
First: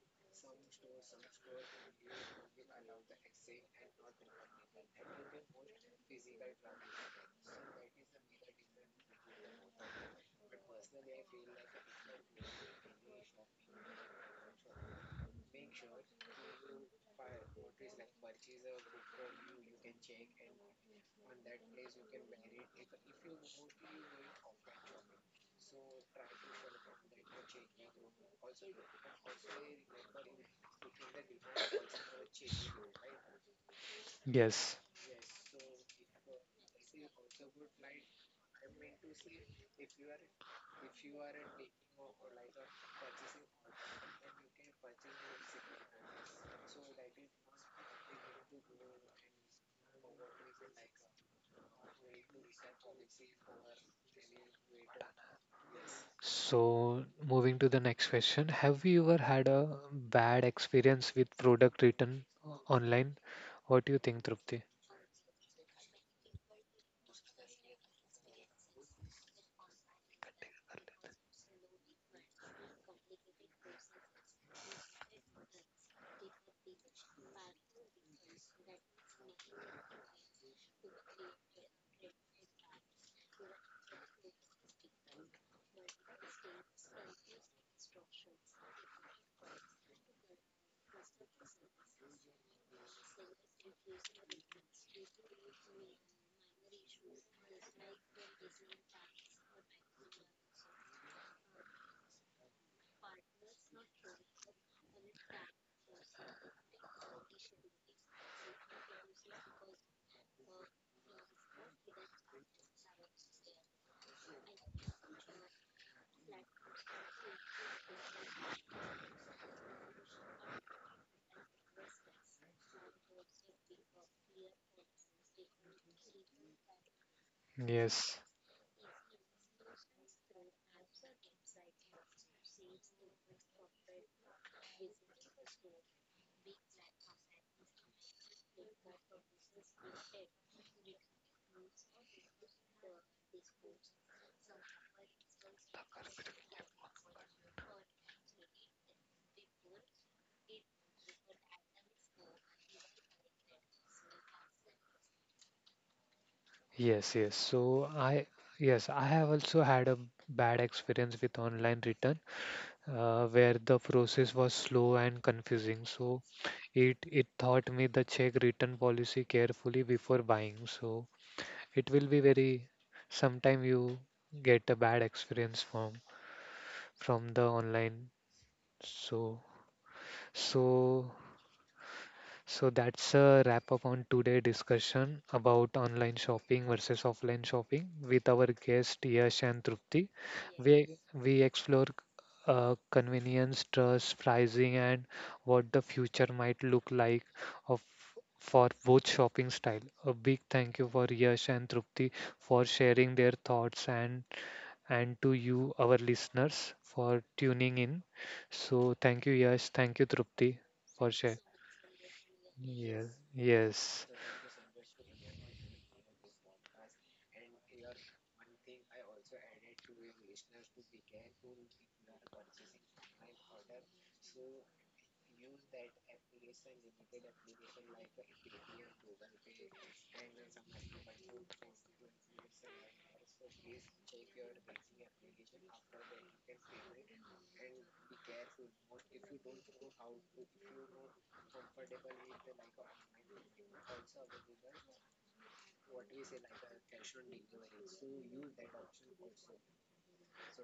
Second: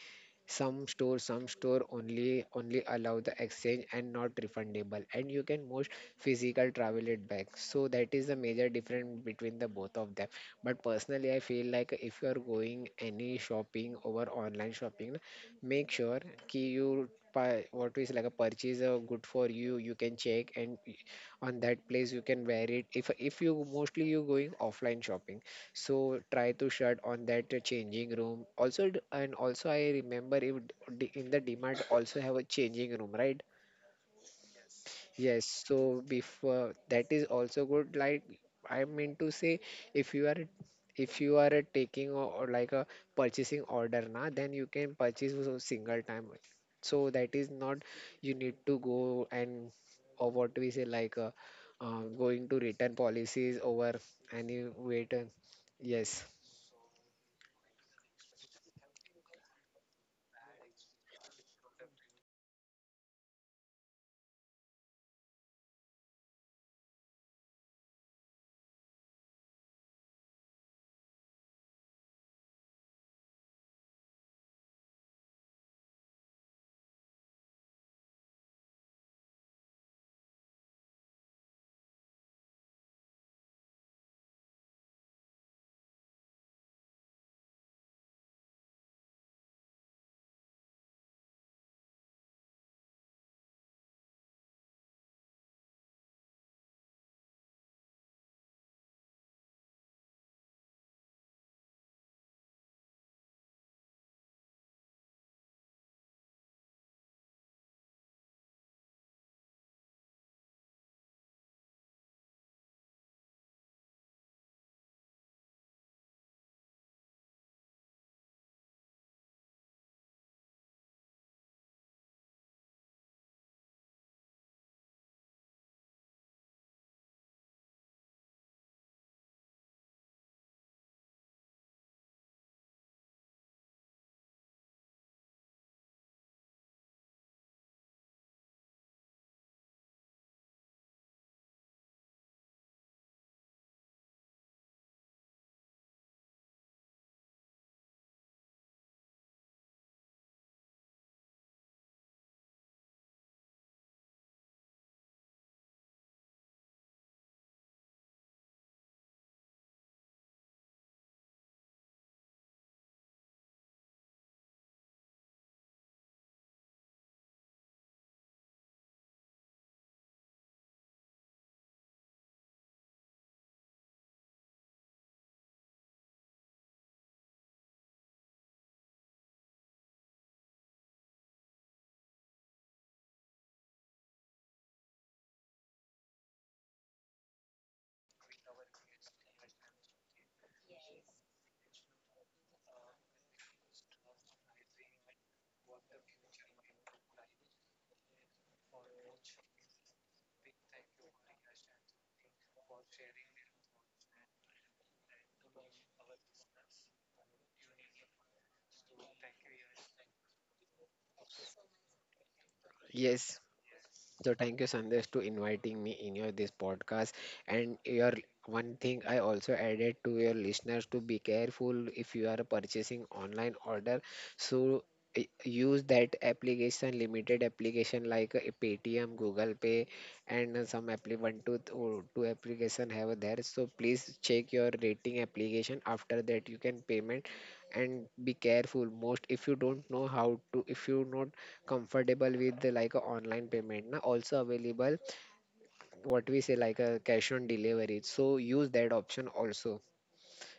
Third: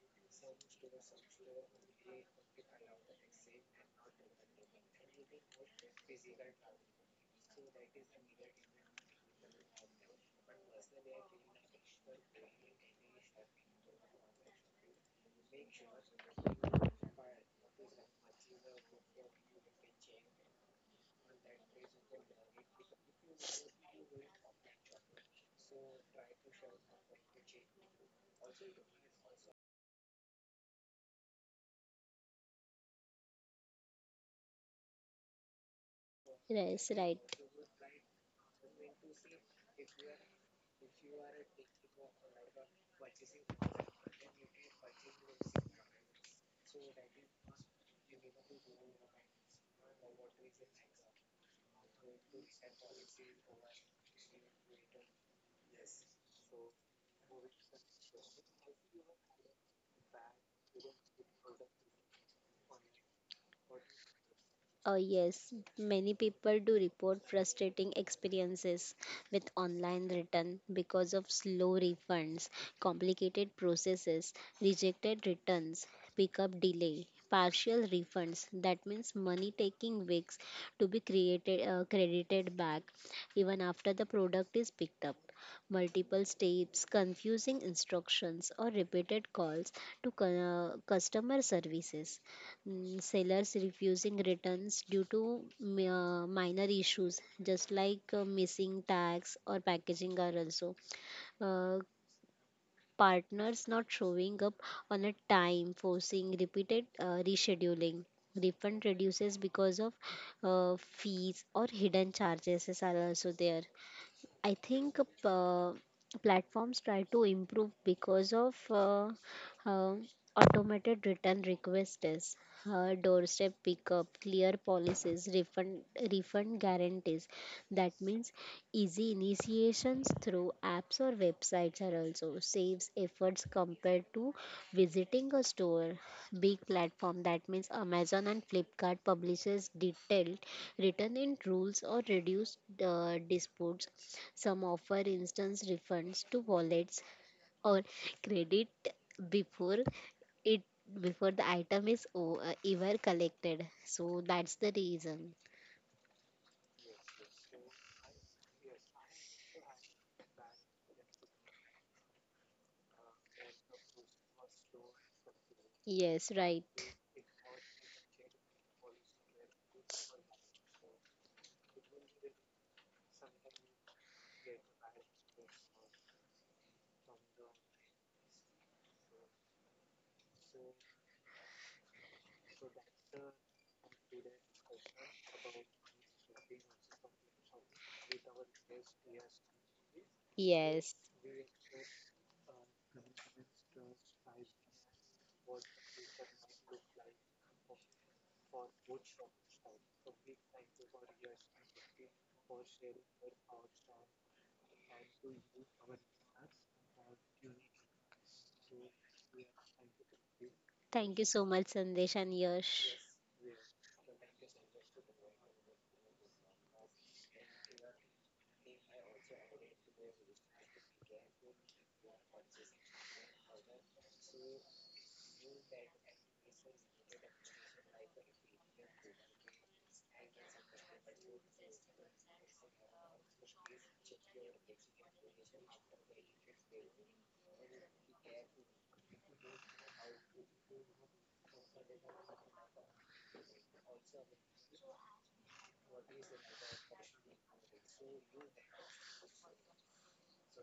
[SPEAKER 3] some store only allow the exchange and not refundable, and you can most physical travel it back. So that is the major difference between the both of them, but personally I feel like, if you are going any shopping over online shopping, make sure ki you what is like a purchase, good for you, you can check, and on that place you can wear it, if you mostly you going offline shopping, so try to shut on that, changing room also, and also I remember, if d- in the demand also have a changing room, right?
[SPEAKER 1] yes.
[SPEAKER 3] Yes, so before
[SPEAKER 2] Yes, right.
[SPEAKER 3] that is also good, like, I mean to say, if you are, taking or, like a purchasing order na, then you can purchase a single time, so that is not, you need to go and or, what we say like, going to return policies over any wait, yes,
[SPEAKER 1] So, moving to the next question, have you ever had a bad experience with product written online? What do you think, Trupti?
[SPEAKER 2] Yes, many people do report frustrating experiences with online return because of slow refunds, complicated processes, rejected returns, pickup delay, partial refunds. That means money taking weeks to be created credited back even after the product is picked up. Multiple steps, confusing instructions, or repeated calls to customer services, mm, sellers refusing returns due to minor issues, just like missing tags or packaging are also. Uh, Partners not showing up on a time, forcing repeated rescheduling. Refund reduces because of fees or hidden charges are also there. I think uh, platforms try to improve because of uh, automated return requests, doorstep pickup, clear policies, refund guarantees. That
[SPEAKER 1] Yes,
[SPEAKER 2] means easy initiations through apps or websites are also saves efforts compared to visiting a store. Big platform that means Amazon and Flipkart publishes detailed written in rules or reduced disputes. Some offer instance refunds to wallets or credit before it before the item is ever collected. So that's the reason.
[SPEAKER 1] yes, yes. So I have also had a bad experience with online return, where the process was slow and confusing. So
[SPEAKER 2] Yes, right.
[SPEAKER 1] it taught me the check return policy carefully before buying. So it will be very. Sometime you get a bad experience from the online. So, so, so that's a wrap up on today discussion about online shopping versus offline shopping with our guest Yash and Trupti.
[SPEAKER 2] Yes.
[SPEAKER 1] We we explore convenience, trust, pricing, and what the future might look like of for both shopping style. A big thank you for Yash and Trupti for sharing their thoughts and to you, our listeners, for tuning in. So, thank you, Yash. Thank you, Trupti, for
[SPEAKER 2] Thank you
[SPEAKER 1] sharing.
[SPEAKER 2] so much, Sandesh and Yash.
[SPEAKER 1] Yeah.
[SPEAKER 3] yes.
[SPEAKER 1] Yes.
[SPEAKER 3] So thank you, Sandesh, to inviting me in your this podcast. And your one thing I also added to your listeners to be careful if you are purchasing online order. So use that application, limited application like, Paytm, Google Pay, and some appli one two th- or two application have there. So please check your rating application. After that, you can payment and be careful most, if you don't know how to, if you not comfortable with the, like a online payment na, also available, what we say like a cash on delivery, so use that option also.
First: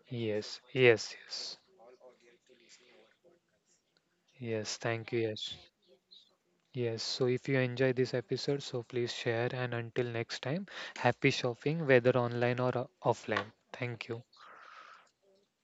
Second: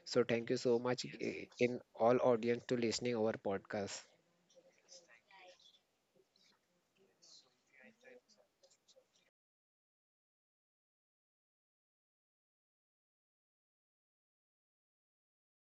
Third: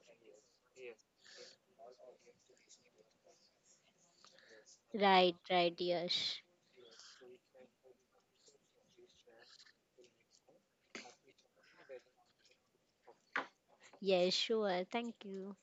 [SPEAKER 3] So thank you
[SPEAKER 1] Yes.
[SPEAKER 3] so much,
[SPEAKER 1] Yes. Yes.
[SPEAKER 3] in all audience to listening our podcast.
[SPEAKER 1] Yes. Thank you,
[SPEAKER 2] Right,
[SPEAKER 1] Yash.
[SPEAKER 2] right, Yash.
[SPEAKER 1] Yes. So, if you enjoy this episode, so please share. And until next time, happy shopping, whether online or offline. Thank you.
[SPEAKER 2] Yes, sure. Thank you.